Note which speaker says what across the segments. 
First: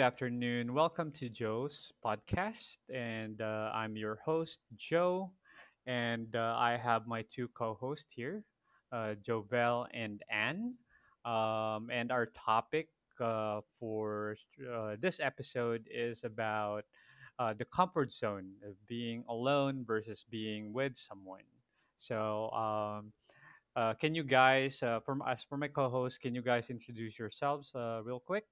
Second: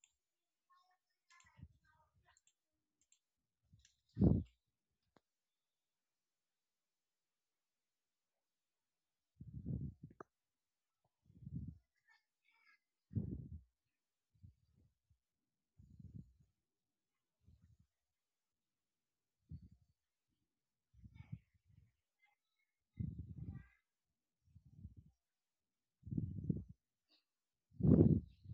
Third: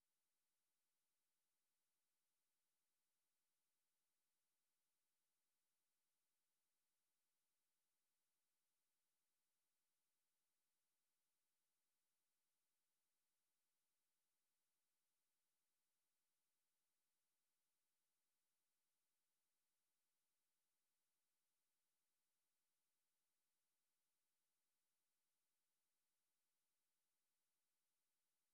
Speaker 1: afternoon. Welcome to Joe's podcast. And I'm your host, Joe. And I have my two co hosts here, Jovel and Anne. And our topic for this episode is about the comfort zone of being alone versus being with someone. So, can you guys, from as for my co host, can you guys introduce yourselves real quick?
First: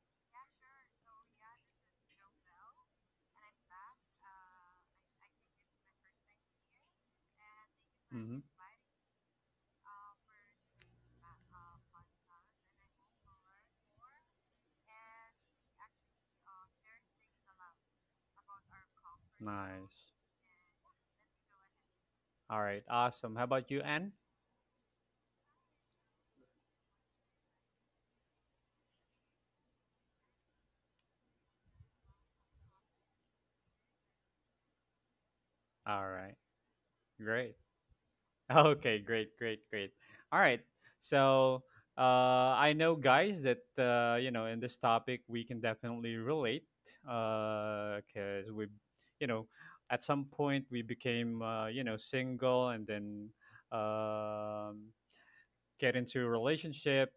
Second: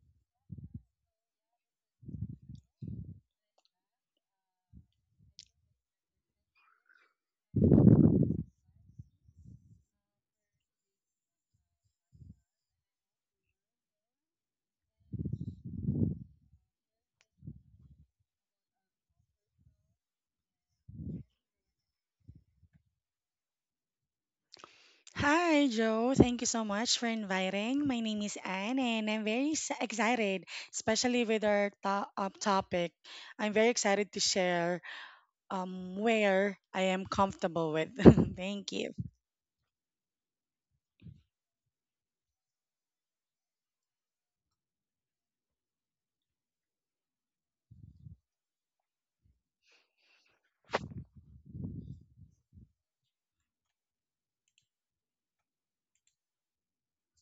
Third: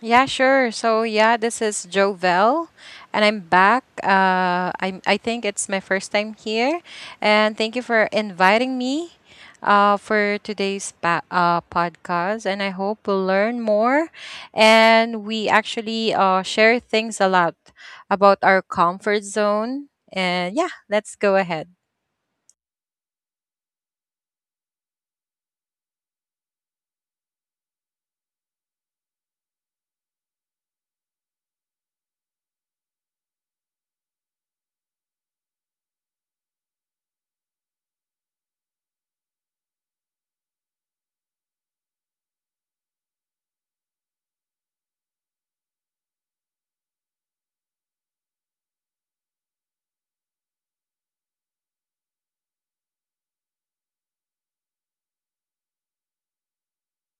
Speaker 2: Yeah, sure. So yeah, this is Jovel, and I'm back. I think it's my first time here, and thank you for
Speaker 1: Hmm.
Speaker 2: inviting me, for today's podcast. And I hope we'll learn more, and we actually share things a lot about our comfort zone.
Speaker 1: Nice.
Speaker 2: And yeah, let's go ahead.
Speaker 1: All right. Awesome. How about you, Anne?
Speaker 3: Hi, Joe. Thank you so much for inviting. My name is Anne, and I'm very excited, especially with our topic. I'm very excited to share
Speaker 1: All right.
Speaker 3: where I am
Speaker 1: Great.
Speaker 3: comfortable with. Thank you.
Speaker 1: Okay. Great. Great. Great. All right. So, I know, guys, that you know in this topic we can definitely relate because we, you know, at some point we became you know single and then um get into a relationship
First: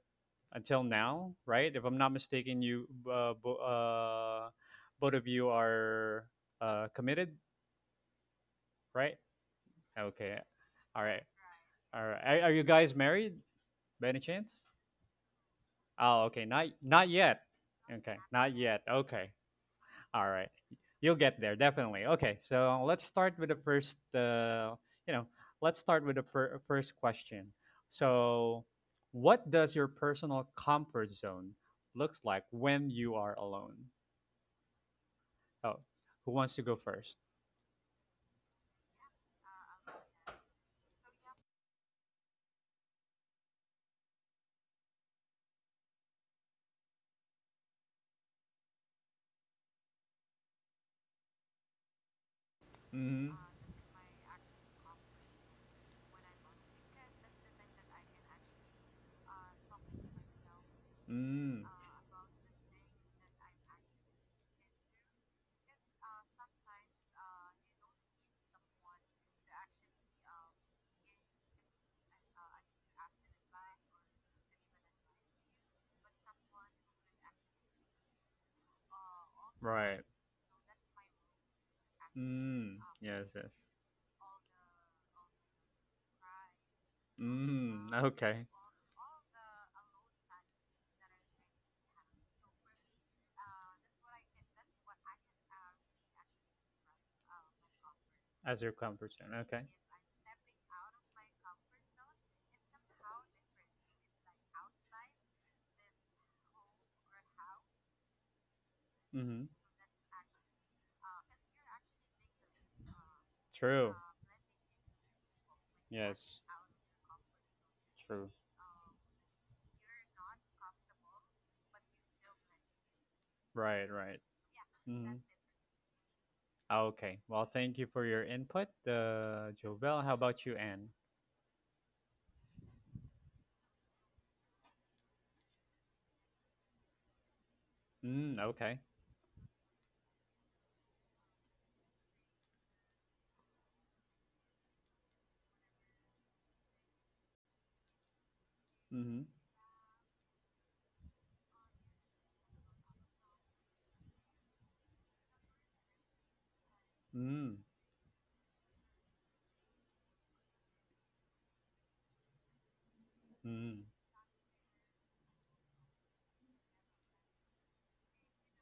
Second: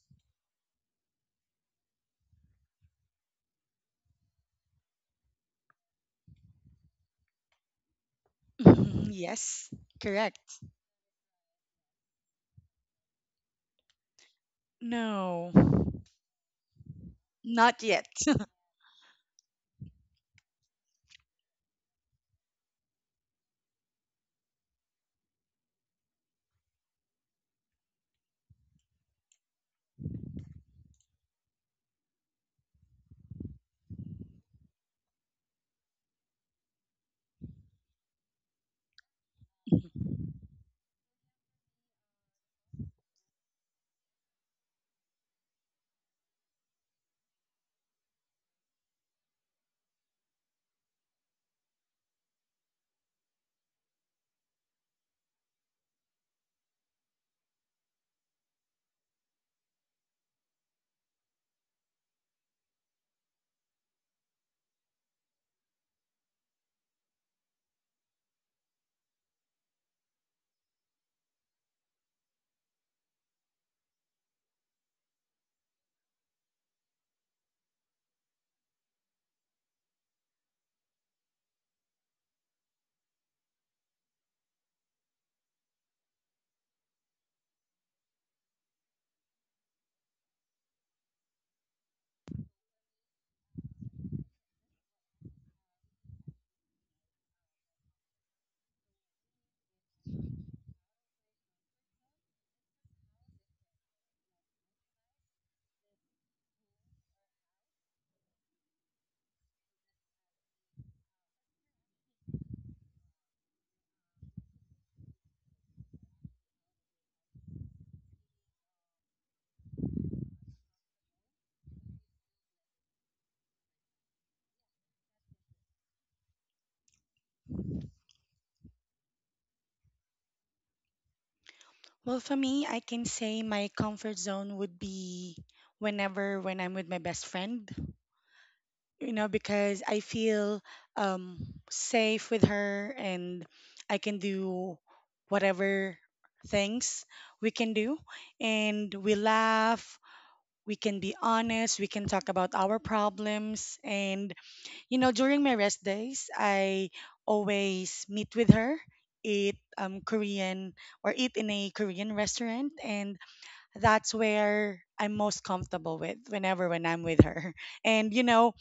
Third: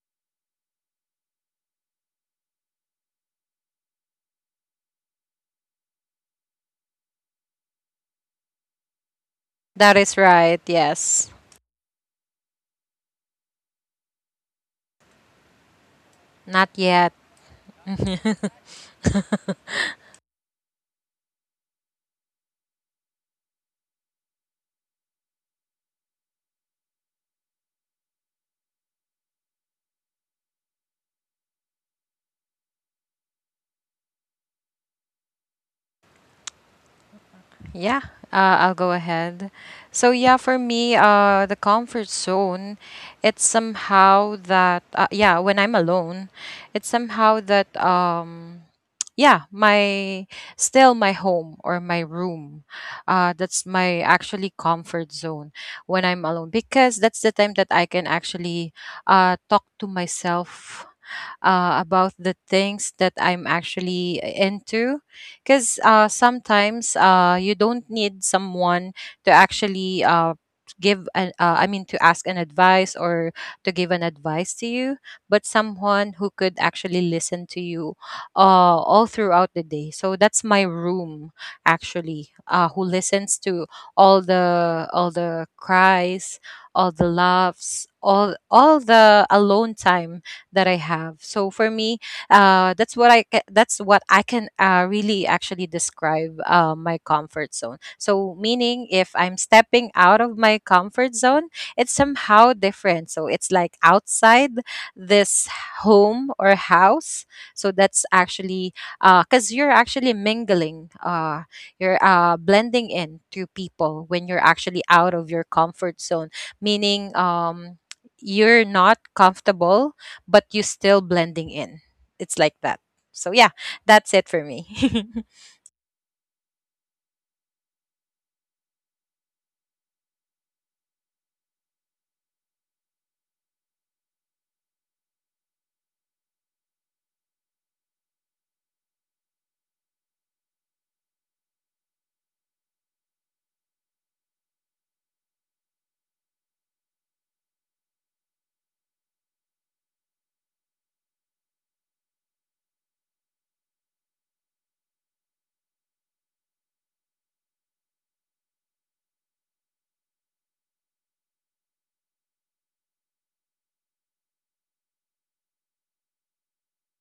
Speaker 1: until now, right? If I'm not mistaken, you both of you are committed,
Speaker 3: Mhm.
Speaker 1: right?
Speaker 3: Yes,
Speaker 2: That is
Speaker 1: Okay,
Speaker 3: correct.
Speaker 2: right.
Speaker 1: all right,
Speaker 2: Yes,
Speaker 1: all right. Are you guys married by any chance?
Speaker 3: No,
Speaker 1: Oh, okay, not
Speaker 2: not
Speaker 1: not
Speaker 2: yet.
Speaker 1: yet.
Speaker 3: not yet.
Speaker 1: Okay, not yet. Okay. All right. You'll get there, definitely. Okay, so let's start with the first, you know, let's start with the fir- first question. So, what does your personal comfort zone looks like when you are alone? Oh, who wants to go first?
Speaker 2: Yeah, I'll go ahead. So yeah, for me, the comfort zone, it's somehow that yeah, when I'm alone, it's somehow that yeah, my still my home or my room,
Speaker 1: Mm.
Speaker 2: that's my actually comfort zone when I'm alone, because that's the time that I can actually talk to myself
Speaker 1: Mm.
Speaker 2: about the things that I'm actually into. Because sometimes you don't need someone to actually I mean, to ask an advice or to give an advice to you, but someone who could actually listen to you, all throughout the day.
Speaker 1: Right.
Speaker 2: So that's my room actually,
Speaker 1: Mm.
Speaker 2: who
Speaker 1: Yes,
Speaker 2: listens
Speaker 1: yes.
Speaker 2: to all the cries, all the
Speaker 1: Mm.
Speaker 2: laughs,
Speaker 1: Okay,
Speaker 2: all the alone time that I have. So for me, that's what I can really actually describe my comfort zone.
Speaker 1: as your
Speaker 2: So
Speaker 1: comfort zone.
Speaker 2: meaning,
Speaker 1: Okay.
Speaker 2: if I'm stepping out of my comfort zone, it's somehow different. So it's like outside this home or house. So that's actually
Speaker 1: Mm-hmm.
Speaker 2: because you're actually mingling. You're blending
Speaker 1: True.
Speaker 2: in to people when you're actually out
Speaker 1: Yes.
Speaker 2: of your comfort zone, meaning
Speaker 1: True.
Speaker 2: you're not comfortable but you still blending in. It's like
Speaker 1: Right,
Speaker 2: that.
Speaker 1: right.
Speaker 2: So yeah,
Speaker 1: Hmm.
Speaker 2: that's it for me.
Speaker 1: Okay. Well, thank you for your input, Jovel. How about you, Anne?
Speaker 3: Well, for me, I can say my comfort zone would be whenever when I'm with my best friend.
Speaker 1: Mm, okay.
Speaker 3: Because I feel um, safe with her and I can do whatever things we can do. And we
Speaker 1: Mm-hmm.
Speaker 3: laugh, we can be honest, we can talk about our problems. And, during my rest days, I
Speaker 1: Mm,
Speaker 3: always meet with her. Eat Korean or eat in a Korean restaurant, and
Speaker 1: mm,
Speaker 3: that's where I'm most comfortable with whenever when I'm with her. And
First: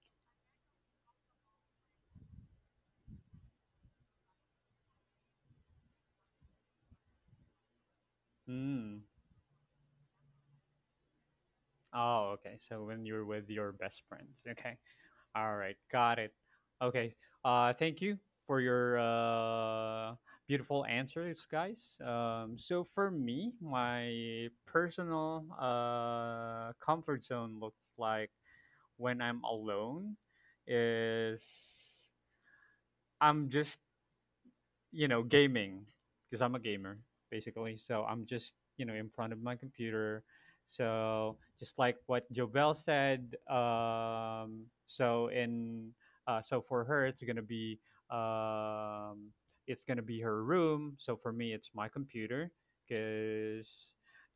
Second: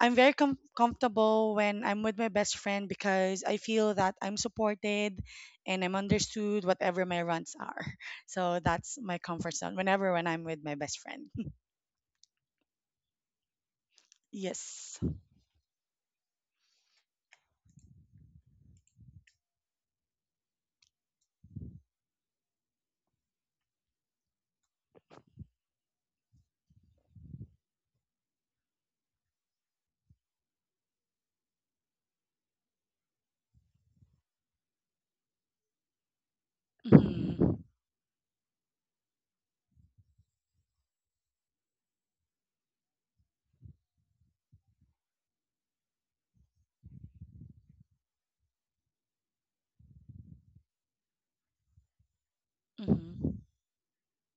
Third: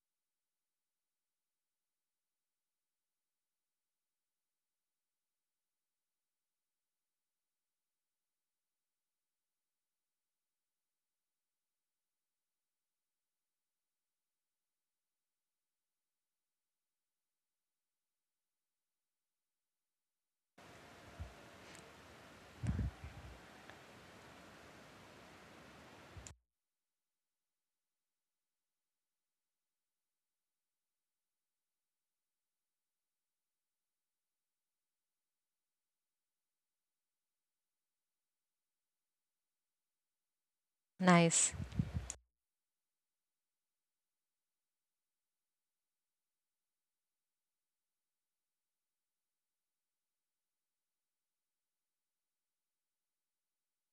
Speaker 3: I'm very comfortable when I'm with my best friend because I feel that I'm supported and I'm understood whatever my runs are. So that's
Speaker 1: mm.
Speaker 3: my comfort zone whenever when I'm with my best friend.
Speaker 1: Oh, okay. So when you're with your best friends, okay.
Speaker 3: Yes.
Speaker 1: All right, got it. Okay. Thank you for your beautiful answers, guys. So for me, my personal comfort zone looks like when I'm alone is I'm just, you know, gaming because I'm a gamer
Speaker 3: Mhm.
Speaker 1: basically. So I'm just, you know, in front of my computer. So just
Speaker 2: Nice.
Speaker 1: like what Jobel said, so for her um, it's gonna be her room. So for me it's my computer
Speaker 3: Mhm.
Speaker 1: because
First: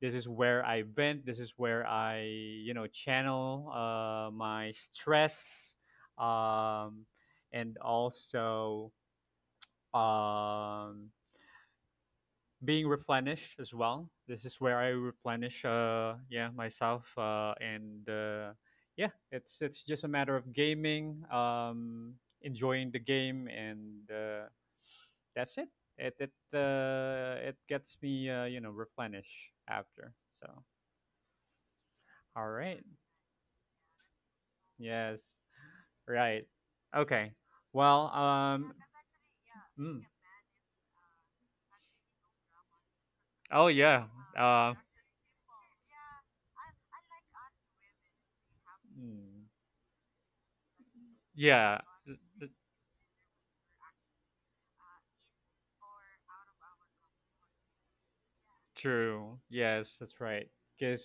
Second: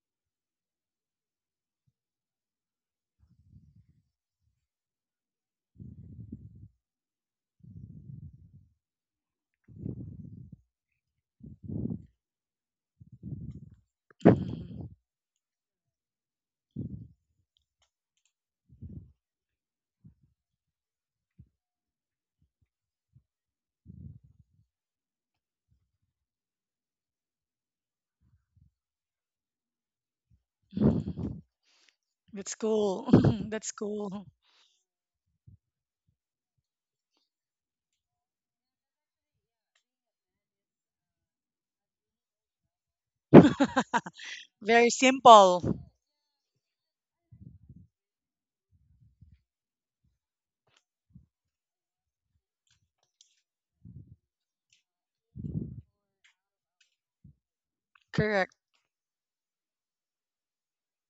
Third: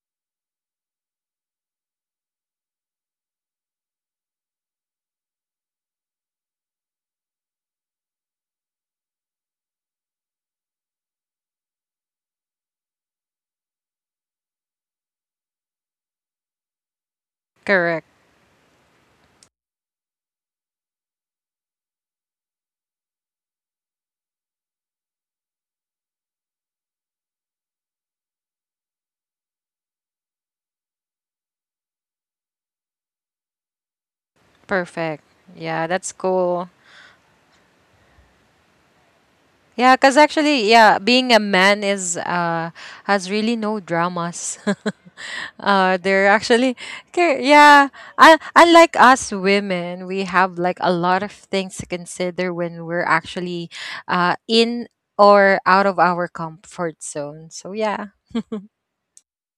Speaker 1: this is where I vent. This is where I, you know, channel my stress um, and also um being replenished as well. This is where
Speaker 3: Mhm.
Speaker 1: I replenish, yeah, myself, uh and
Speaker 2: Correct.
Speaker 1: uh yeah, it's just a matter of gaming, enjoying the game, and that's it. It gets me, you know, replenish after. So
Speaker 3: Mhm.
Speaker 1: all
Speaker 3: That's
Speaker 1: right.
Speaker 3: cool. That's cool.
Speaker 1: Yes.
Speaker 2: Perfect. Yeah, that's
Speaker 1: Right.
Speaker 2: cool.
Speaker 1: Okay. Well. Mm.
Speaker 2: Yeah, cause actually, yeah, being a man is has
Speaker 1: Oh,
Speaker 2: really
Speaker 1: yeah.
Speaker 2: no
Speaker 1: Uh
Speaker 3: Very
Speaker 2: dramas.
Speaker 3: simple.
Speaker 2: uh, they're actually, 'kay, yeah. I Unlike
Speaker 1: mm.
Speaker 2: us women, we have like a lot of
Speaker 1: Yeah.
Speaker 2: things to consider when we're actually, in or out of our comfort zone. So
Speaker 3: Correct.
Speaker 2: yeah.
Speaker 1: True. Yes, that's right. Because,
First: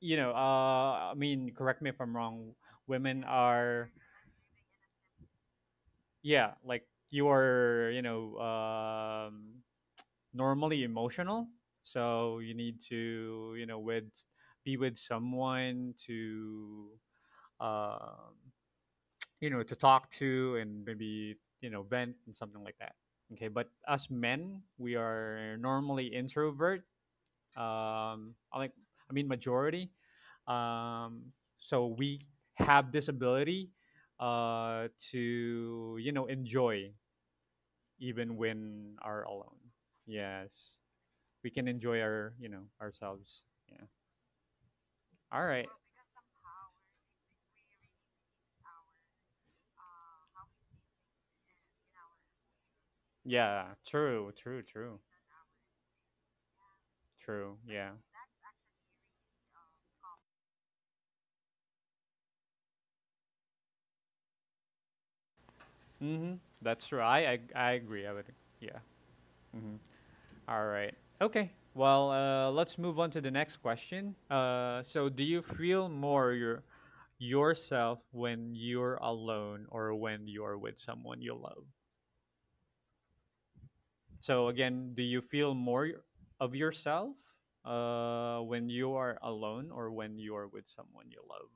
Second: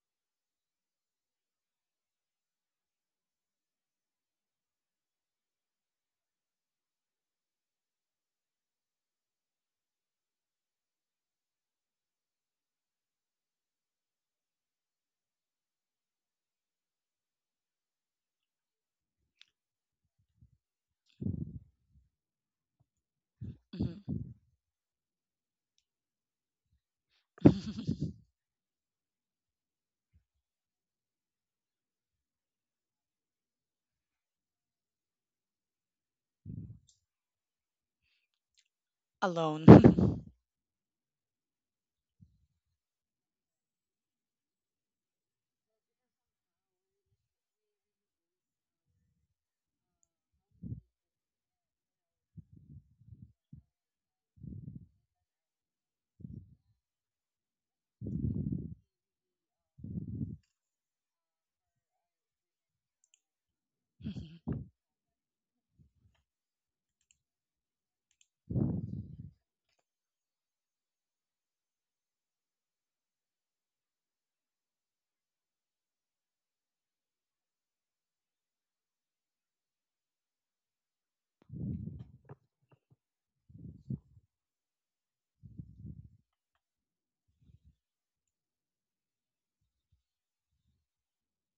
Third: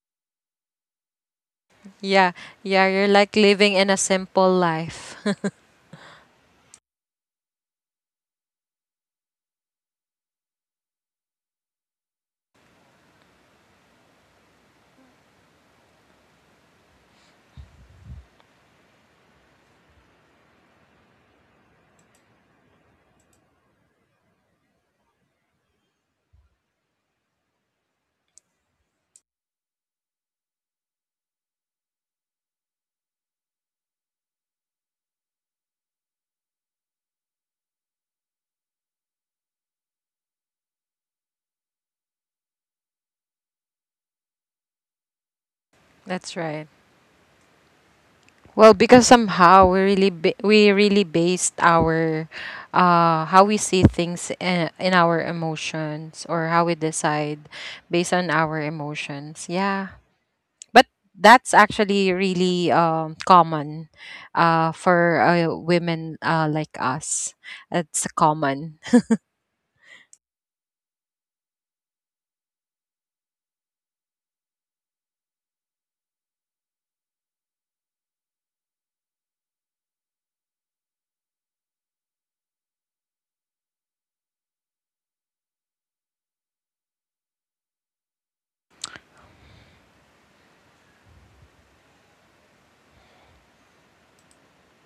Speaker 1: you know, I mean, correct me if I'm wrong.
Speaker 2: Yeah,
Speaker 1: Women
Speaker 2: yeah, you're
Speaker 1: are,
Speaker 2: like living in a simple life.
Speaker 1: yeah, like you are, you know, normally emotional. So you need to, you know, with be with someone to, um, you know, to talk to and maybe you know vent and something like that. Okay, but us
Speaker 3: Mhm.
Speaker 1: men, we are normally introvert um, I, like, I mean, majority. Um, so we have this ability to, you know, enjoy even when are alone.
Speaker 3: Alone.
Speaker 1: Yes, we can enjoy
Speaker 2: That's
Speaker 1: ourselves.
Speaker 2: right.
Speaker 1: Yeah. All
Speaker 2: Well,
Speaker 1: right.
Speaker 2: because somehow we really based our how we see things in our emotions, or how we
Speaker 1: Yeah,
Speaker 2: decide
Speaker 1: true, true,
Speaker 2: based
Speaker 1: true,
Speaker 2: on our emotions. Yeah.
Speaker 1: true.
Speaker 2: But
Speaker 1: Yeah.
Speaker 2: that's actually really common for women like us. It's common.
Speaker 1: Mm-hmm. That's true. I agree. I would. Yeah. Mm-hmm. All right. Okay. Well, let's move on to the next question. So, do you feel more yourself when you're alone or when you're with someone you love? So, again, do you feel more of yourself when you are alone or when you're with someone you love?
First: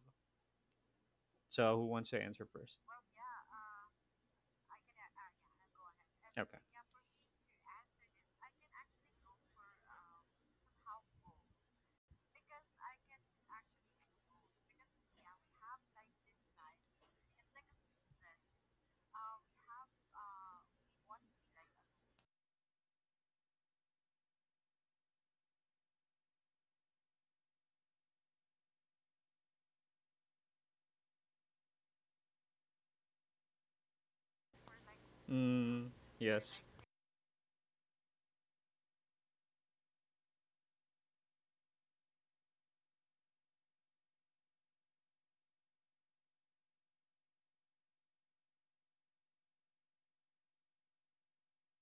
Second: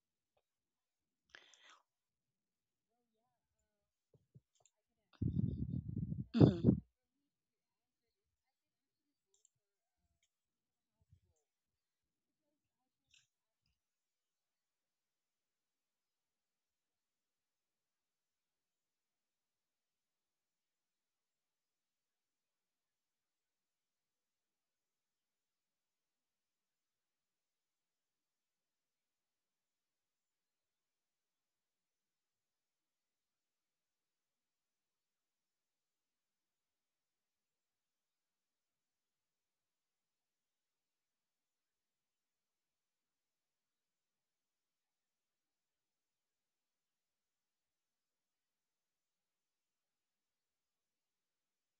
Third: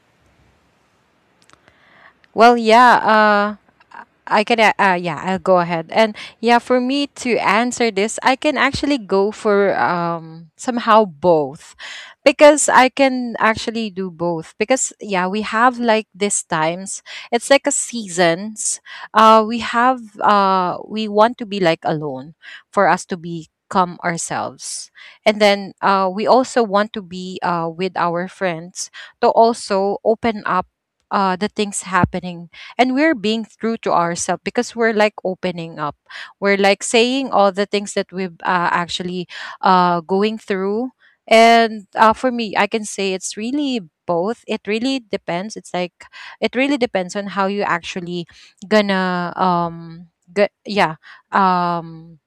Speaker 1: So, who wants to answer
Speaker 2: Well,
Speaker 1: first?
Speaker 2: yeah, uh yeah, I'll go ahead. And yeah,
Speaker 1: Okay.
Speaker 3: Mhm.
Speaker 2: for me to answer this, I can actually go for somehow both, because I can actually do both because yeah, we have like these times. It's like a seasons. We want to be like alone for us to become ourselves, and then we also want to be with our friends, to also open up the things happening, and we're being true to ourselves because we're like opening up,
Speaker 1: Mm,
Speaker 2: we're like
Speaker 1: yes.
Speaker 2: saying all the things that we've actually going through. And for me, I can say it's really both. It really depends. It really depends on how you actually gonna g- yeah um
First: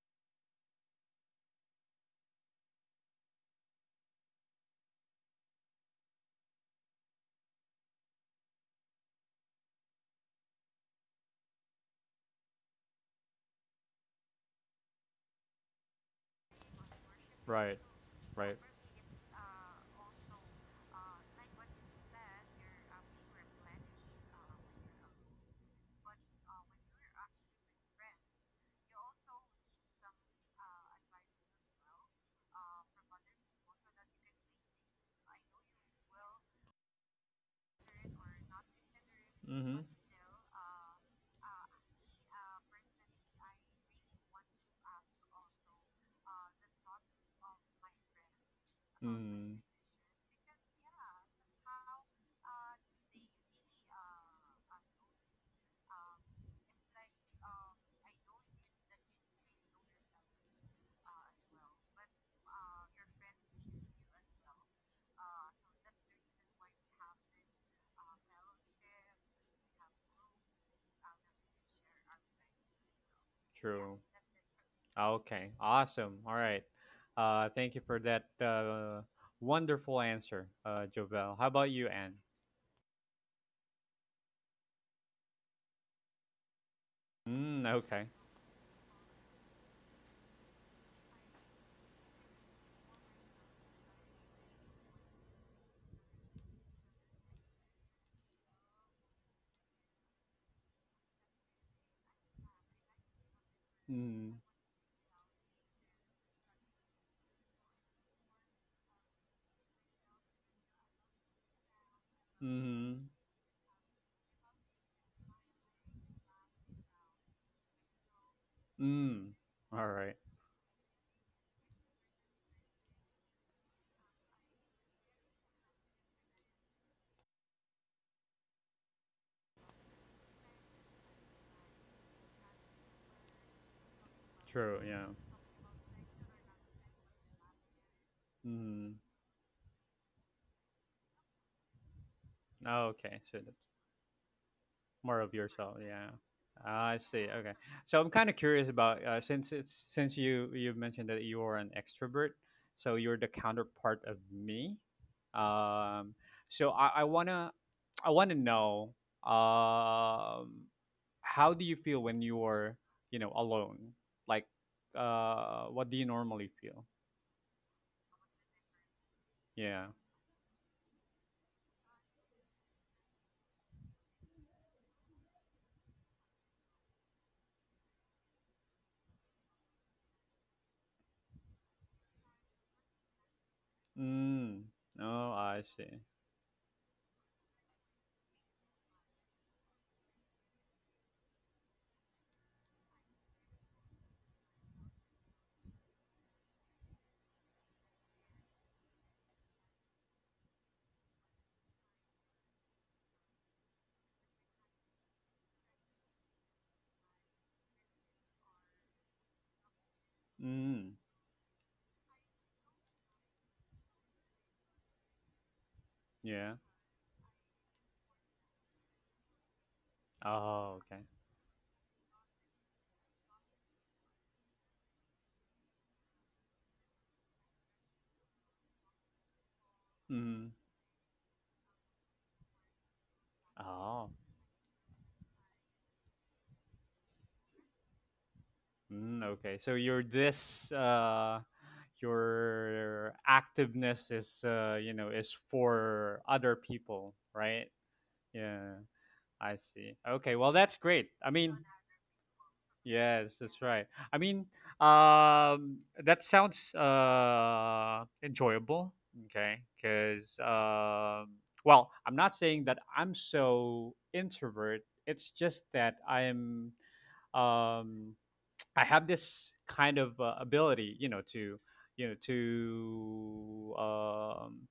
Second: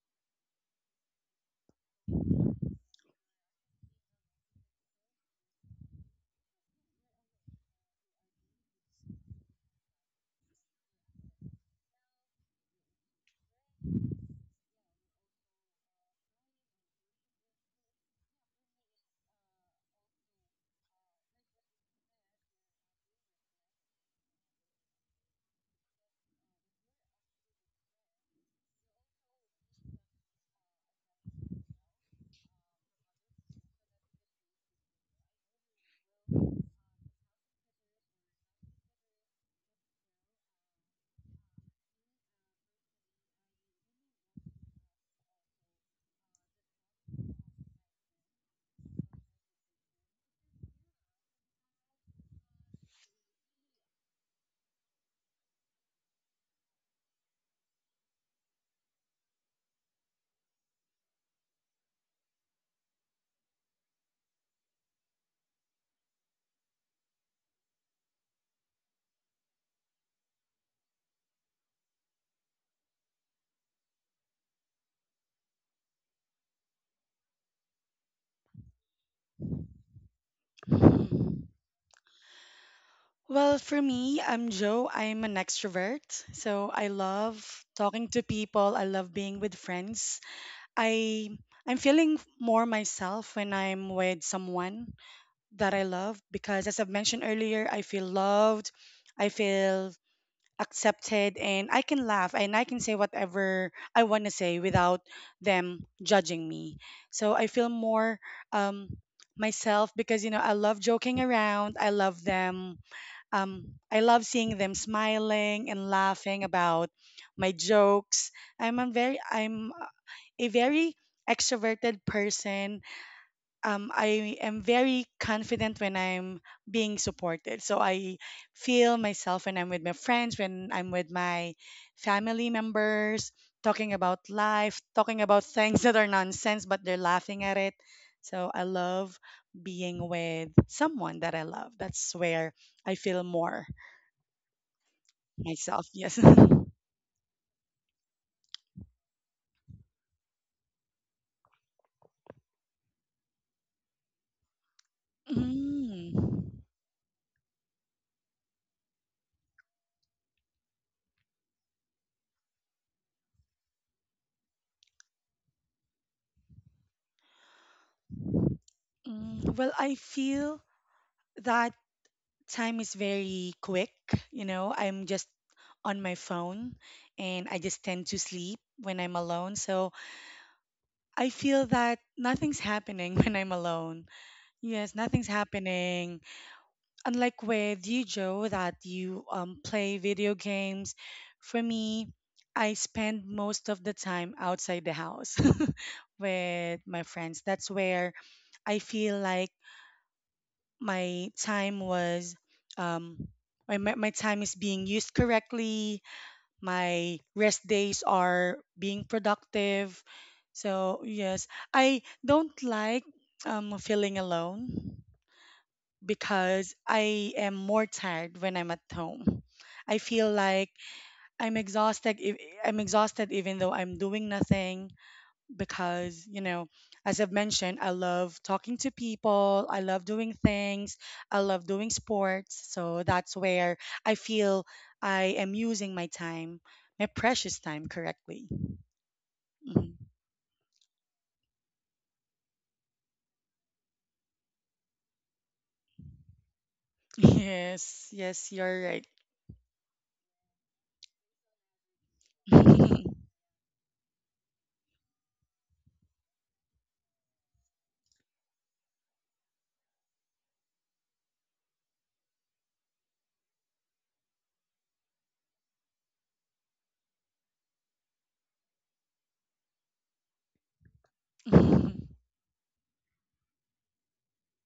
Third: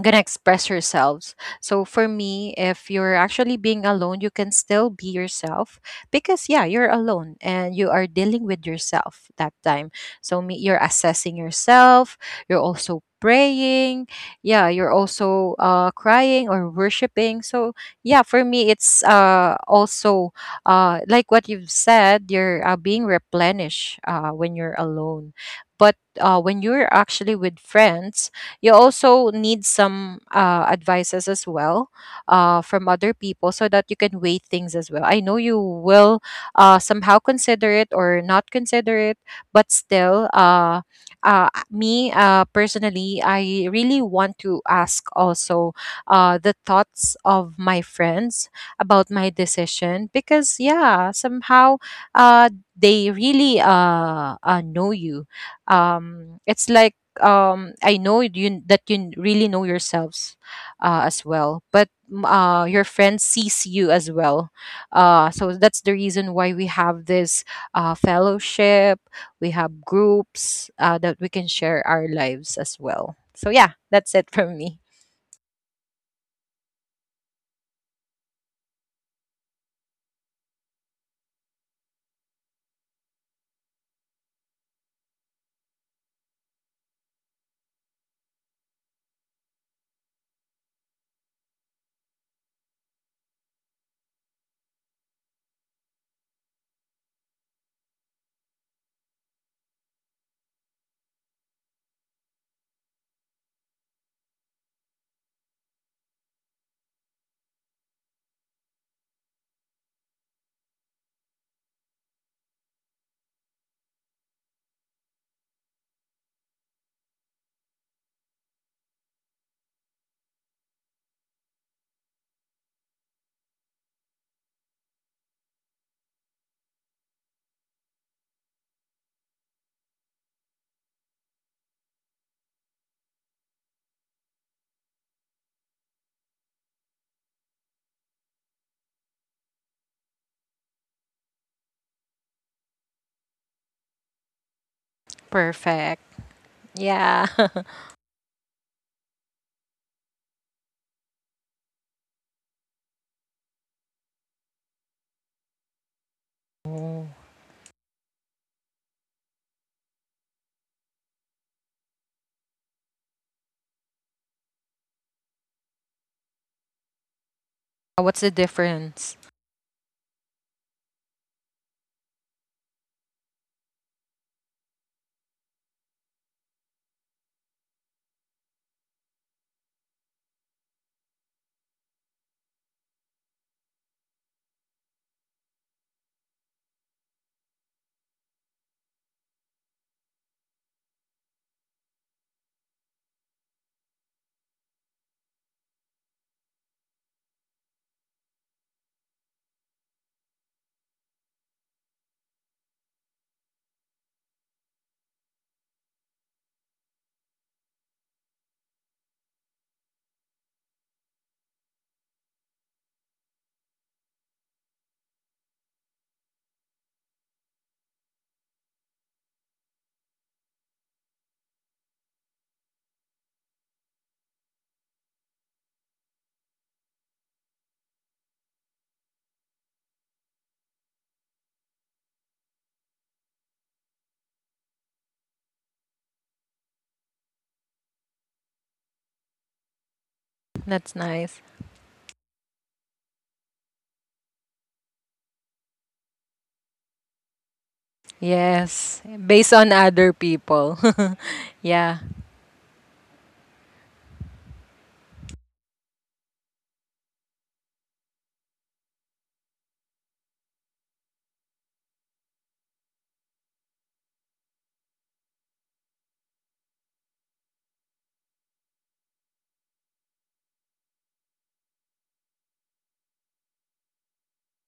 Speaker 2: gonna express yourselves. So for me, if you're actually being alone, you can still be yourself because yeah, you're alone and you are dealing with yourself that time. So me, you're assessing yourself. You're also praying. Yeah, you're also crying or worshiping. So
Speaker 1: Right.
Speaker 2: yeah, for
Speaker 1: Right.
Speaker 2: me, it's also like what you've said. You're being replenished when you're alone. But when you're actually with friends, you also need some advices as well, from other people, so that you can weigh things as well. I know you will somehow consider it or not consider it, but
Speaker 1: Mm-hmm.
Speaker 2: still, me personally, I really want to ask also the thoughts of my friends about my
Speaker 1: Mm,
Speaker 2: decision, because yeah, somehow uh they really know you. It's like I know you, that you really know yourselves as well, but mm, your friend sees you as well. So that's the reason why we have this fellowship, we have groups, that we can share our lives as well. So yeah,
Speaker 1: true.
Speaker 2: that's it from me.
Speaker 1: Okay. Awesome. All right. Thank you for that wonderful answer, Jovel. How
Speaker 3: Mhm.
Speaker 1: about you, Anne?
Speaker 3: Well, for me, I'm Joe. I'm an extrovert. So I
Speaker 1: Mm,
Speaker 3: love
Speaker 1: okay.
Speaker 3: talking to people. I love being with friends. I I'm feeling more myself when I'm with someone that I love because as I've mentioned earlier, I feel loved. I feel accepted and I can laugh and I can say whatever I want to
Speaker 1: Mm,
Speaker 3: say without them judging me. So I feel more um myself because I love joking around. I love them.
Speaker 1: mm,
Speaker 3: I love seeing them smiling and laughing about my jokes. I'm a very
Speaker 1: mm.
Speaker 3: I'm
Speaker 1: All right.
Speaker 3: a very extroverted person. I am very confident when I'm being supported. So I feel myself when I'm with my friends, when I'm with my family members, talking about
Speaker 1: True.
Speaker 3: life,
Speaker 1: Yeah.
Speaker 3: talking about things that are nonsense, but they're laughing at it. So I
Speaker 1: Mm.
Speaker 3: love being with someone that I love. That's where I
Speaker 1: Okay.
Speaker 3: feel
Speaker 1: So that's
Speaker 3: more
Speaker 1: more of yourself.
Speaker 3: myself,
Speaker 2: Perfect.
Speaker 1: Yeah.
Speaker 3: yes.
Speaker 1: I
Speaker 2: Yeah.
Speaker 1: see. Okay. So I'm kind of curious about, since you mentioned that you are an extrovert, so you're the counterpart of me
Speaker 3: Mm.
Speaker 1: um so
Speaker 2: Oh.
Speaker 1: I want to know, um how do you feel when you're, you know, alone, like, what do you normally feel?
Speaker 2: What's the difference?
Speaker 3: Mm. Well,
Speaker 1: Yeah.
Speaker 3: I feel that time is very quick. I'm just on my phone and I just tend to sleep when I'm alone. So I feel that nothing's happening when I'm alone.
Speaker 1: Mm.
Speaker 3: Yes,
Speaker 1: Oh,
Speaker 3: nothing's
Speaker 1: I see.
Speaker 3: happening. Unlike with you, Joe, that you play video games, for me, I spend most of the time outside the house with my friends. That's where I feel like my time was, um, my time is being used correctly. My rest days are being productive.
Speaker 1: Mm.
Speaker 3: So, yes, I don't like feeling alone
Speaker 1: Yeah.
Speaker 3: because I am more tired when I'm at home. I feel like
Speaker 1: Oh, okay.
Speaker 3: I'm exhausted. I'm exhausted even though I'm doing nothing because, as I've mentioned, I love talking to people. I love doing
Speaker 1: Mm.
Speaker 3: things. I love doing sports. So that's where
Speaker 1: Oh.
Speaker 3: I feel I am using my time, my precious time correctly.
Speaker 1: Mm, okay, so
Speaker 3: Mhm.
Speaker 2: That's nice.
Speaker 1: your activeness is, you know, is for other people, right?
Speaker 3: Yes, yes,
Speaker 1: Yeah,
Speaker 3: you're
Speaker 2: Yes,
Speaker 3: right.
Speaker 2: based
Speaker 1: I
Speaker 2: on
Speaker 1: see.
Speaker 2: other
Speaker 1: Okay, well that's
Speaker 2: people.
Speaker 1: great. I mean,
Speaker 2: yeah.
Speaker 1: yes, that's right. I mean, um, that sounds enjoyable. Okay, because, well, I'm not saying that I'm so introvert. It's just that um I have this kind of ability,
Speaker 3: Mhm,
Speaker 1: you know to um,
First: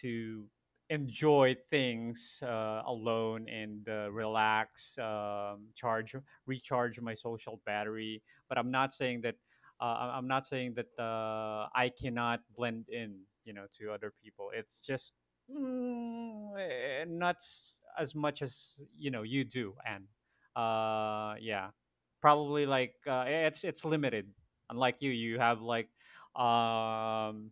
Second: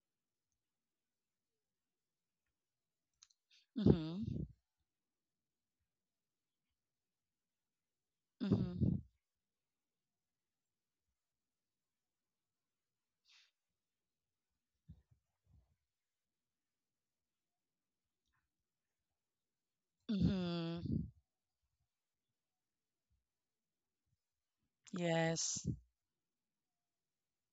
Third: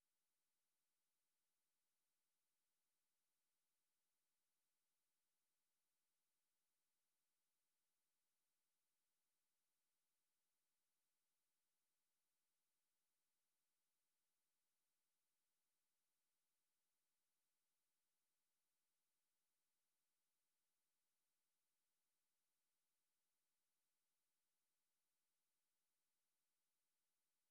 Speaker 1: to enjoy things, alone and,
Speaker 3: mhm,
Speaker 1: relax, charge, recharge my social battery. But I'm not
Speaker 3: mhm,
Speaker 1: saying that, I cannot blend in, you know, to other people. It's just, not as much as you know you do, and,
Speaker 3: mhm.
Speaker 1: yeah, probably like, it's limited. Unlike you, you have
Speaker 3: Yes.
Speaker 1: like um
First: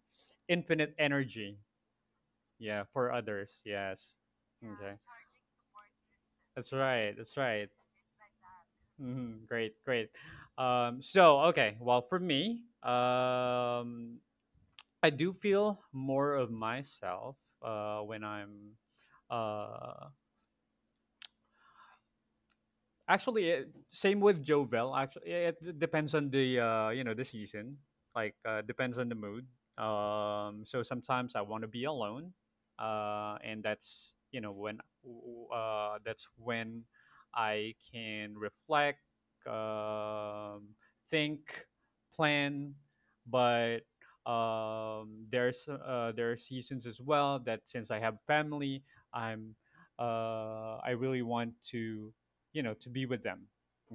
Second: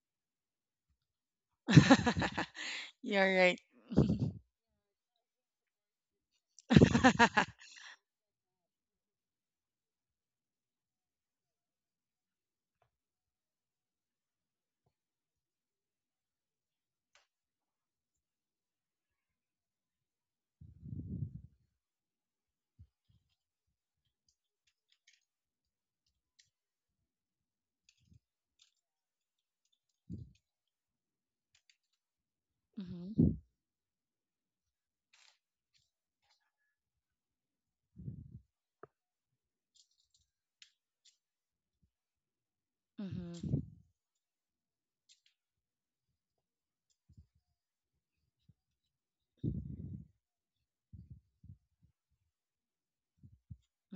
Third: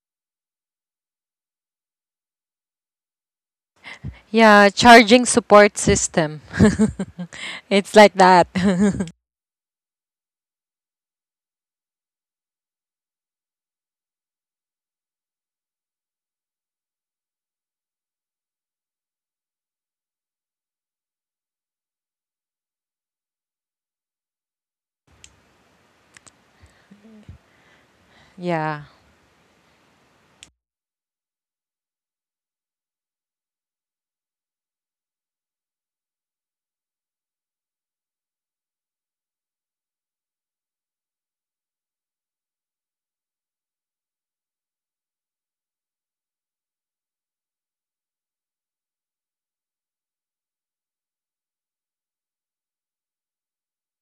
Speaker 1: infinite energy. Yeah, for
Speaker 3: You're
Speaker 1: others.
Speaker 3: right.
Speaker 1: Yes.
Speaker 2: Yeah,
Speaker 1: Okay.
Speaker 2: charging support system.
Speaker 1: That's right. That's right.
Speaker 2: it's like that.
Speaker 1: Hmm. Great, great. So okay. Well, for me, I do feel more of myself, when I'm uh, actually, eh, same with Jovel. Actually, it depends on the, you know, the season. Like,
Speaker 2: yeah,
Speaker 1: depends on the mood. So sometimes I want to be alone,
Speaker 3: Mhm.
Speaker 1: and that's, you know, when that's when I can reflect, um, think, plan.
Speaker 3: Mhm.
Speaker 1: But, there are seasons as well that since I have family, I'm I really want to, you know, to be with them.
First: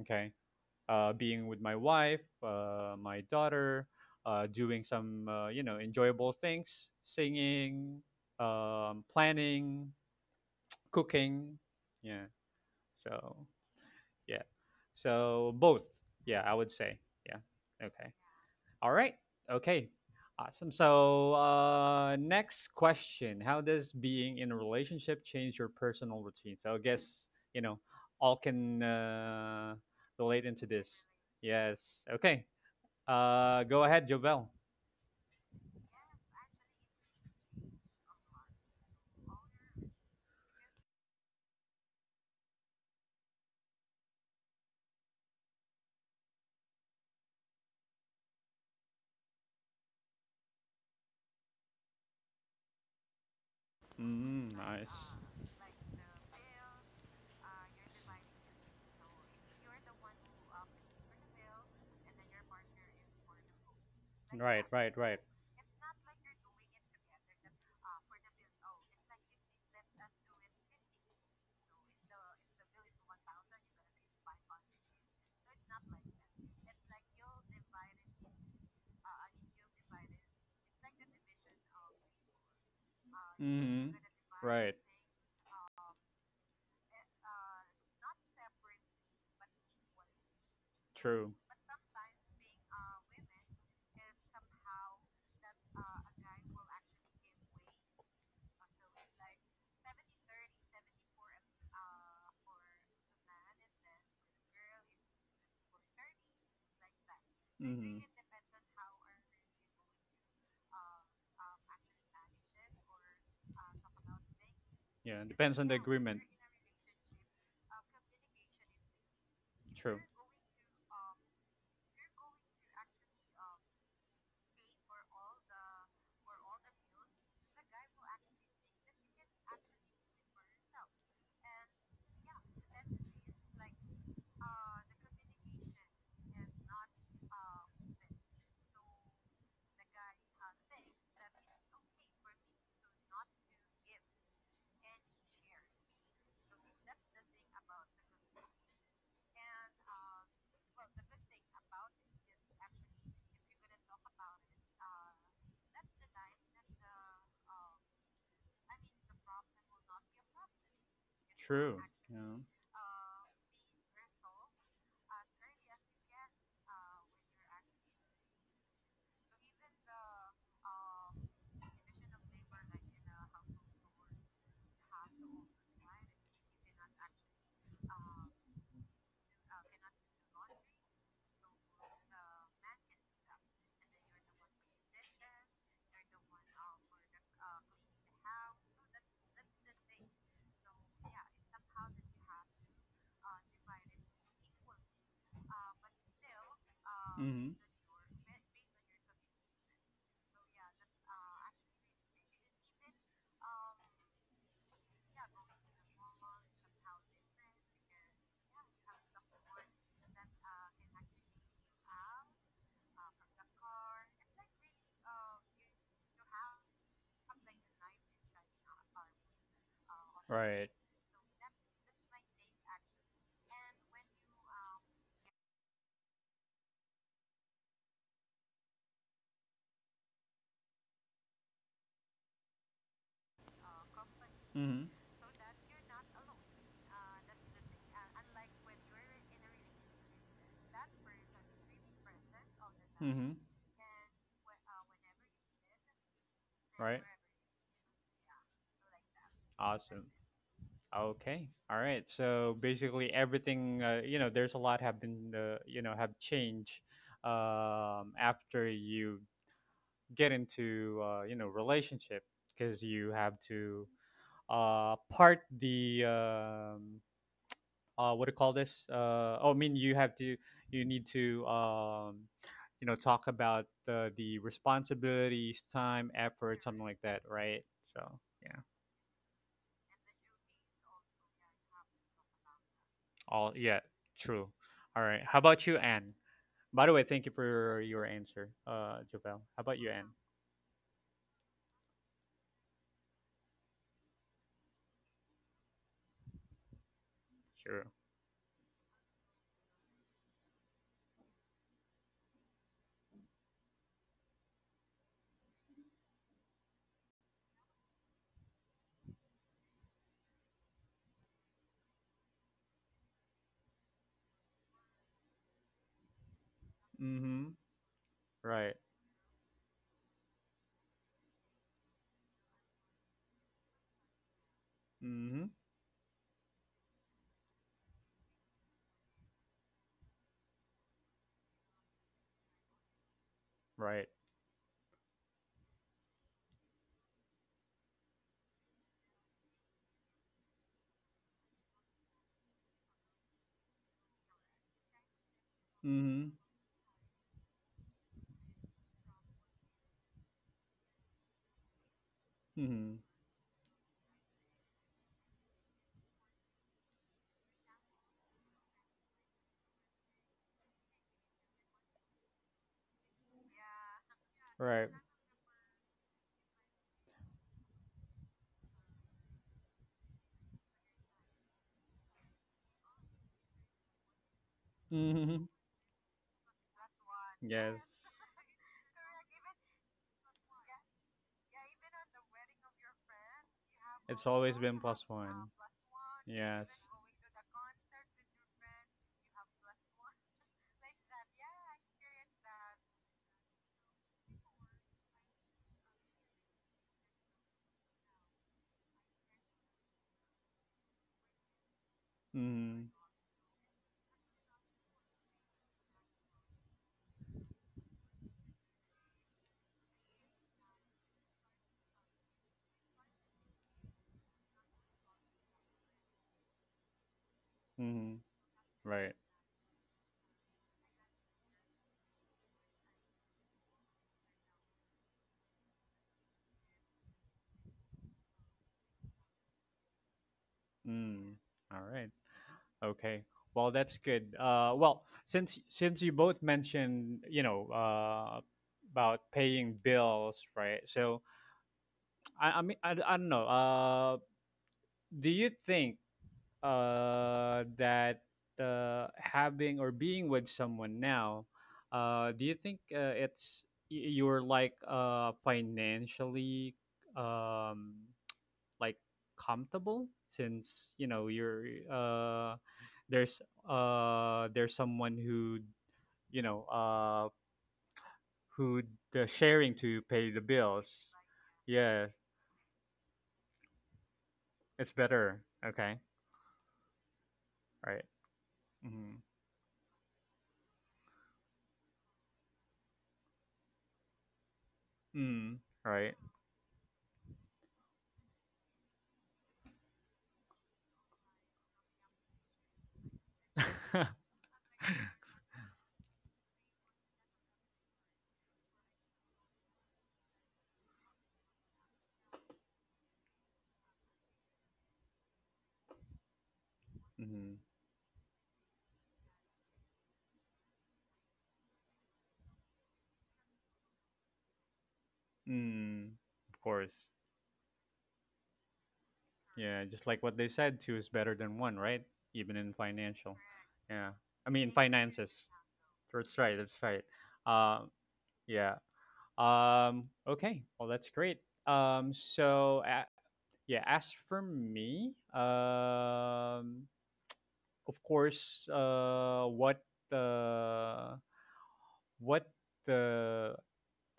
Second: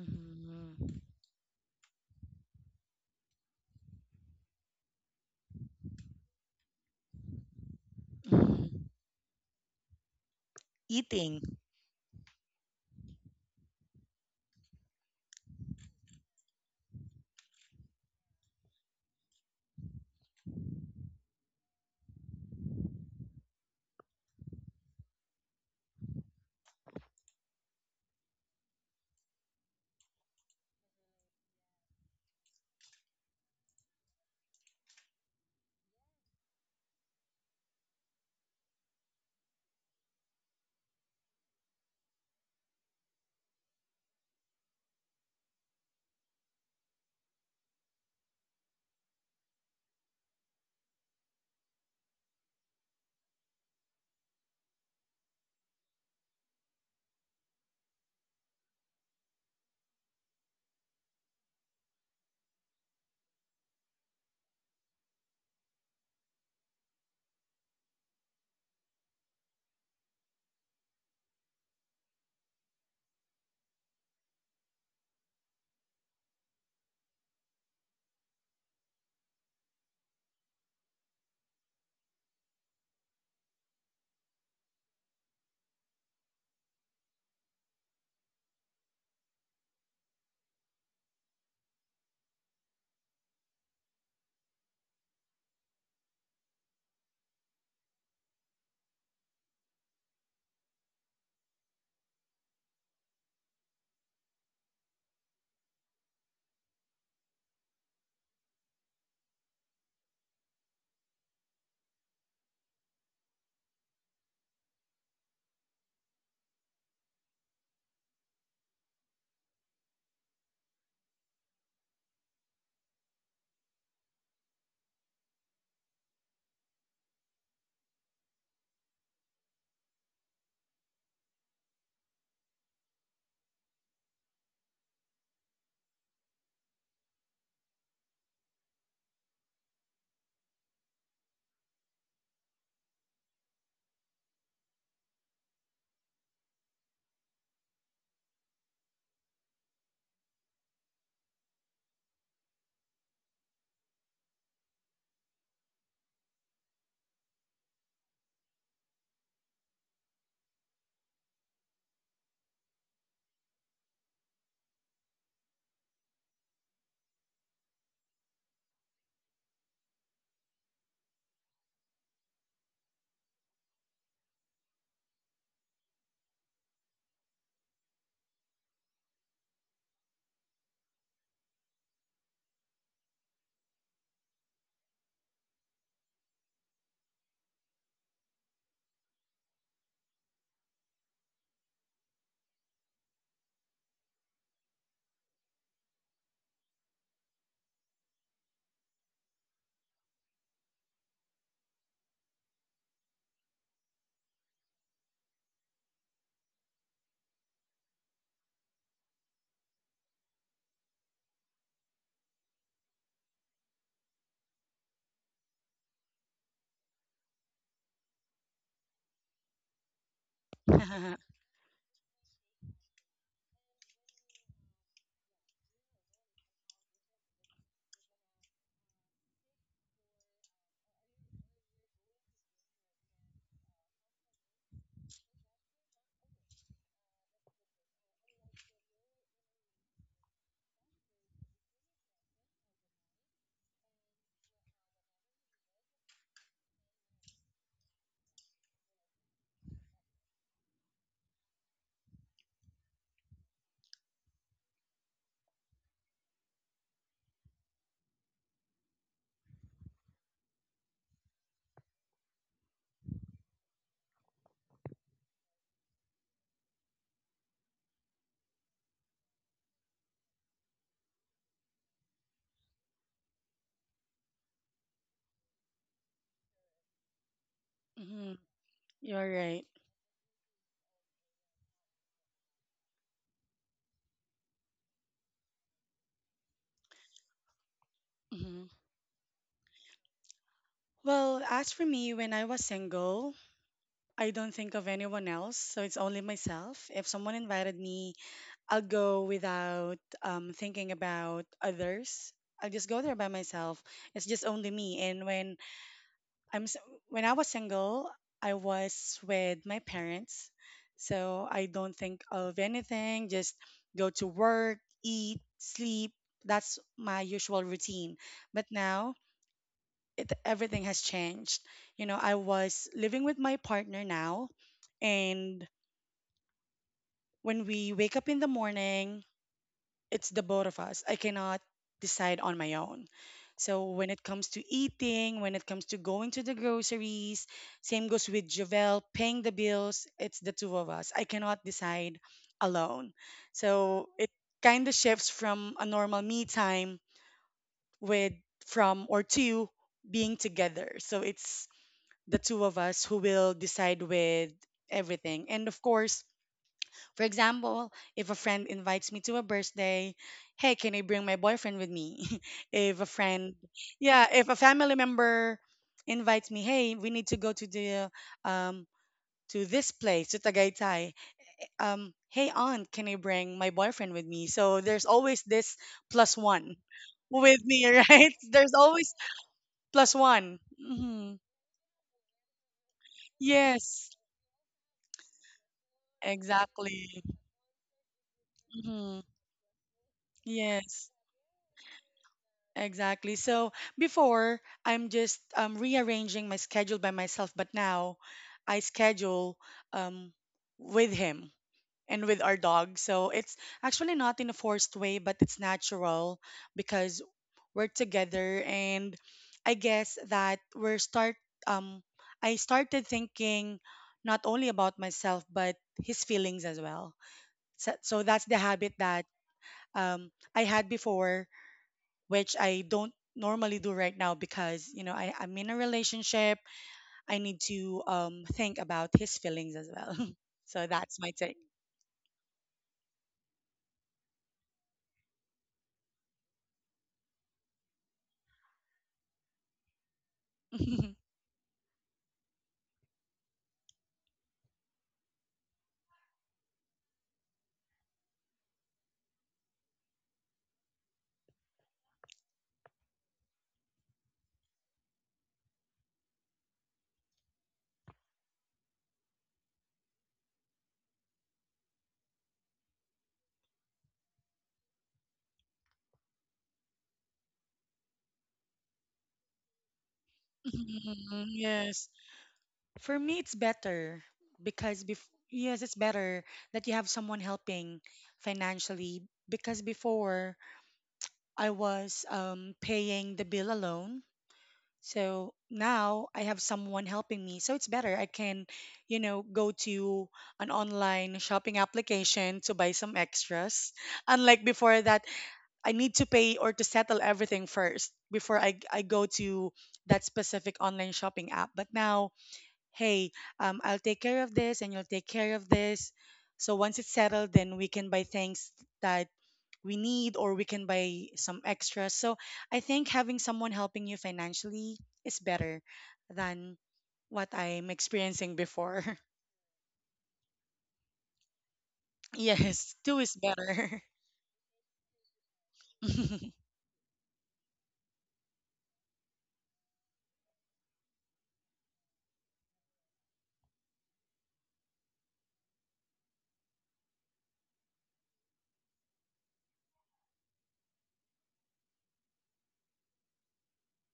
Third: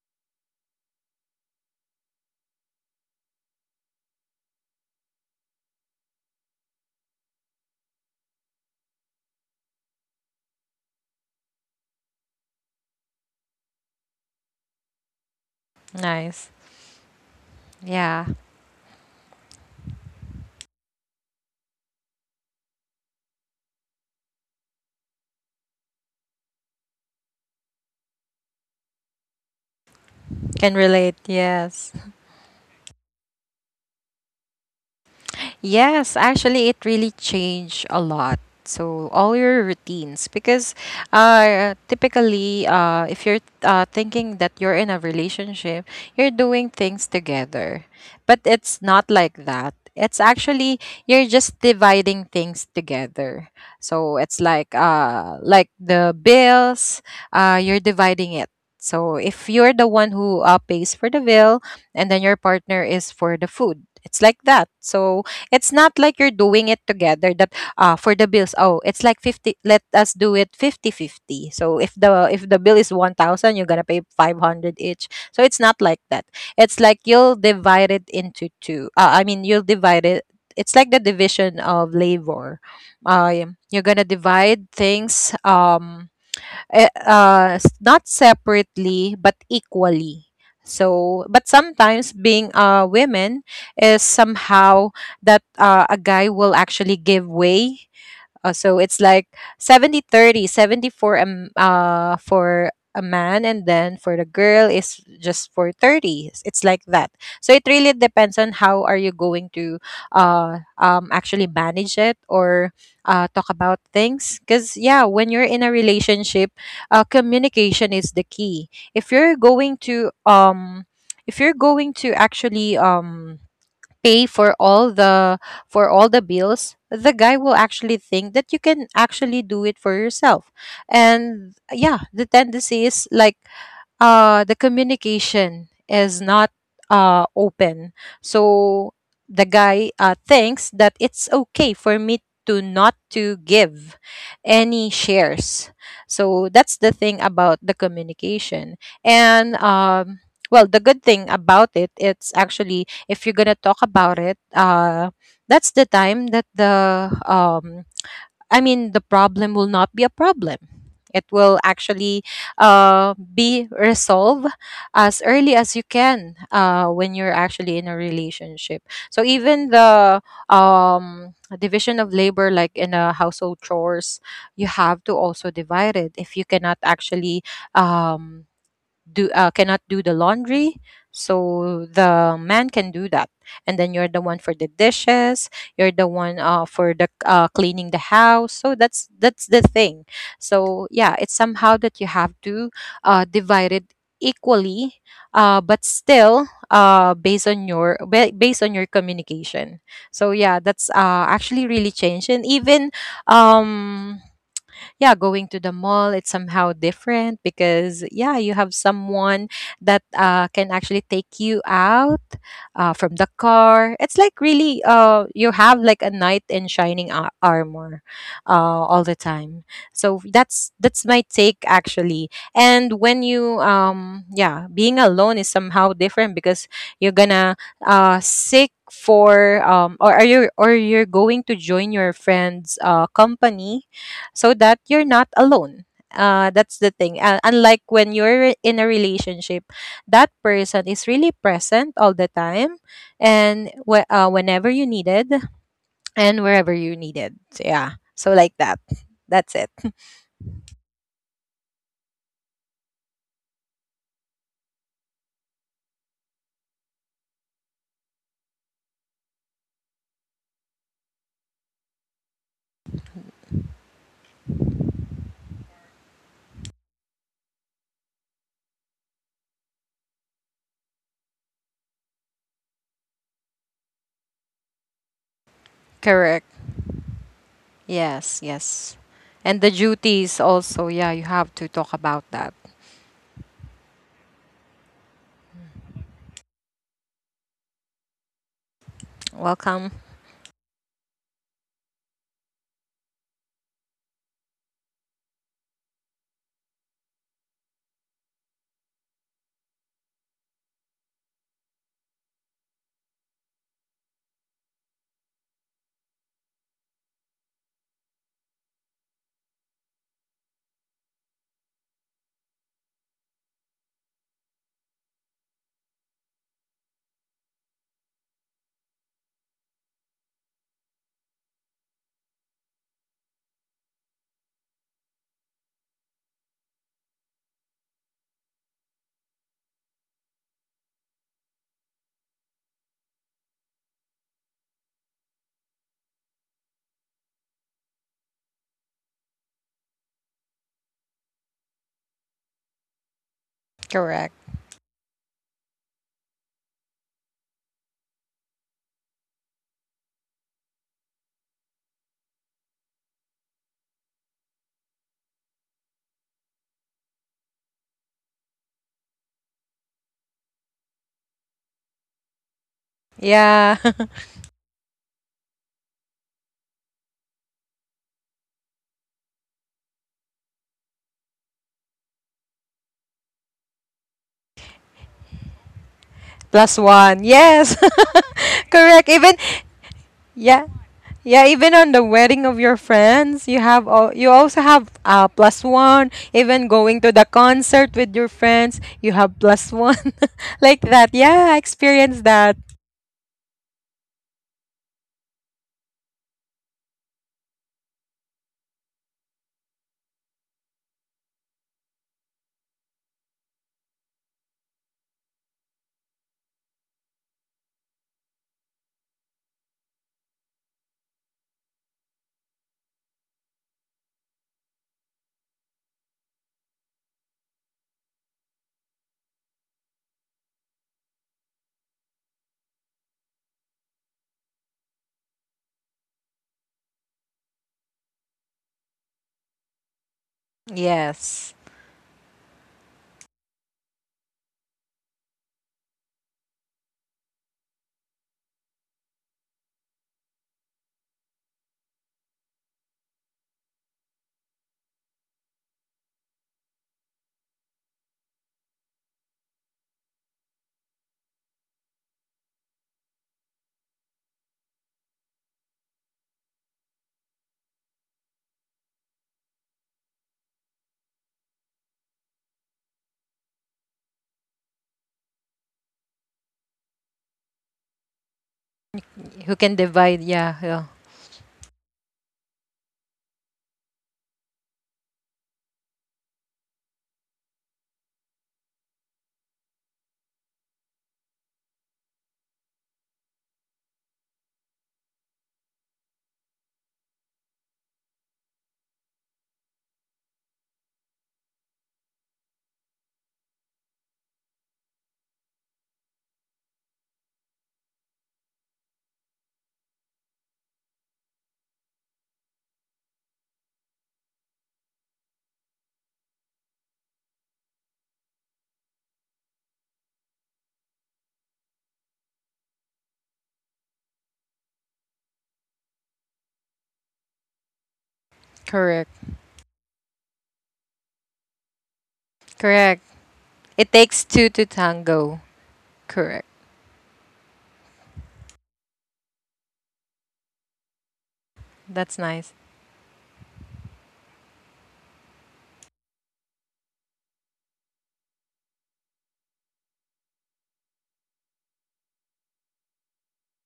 Speaker 1: Okay. Being with my wife, my daughter, doing some, you know, enjoyable things, singing,
Speaker 3: Mhm.
Speaker 1: planning,
Speaker 3: Eating.
Speaker 1: cooking. Yeah, so yeah, so both. Yeah,
Speaker 2: nice.
Speaker 1: I would say. Yeah. Okay,
Speaker 2: Yeah,
Speaker 1: all right. Okay. Awesome. So, next question: how does being in a relationship change your personal routine? So, I guess you know all can relate into
Speaker 2: can
Speaker 1: this.
Speaker 2: relate.
Speaker 1: Yes.
Speaker 2: Yes.
Speaker 1: Okay. Go ahead, Jovel.
Speaker 2: Yes, actually, it really changed a lot. So all your routines, because typically, if you're thinking that you're in a relationship, you're doing things together, but it's not like that. It's actually you're just dividing things together. So it's
Speaker 1: Mm, nice.
Speaker 2: like the bills, you're dividing it. So if you're the one who pays for the bill, and then your partner is for the food, it's like that.
Speaker 1: Right. Right.
Speaker 2: So
Speaker 1: Right.
Speaker 2: it's not like you're doing it together, that for the bills, oh, it's like 50, let us do it fifty-50. So if the bill is 1000, you're going to pay 500 each. So it's not like that. It's like you'll divide it into two. I mean, you'll divide it, it's like the division of labor. You're going to
Speaker 1: Mm-hmm.
Speaker 2: divide
Speaker 1: Right.
Speaker 2: things not separately but equally. So,
Speaker 1: True.
Speaker 2: but sometimes being a woman is somehow that a guy will actually give way, so it's like 70-30, 70 for a, for a man, and then for the girl is just for 30. It's like that. So it really
Speaker 1: Mm-hmm.
Speaker 2: depends on how are you going to actually manage it, or talk about things. Because,
Speaker 1: Yeah.
Speaker 2: yeah,
Speaker 1: Depends on the
Speaker 2: when you're in
Speaker 1: agreement.
Speaker 2: a relationship, communication is the key. If you're
Speaker 1: True.
Speaker 2: going to, actually, pay for all the bills, the guy will actually think that you can actually do it for yourself, and yeah, the tendency is like the communication is not open. So the guy thinks that it's okay for me to not to give any shares. So that's the thing about the communication. And well, the good thing about it, it's actually if you're gonna talk about it, that's the time that the I mean, the problem will not be a problem. It will
Speaker 1: True.
Speaker 2: actually
Speaker 1: Yeah.
Speaker 2: be resolved as early as you can, when you're actually in a relationship. So even the division of labor, like in a household chores, you have to also divide it. If you cannot actually um, do cannot do the laundry, so the man can do that, and then you're the one for the dishes, you're the one for the cleaning the house. So that's the thing. So yeah, it's somehow that you have to divide it equally, but still
Speaker 1: Hmm.
Speaker 2: based on your communication. So yeah, that's actually really changed. And even um yeah, going to the mall, it's somehow different because, yeah, you have someone that can actually take you out from the car. It's like really, you have like a knight in armor all the time. So
Speaker 1: Right.
Speaker 2: that's my take actually. And when you, yeah, being alone is somehow different because you're gonna seek for or are you or you're going to join your friend's company,
Speaker 1: Hmm.
Speaker 2: so that you're not alone. That's the thing. Unlike when you're in a relationship, that person is really present all the time,
Speaker 1: Hmm.
Speaker 2: and whenever you needed, and
Speaker 1: Right.
Speaker 2: wherever you needed. So, yeah. So, like that. That's it.
Speaker 1: Awesome. Okay. All right. So basically, everything, you know, there's a lot have been, you know, have changed, after you get into, you know, relationship because you have to, part the, um, what do you call this, oh, I mean, you need to, you know, talk about the responsibilities, time, effort,
Speaker 2: Correct.
Speaker 1: something like that, right? So
Speaker 3: Mhm.
Speaker 2: Yes,
Speaker 1: yeah,
Speaker 2: yes.
Speaker 3: You're right.
Speaker 2: And the duties also. Yeah, you have to talk about that.
Speaker 1: all, yeah, true, all right. How about you, Anne? By the way, thank you for your answer,
Speaker 3: Mhm.
Speaker 1: Jobel. How about you, Anne?
Speaker 2: Welcome.
Speaker 3: Well, as for me, when I was single, I don't think of anyone else, so it's only myself. If someone invited
Speaker 1: Sure.
Speaker 3: me, I'll go without thinking about others. I'll just go there by myself. It's just only me. And when I'm s- when I was single, I was with my parents, so I don't think of anything. Just go to work, eat, sleep. That's my
Speaker 1: Mm-hmm.
Speaker 3: usual routine. But
Speaker 1: Right.
Speaker 3: now everything has changed. I was living with my partner now,
Speaker 1: Mm-hmm.
Speaker 3: and when we wake up in the morning, it's the both of us. I cannot decide on my own. So when
Speaker 1: Right.
Speaker 3: it comes to eating, when it comes to going to the groceries, same goes with Jovel, paying the bills, it's the two of us. I cannot decide alone. So it
Speaker 2: Correct.
Speaker 3: kind of shifts from a normal
Speaker 1: Mm-hmm.
Speaker 3: me time with from or two being together. So it's the two of
Speaker 1: Mm-hmm.
Speaker 3: us who will decide with everything. And of course, for example, if a friend invites me to a birthday, hey, can I bring my boyfriend with me? if a friend,
Speaker 2: Yeah.
Speaker 3: Yeah, if a
Speaker 1: Right.
Speaker 3: family member invites me, hey, we need to go to the um to this place, to Tagaytay. Hey aunt, can I bring my boyfriend with me? So there's always
Speaker 1: Mm-hmm.
Speaker 3: this plus one
Speaker 2: Plus one.
Speaker 3: with
Speaker 2: Yes.
Speaker 1: Yes.
Speaker 3: me, right? There's
Speaker 2: Correct.
Speaker 3: always
Speaker 2: Even,
Speaker 3: plus one.
Speaker 2: yeah.
Speaker 3: Hmm.
Speaker 2: Yeah, even on the wedding of your friends, you have all,
Speaker 3: Yes,
Speaker 2: you
Speaker 1: It's
Speaker 2: also
Speaker 1: always been
Speaker 2: have,
Speaker 1: plus one.
Speaker 2: plus one. Even
Speaker 1: Yes.
Speaker 2: going to the
Speaker 3: exactly.
Speaker 2: concert with your friends, you
Speaker 3: Hmm.
Speaker 2: have plus one, like that.
Speaker 3: Yes.
Speaker 2: Yeah, I experienced that.
Speaker 3: Exactly. So before, I'm just rearranging my schedule by myself, but now I schedule um, with him and with our
Speaker 1: Mm,
Speaker 3: dog. So it's actually not in a forced way, but it's natural because we're together. And I guess that um, I started thinking not only about myself, but his feelings as well. So,
Speaker 1: mm,
Speaker 3: that's the habit
Speaker 1: right.
Speaker 3: that um, I had before, which I don't normally do right now because I'm in a relationship. I need to think about his feelings as well. So that's my
Speaker 1: Mm,
Speaker 3: take.
Speaker 2: Yes,
Speaker 1: all right. Okay. Well, that's good. Well, since you both mentioned, you know, about paying bills, right? So, I mean, I don't know. Do you think that, having or being with someone now, do you think it's, you're like, financially, um, like, comfortable, since you know you're, uh, there's there's someone who, you know, who they're sharing
Speaker 2: who
Speaker 1: to
Speaker 2: can
Speaker 1: pay the
Speaker 2: divide? Yeah,
Speaker 1: bills.
Speaker 2: yeah,
Speaker 3: Mm,
Speaker 1: Yeah,
Speaker 3: yes. For me, it's better
Speaker 1: it's
Speaker 3: because bef
Speaker 1: better.
Speaker 3: yes, it's
Speaker 1: Okay,
Speaker 3: better that you have someone helping
Speaker 1: right. Mm-hmm.
Speaker 3: financially because before I was paying the bill alone. So
Speaker 1: Mm, right.
Speaker 3: now I have someone helping me. So it's better. I can, go to an online shopping application to buy some extras. Unlike before that, I need to pay or to settle everything first before I go to that specific online shopping app. But now, hey, I'll take care of this and you'll take care of this. So once it's settled,
Speaker 1: Mm-hmm.
Speaker 3: then we can buy things that we need or we can buy some extras. So I think having someone helping you financially is better
Speaker 1: Mm, of
Speaker 3: than
Speaker 1: course.
Speaker 3: what I'm experiencing before.
Speaker 2: correct,
Speaker 1: Yeah, just like what they said, two is better than one, right? Even in
Speaker 3: Yes, two is
Speaker 1: financial.
Speaker 2: correct.
Speaker 3: better.
Speaker 1: Yeah.
Speaker 2: It
Speaker 1: I mean
Speaker 2: takes two to
Speaker 1: finances.
Speaker 2: tango.
Speaker 1: That's right, that's
Speaker 2: Correct.
Speaker 1: right. Um yeah. Okay. Well that's great.
Speaker 2: That's
Speaker 1: So
Speaker 2: nice.
Speaker 1: a yeah, as for me, of course, uh what uh what the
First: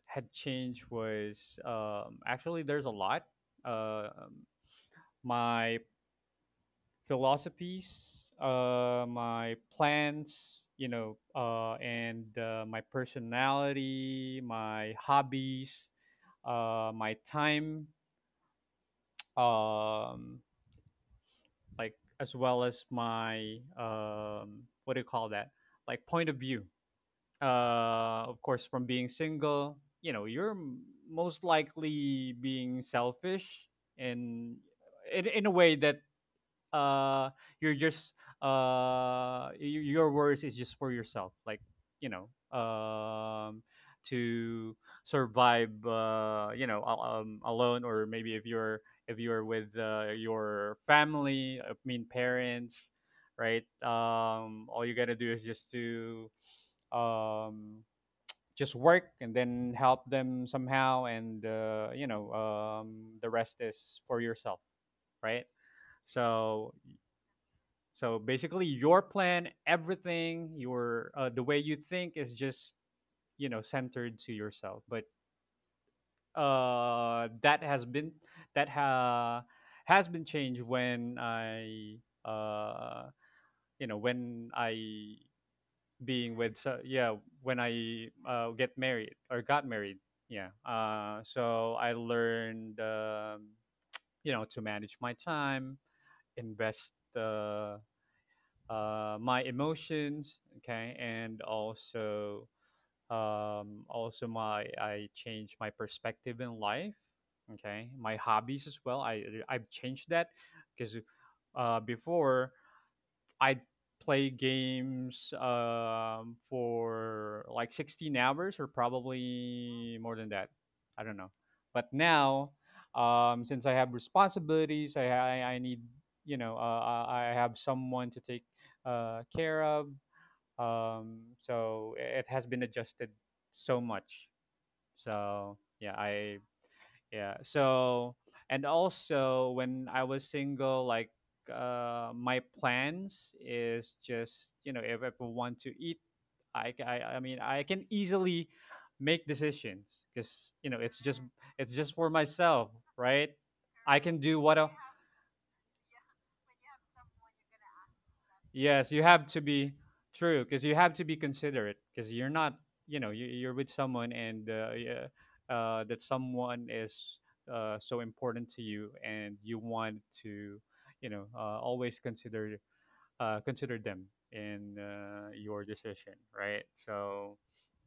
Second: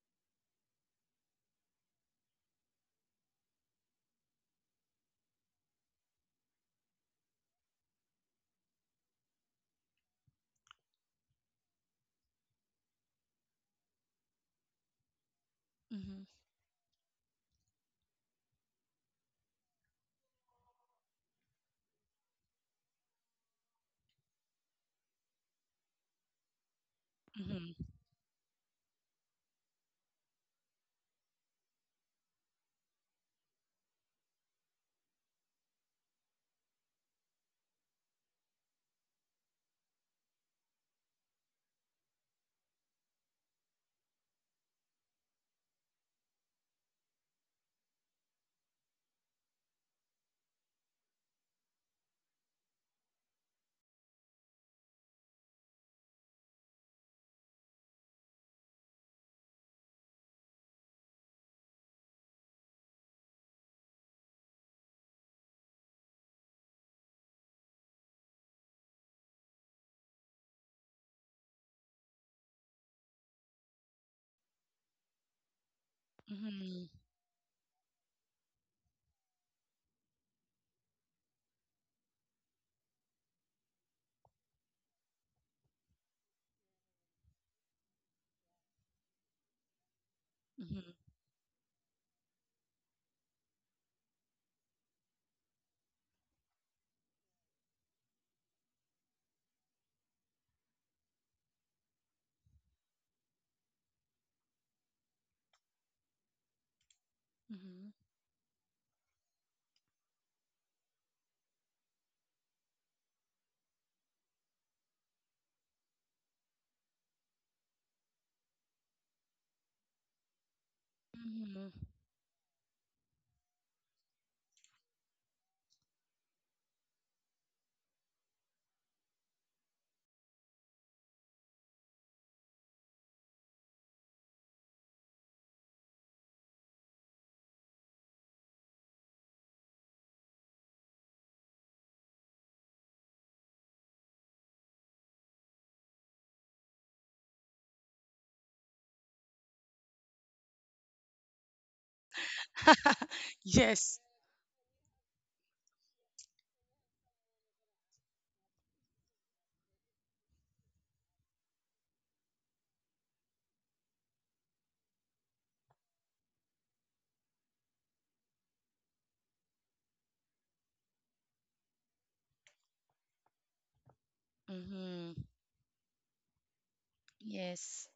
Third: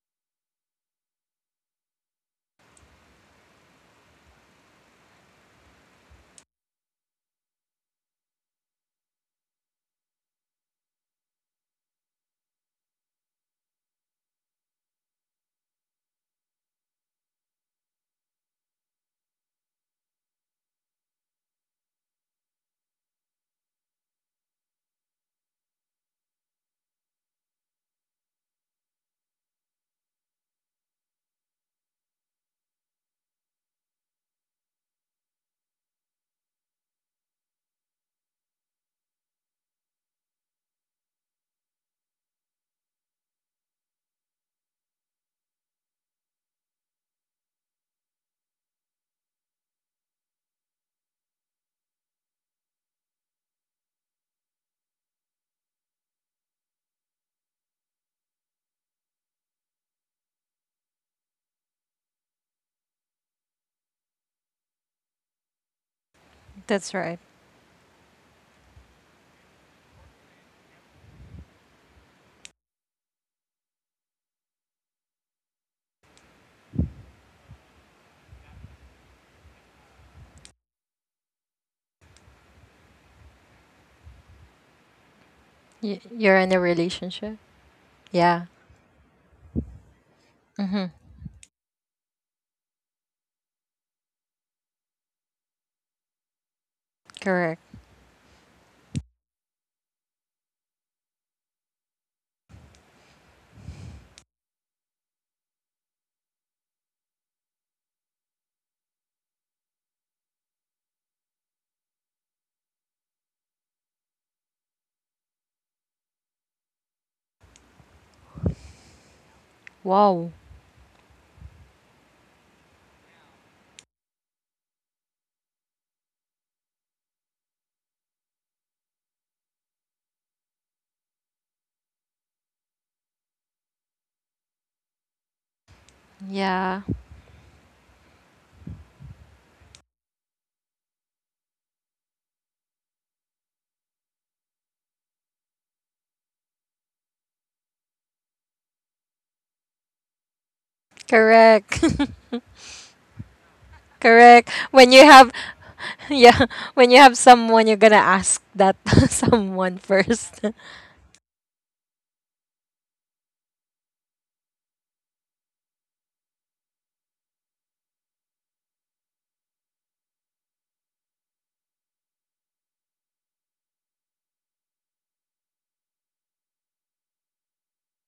Speaker 1: had changed was, actually, there's a lot. Uh, Um my philosophies, my plans, you know, and my personality, my hobbies,
Speaker 3: Mhm,
Speaker 1: my time, um, like, as well as my, what do you call that? Like, point of view.
Speaker 3: mhm,
Speaker 1: Of course, from being single, you know, you're most likely being selfish and in a way that, uh you're just, your worries is just for yourself, like, you know, um to survive, you know, alone, or maybe if you're, with, your family, I mean parents, right? All you gotta do is just to, um just work and then help them somehow, and, you know, the rest is for yourself, right?
Speaker 2: That's
Speaker 1: So,
Speaker 2: right.
Speaker 1: so basically, your plan, everything, your the way you think is just, you know, centered to yourself. But,
Speaker 3: mhm, mhm,
Speaker 1: that has been, that ha- has been changed when I, uh, you know, when I,
Speaker 2: Y- you're in a relationship.
Speaker 1: yeah, when I,
Speaker 2: Yeah.
Speaker 1: get married or got married. Yeah.
Speaker 2: Mm-hmm.
Speaker 1: So I learned, you know, to manage my time, invest.
Speaker 2: Correct.
Speaker 1: Uh, my emotions. Okay, and also, also my I changed my perspective in life.
Speaker 3: mhm,
Speaker 1: Okay, my hobbies as well. I've changed that because, before, I'd play games, for like 16 hours or
Speaker 2: Wow.
Speaker 1: probably more than that. I don't know.
Speaker 3: mhm, mhm.
Speaker 1: But now, since I have responsibilities, I need you know uh, I have someone to take care of. Um, so it has been adjusted so much. So yeah,
Speaker 2: Yeah.
Speaker 1: I yeah so and also when I was single, like my plans is just, you know, if I want to eat, I mean I can easily make decisions, because you know
Speaker 2: Correct.
Speaker 1: it's just for myself, right?
Speaker 3: Yes.
Speaker 2: correct.
Speaker 1: I can do
Speaker 2: When you
Speaker 1: what I,
Speaker 2: have yeah, when you have someone, you're gonna ask that
Speaker 1: yes, you
Speaker 2: someone
Speaker 1: have to be
Speaker 2: first.
Speaker 1: true, because you have to be considerate because you're not, you know, you're with someone, and yeah, that someone is so important to you, and you want to, you know, always consider consider them in
Speaker 3: Hmm.
Speaker 1: your decision, right? So
Speaker 3: Yes.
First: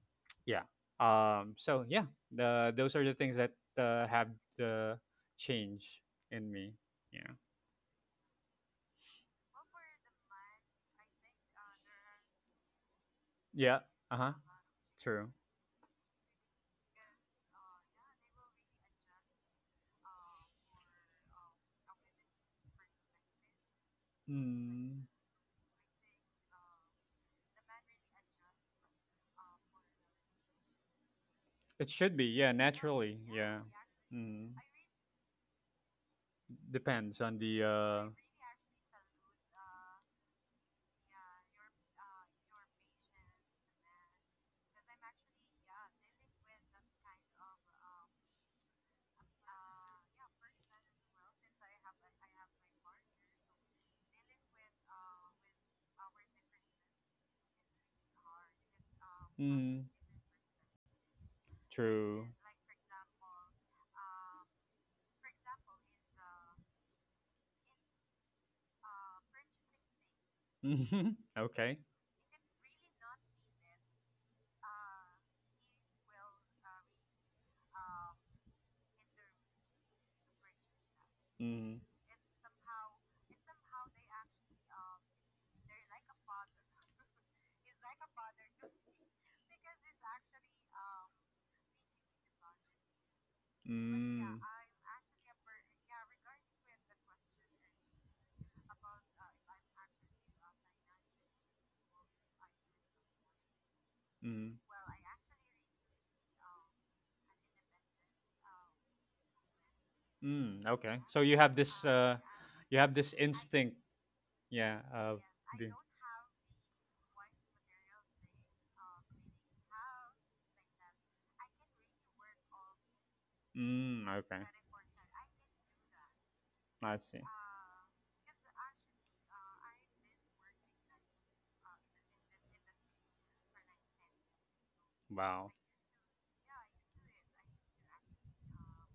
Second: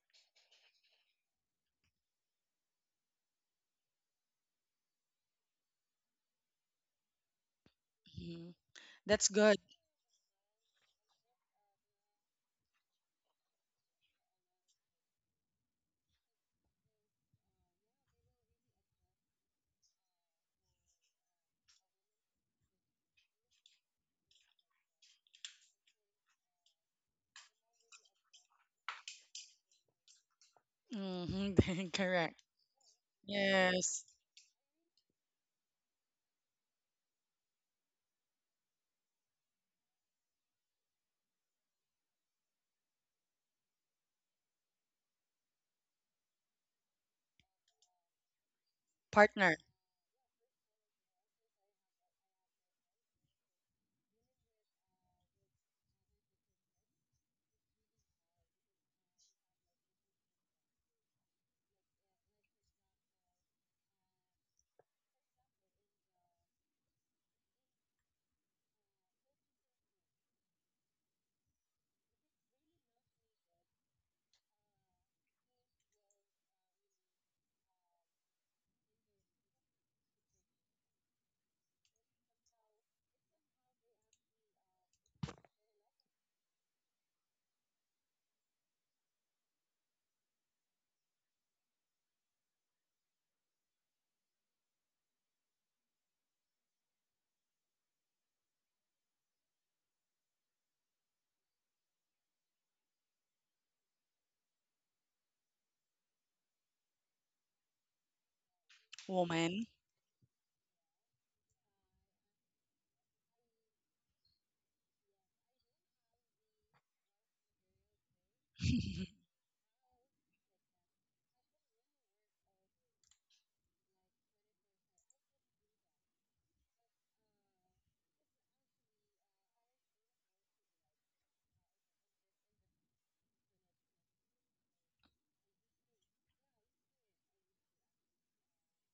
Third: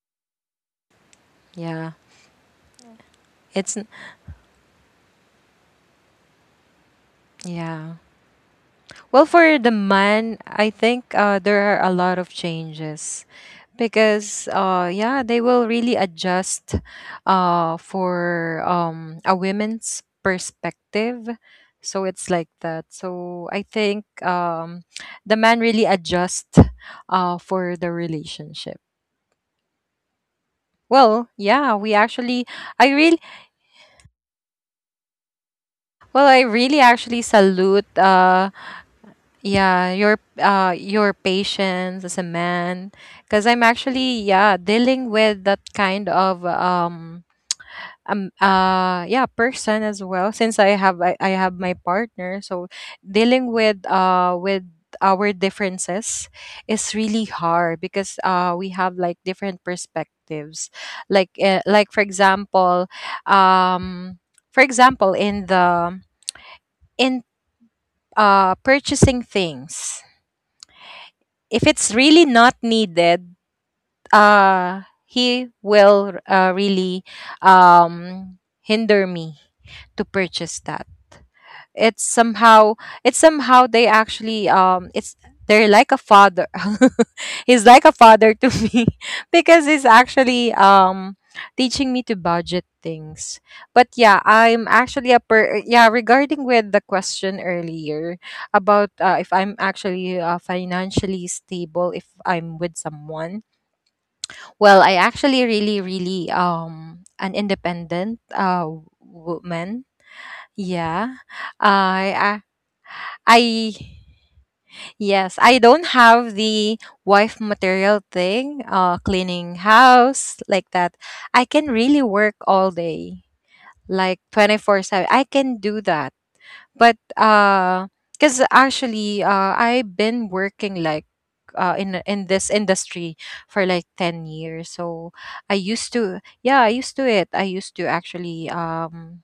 Speaker 1: yeah, um, so
Speaker 2: yeah,
Speaker 1: yeah, the those are the things that
Speaker 2: it's n-
Speaker 1: have the change in me. Yeah,
Speaker 2: yeah.
Speaker 3: Hmm. That's
Speaker 2: Well,
Speaker 3: good.
Speaker 2: for the man, I think there are a lot of changes
Speaker 1: yeah, uh huh,
Speaker 2: because
Speaker 1: true.
Speaker 2: yeah, they will really adjust for a woman's perspective. So it's like that.
Speaker 1: Mm.
Speaker 2: So I think the man really adjust for the relationship.
Speaker 3: Hmm.
Speaker 1: It should be,
Speaker 3: Correct.
Speaker 1: yeah,
Speaker 2: Well,
Speaker 1: naturally,
Speaker 2: yeah, we
Speaker 1: yeah.
Speaker 3: Yes.
Speaker 2: actually I
Speaker 1: Mm.
Speaker 2: really
Speaker 1: Depends on
Speaker 2: Well,
Speaker 1: the
Speaker 2: I
Speaker 1: uh
Speaker 2: really actually salute yeah, your patience as a man, because I'm actually yeah, dealing with that kind of
Speaker 3: Partner,
Speaker 2: yeah, person as well, since I have my partner. So dealing with our differences is really hard, because we have like
Speaker 1: mm,
Speaker 2: different perspectives. Like
Speaker 1: true.
Speaker 2: um for example in the in purchasing things.
Speaker 1: Mhm. Okay.
Speaker 2: If it's really not needed, he will really hinder me to purchase that.
Speaker 1: Mm.
Speaker 2: It's somehow it's somehow they actually it's they're like a father. He's like a father to me. Because he's actually teaching me to budget things. But yeah,
Speaker 1: Mm.
Speaker 2: I'm actually a per yeah, regarding with the question earlier about if I'm actually financially stable if I'm with someone.
Speaker 1: Mm.
Speaker 2: Well, I actually really really an independent woman.
Speaker 3: woman.
Speaker 1: Mm.
Speaker 2: Yeah.
Speaker 1: Okay. So
Speaker 2: I
Speaker 1: you have this
Speaker 2: I
Speaker 1: instinct, yeah,
Speaker 2: Yes,
Speaker 1: of
Speaker 2: I don't
Speaker 1: the
Speaker 2: have the wife material thing, uh, cleaning house like that. I can really work all day, like
Speaker 1: mm, okay.
Speaker 2: 24/7. I can do that. But
Speaker 1: I see.
Speaker 2: cuz actually I've been working like in this industry for like 10 years. So
Speaker 1: Wow.
Speaker 2: I used to actually um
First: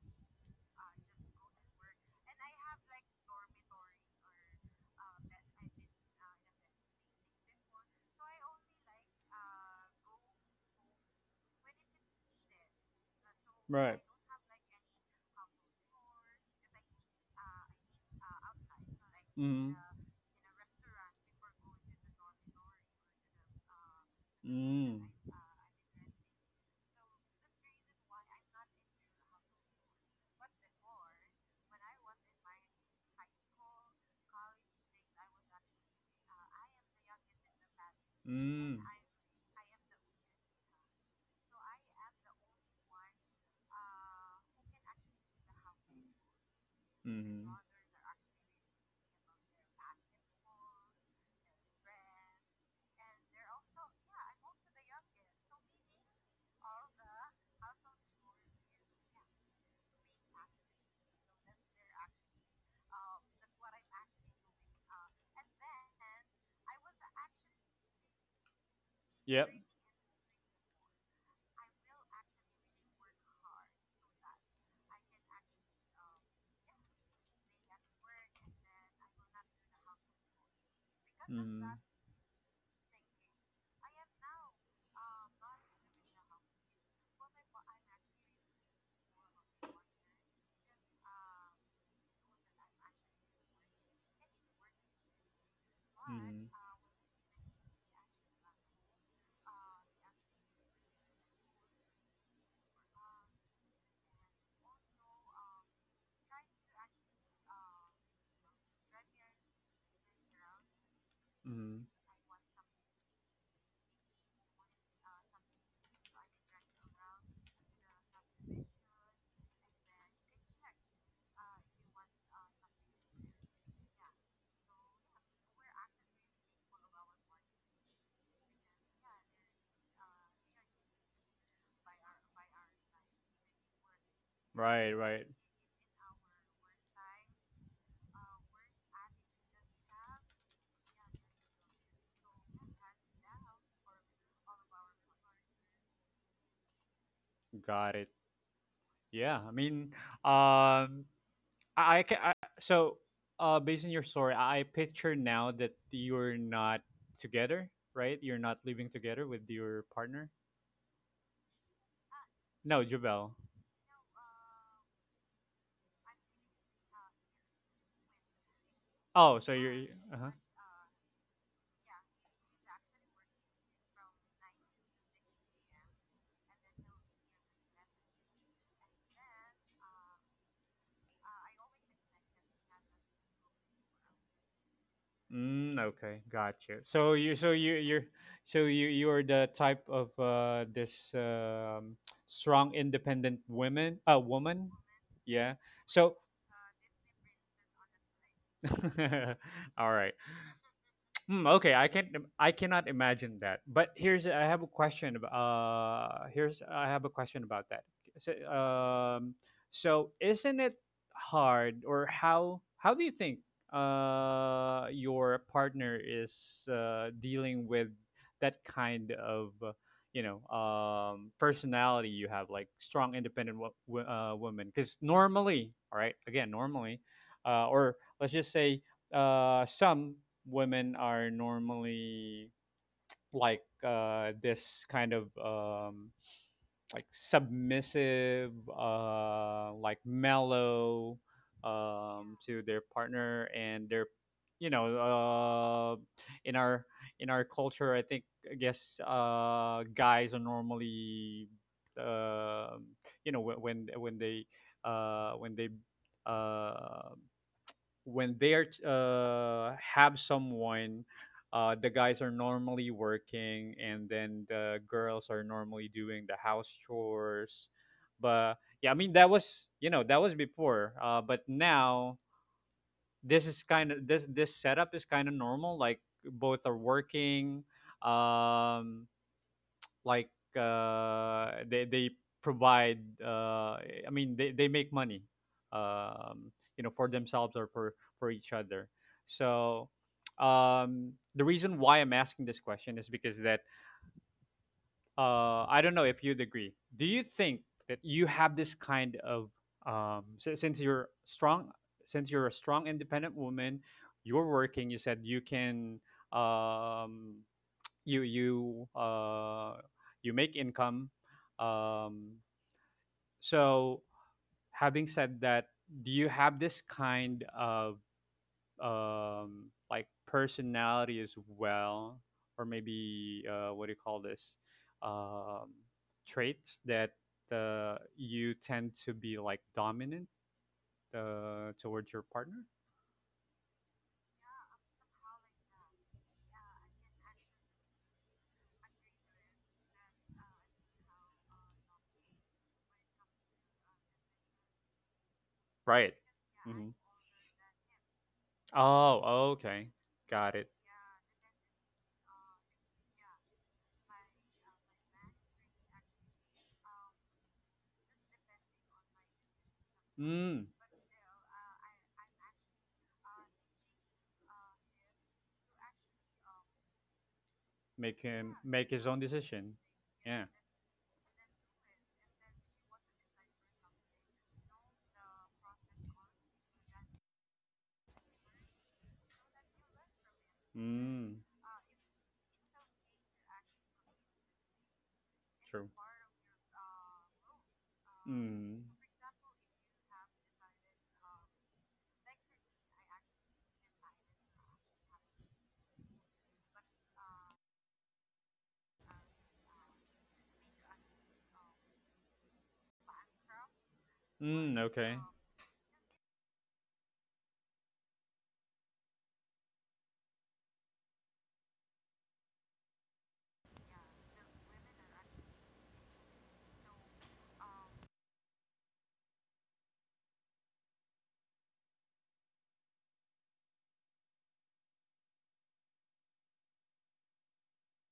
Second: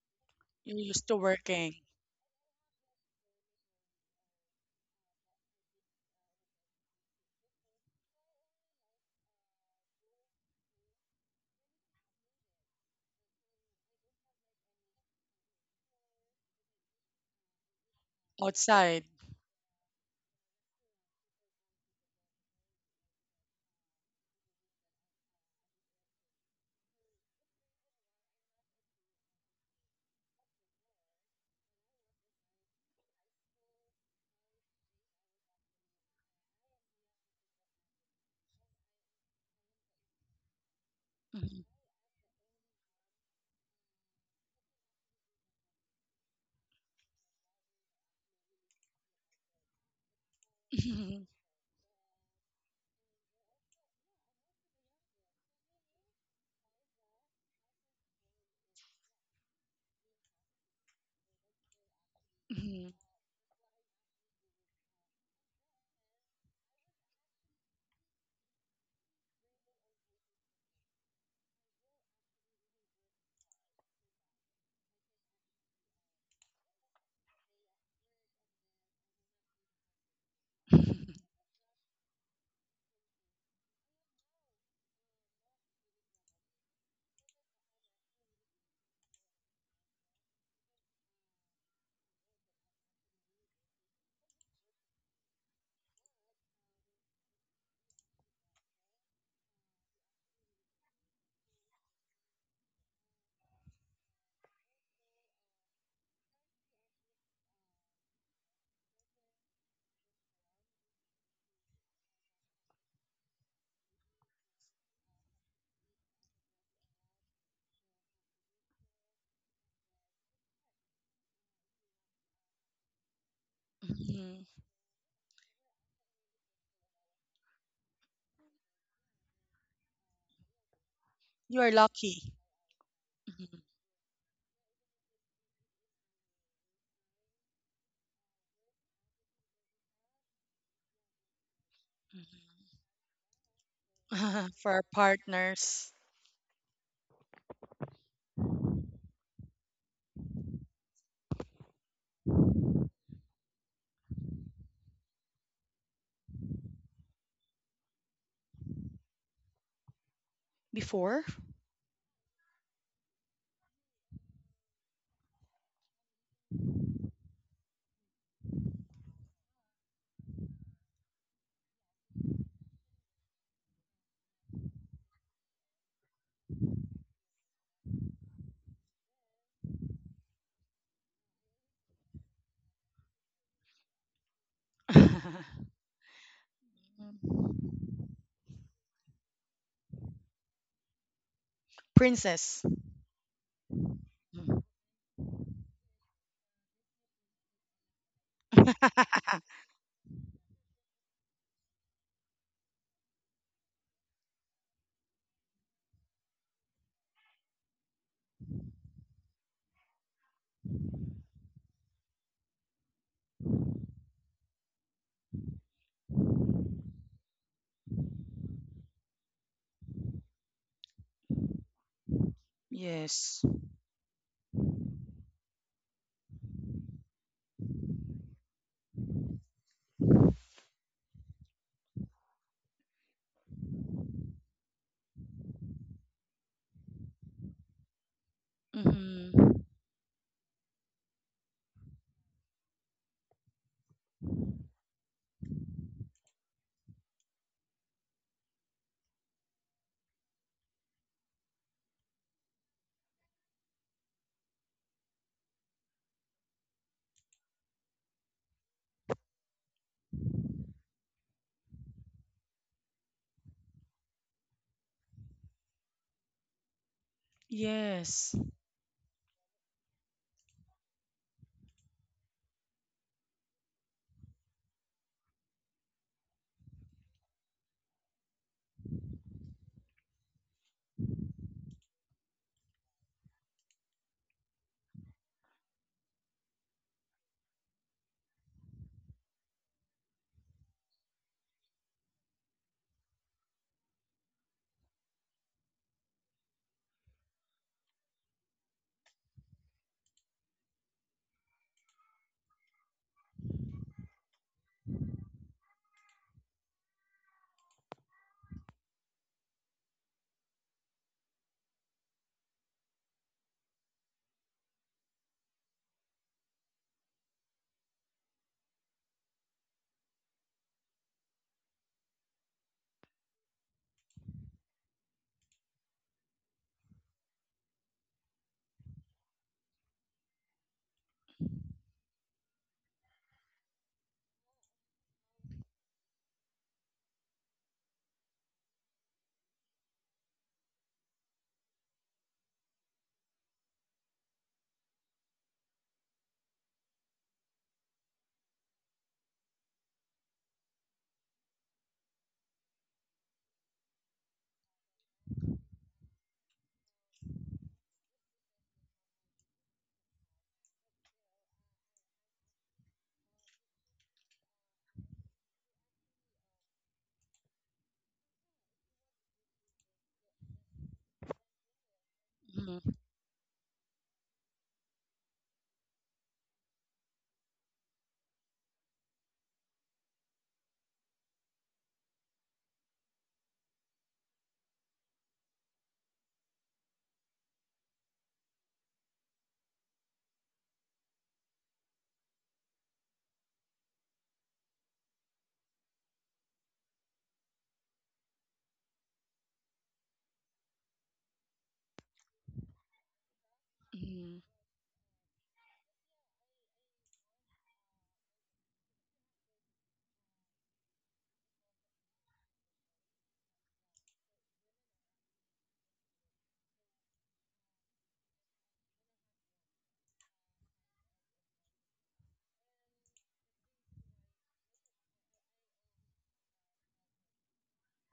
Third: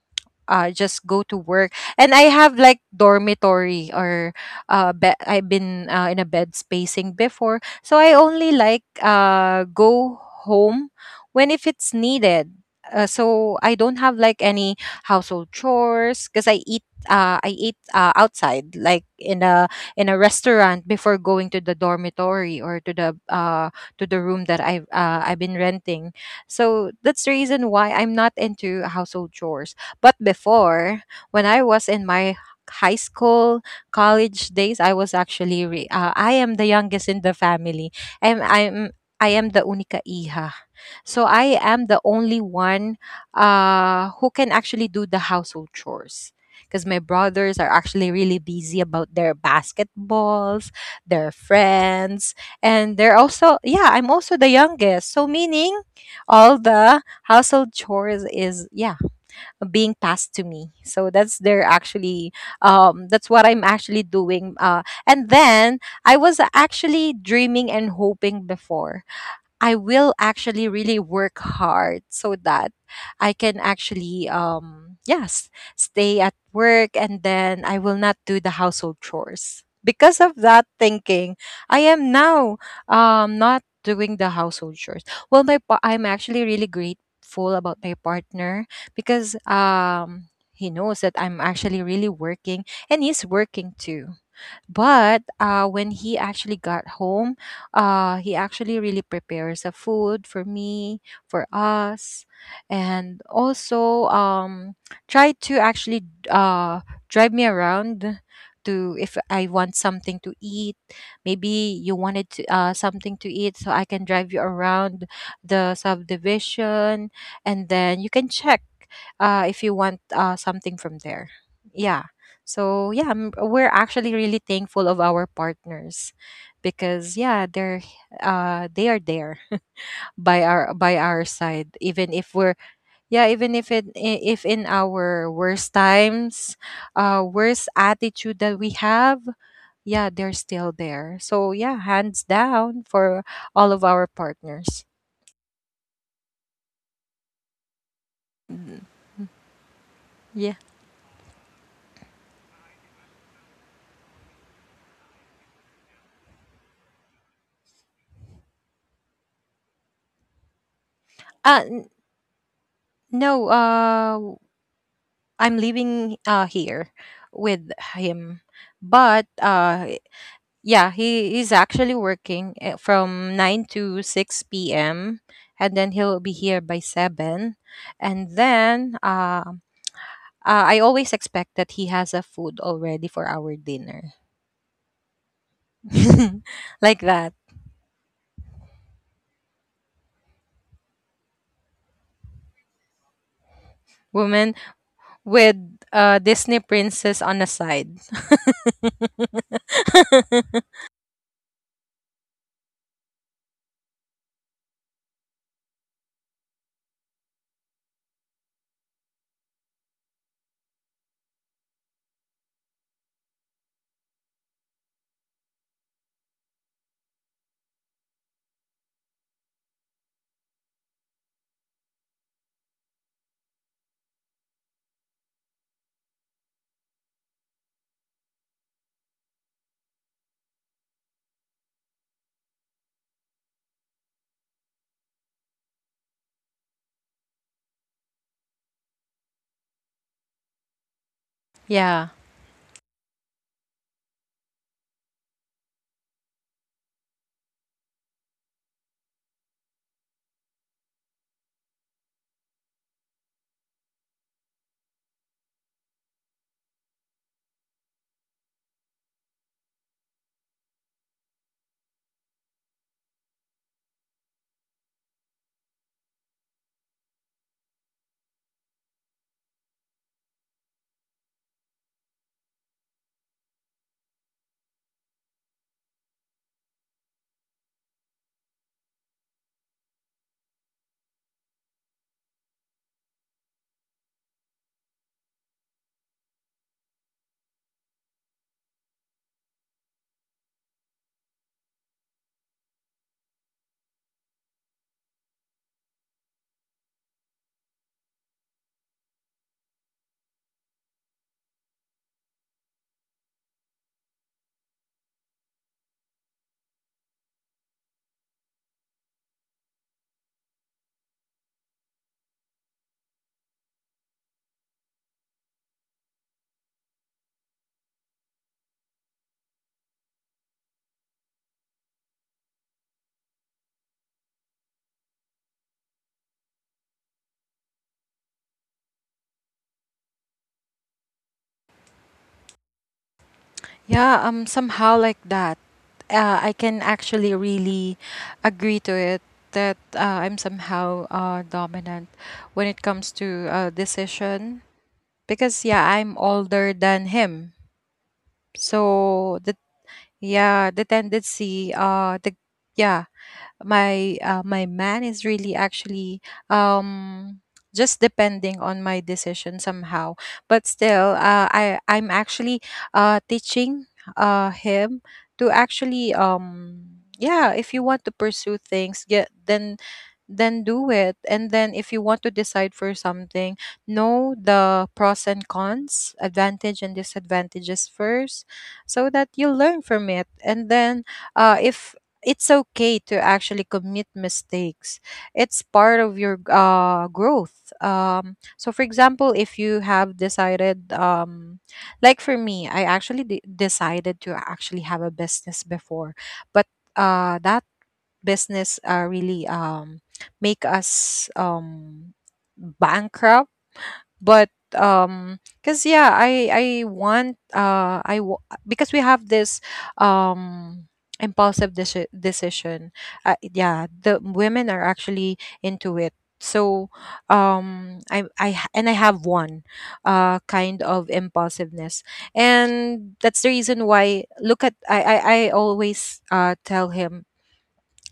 Speaker 2: uh,
Speaker 3: You're
Speaker 2: just
Speaker 3: used to
Speaker 2: go to work,
Speaker 3: working
Speaker 2: and I have like dormitory or I've been in a bed spacing before, so I only like go home when if it's needed. So I don't
Speaker 1: Right.
Speaker 2: have like any household chores because I eat outside, like
Speaker 3: outside.
Speaker 1: Mm.
Speaker 2: in a restaurant, before going to the dormitory or to the room that
Speaker 1: Mm.
Speaker 2: I've been renting. So that's the reason why I'm not into household chores. But before, when I was in my high school, college days, I was actually re- I am the youngest in the family. I'm
Speaker 1: Mm.
Speaker 2: I'm I am the única hija. So
Speaker 3: Mm-hmm.
Speaker 2: I am the only one who can actually do the household chores, because my
Speaker 1: Mm.
Speaker 2: brothers are actually really busy about their basketballs,
Speaker 3: Mhm,
Speaker 2: their friends, and they're also, yeah, I'm also the youngest. So meaning all the household chores is, yeah, being passed to me. So that's their actually
Speaker 3: mhm,
Speaker 2: that's what I'm actually doing. And then I was actually dreaming and hoping
Speaker 1: Yep.
Speaker 2: before I will actually really work hard, so that I can actually yes, stay at work, and then I will not do the household chores.
Speaker 3: mhm,
Speaker 2: Because of that
Speaker 1: Mm.
Speaker 2: thinking, I am now not doing the household chores. Well, I'm actually really grateful about my partner, because he knows that I'm actually really working, and he's working too. But
Speaker 1: Mm.
Speaker 2: when he actually got home, he actually really prepares a food for me, for us, and also try to actually uh, drive me around to if I want something to
Speaker 1: Mm.
Speaker 2: eat. Maybe you wanted to, something to eat, so I can drive you around the subdivision, and then you can check if you want something from there. Yeah.
Speaker 3: mhm.
Speaker 2: So yeah, we're actually really thankful of our partners, because yeah, they're they are there
Speaker 3: You are lucky.
Speaker 2: by our side, even if
Speaker 3: Mhm,
Speaker 2: we're yeah, even if
Speaker 1: Right, right.
Speaker 2: if in our worst times, worst attitude that we have, yeah, they're still there. So yeah, hands down for all
Speaker 3: mhm.
Speaker 2: of
Speaker 3: For
Speaker 2: our
Speaker 3: our
Speaker 2: partners.
Speaker 3: partners
Speaker 1: Got it. Yeah. I mean, um,
Speaker 2: Yeah.
Speaker 1: I can. I, so, based on your story, I picture now that you're not together, right? You're not living together with your partner.
Speaker 3: before.
Speaker 2: Uh n-
Speaker 1: No, Jubel.
Speaker 2: no, I'm living here with him,
Speaker 1: Oh, so
Speaker 2: but
Speaker 1: you're. Uh huh.
Speaker 2: yeah, he is actually working, eh, from 9 to 6 p.m., and then he'll be here by 7. And then I always expect that he has a food already for our dinner.
Speaker 1: Mm, okay, got you. So you, so
Speaker 2: Like
Speaker 1: you,
Speaker 3: Mhm.
Speaker 2: that.
Speaker 1: you're, so you are the type of this
Speaker 3: Princess.
Speaker 1: strong, independent women,
Speaker 3: Mhm.
Speaker 1: woman.
Speaker 2: Woman
Speaker 1: Yeah.
Speaker 2: with
Speaker 1: So,
Speaker 2: Disney princess on the side.
Speaker 1: all right. Hmm, okay, I can't. I cannot imagine that. But here's I have a question about that. So, so isn't it hard, or how do you think your partner is dealing with that kind of you know, personality you have, like strong,
Speaker 3: Yes.
Speaker 1: independent woman? Because normally, all right, again, normally, or let's just say some women are normally like this kind of like submissive,
Speaker 3: Mhm.
Speaker 1: like mellow,
Speaker 2: Yeah.
Speaker 1: to their partner, and they're, you know, in our in our culture, I think, I guess guys are normally um you know, when they uh, when they uh, when they are have someone, the guys are normally working, and then the girls are normally doing the house chores.
Speaker 3: Yes.
Speaker 1: But yeah, I mean that was, you know, that was before. But now this is kind of, this setup is kind of normal. Like both are working. Um, like they provide I mean they make money, um, you know, for themselves or for each other, so the reason why I'm asking this question is because that I don't know if you'd agree. Do you think that you have this kind of since you're strong, since you're a strong independent woman, you're working, you said you can um, you you uh, you make income. Um, so having said that, do you have this kind of like personality as well, or maybe what do you call this, um, traits that you tend to be like dominant towards your partner?
Speaker 2: Yeah, somehow like that. I can actually really agree to it that I'm somehow, dominant when it comes to decision, because yeah,
Speaker 1: Right.
Speaker 2: I'm older
Speaker 1: Hmm.
Speaker 2: than him. So
Speaker 1: Oh,
Speaker 2: the
Speaker 1: okay. Got it.
Speaker 2: yeah, the tendency the yeah, my my man is really actually um just depending on my decision somehow.
Speaker 1: Mm.
Speaker 2: But still i'm actually teaching him to actually yeah, if you want to
Speaker 1: Make him
Speaker 2: pursue
Speaker 1: make
Speaker 2: things
Speaker 1: his own
Speaker 2: get
Speaker 1: decision. Yeah.
Speaker 2: then do it, and then if you want to decide
Speaker 3: Mhm,
Speaker 2: for something, know the pros and cons, advantage and disadvantages first, so that you learn from it. And then
Speaker 1: Mm,
Speaker 2: if it's okay to actually commit mistakes. It's
Speaker 1: true.
Speaker 2: part of your growth. So,
Speaker 1: Mm.
Speaker 2: for example, if you have decided, like for me, decided to actually have a business before, but that business really make us bankrupt.
Speaker 3: mhm,
Speaker 2: But
Speaker 1: Mm, okay.
Speaker 2: because yeah, I want I w- because we have this um decision. Yeah, the women are actually into it. So and I have one kind of impulsiveness, and that's the reason why look at I always tell him,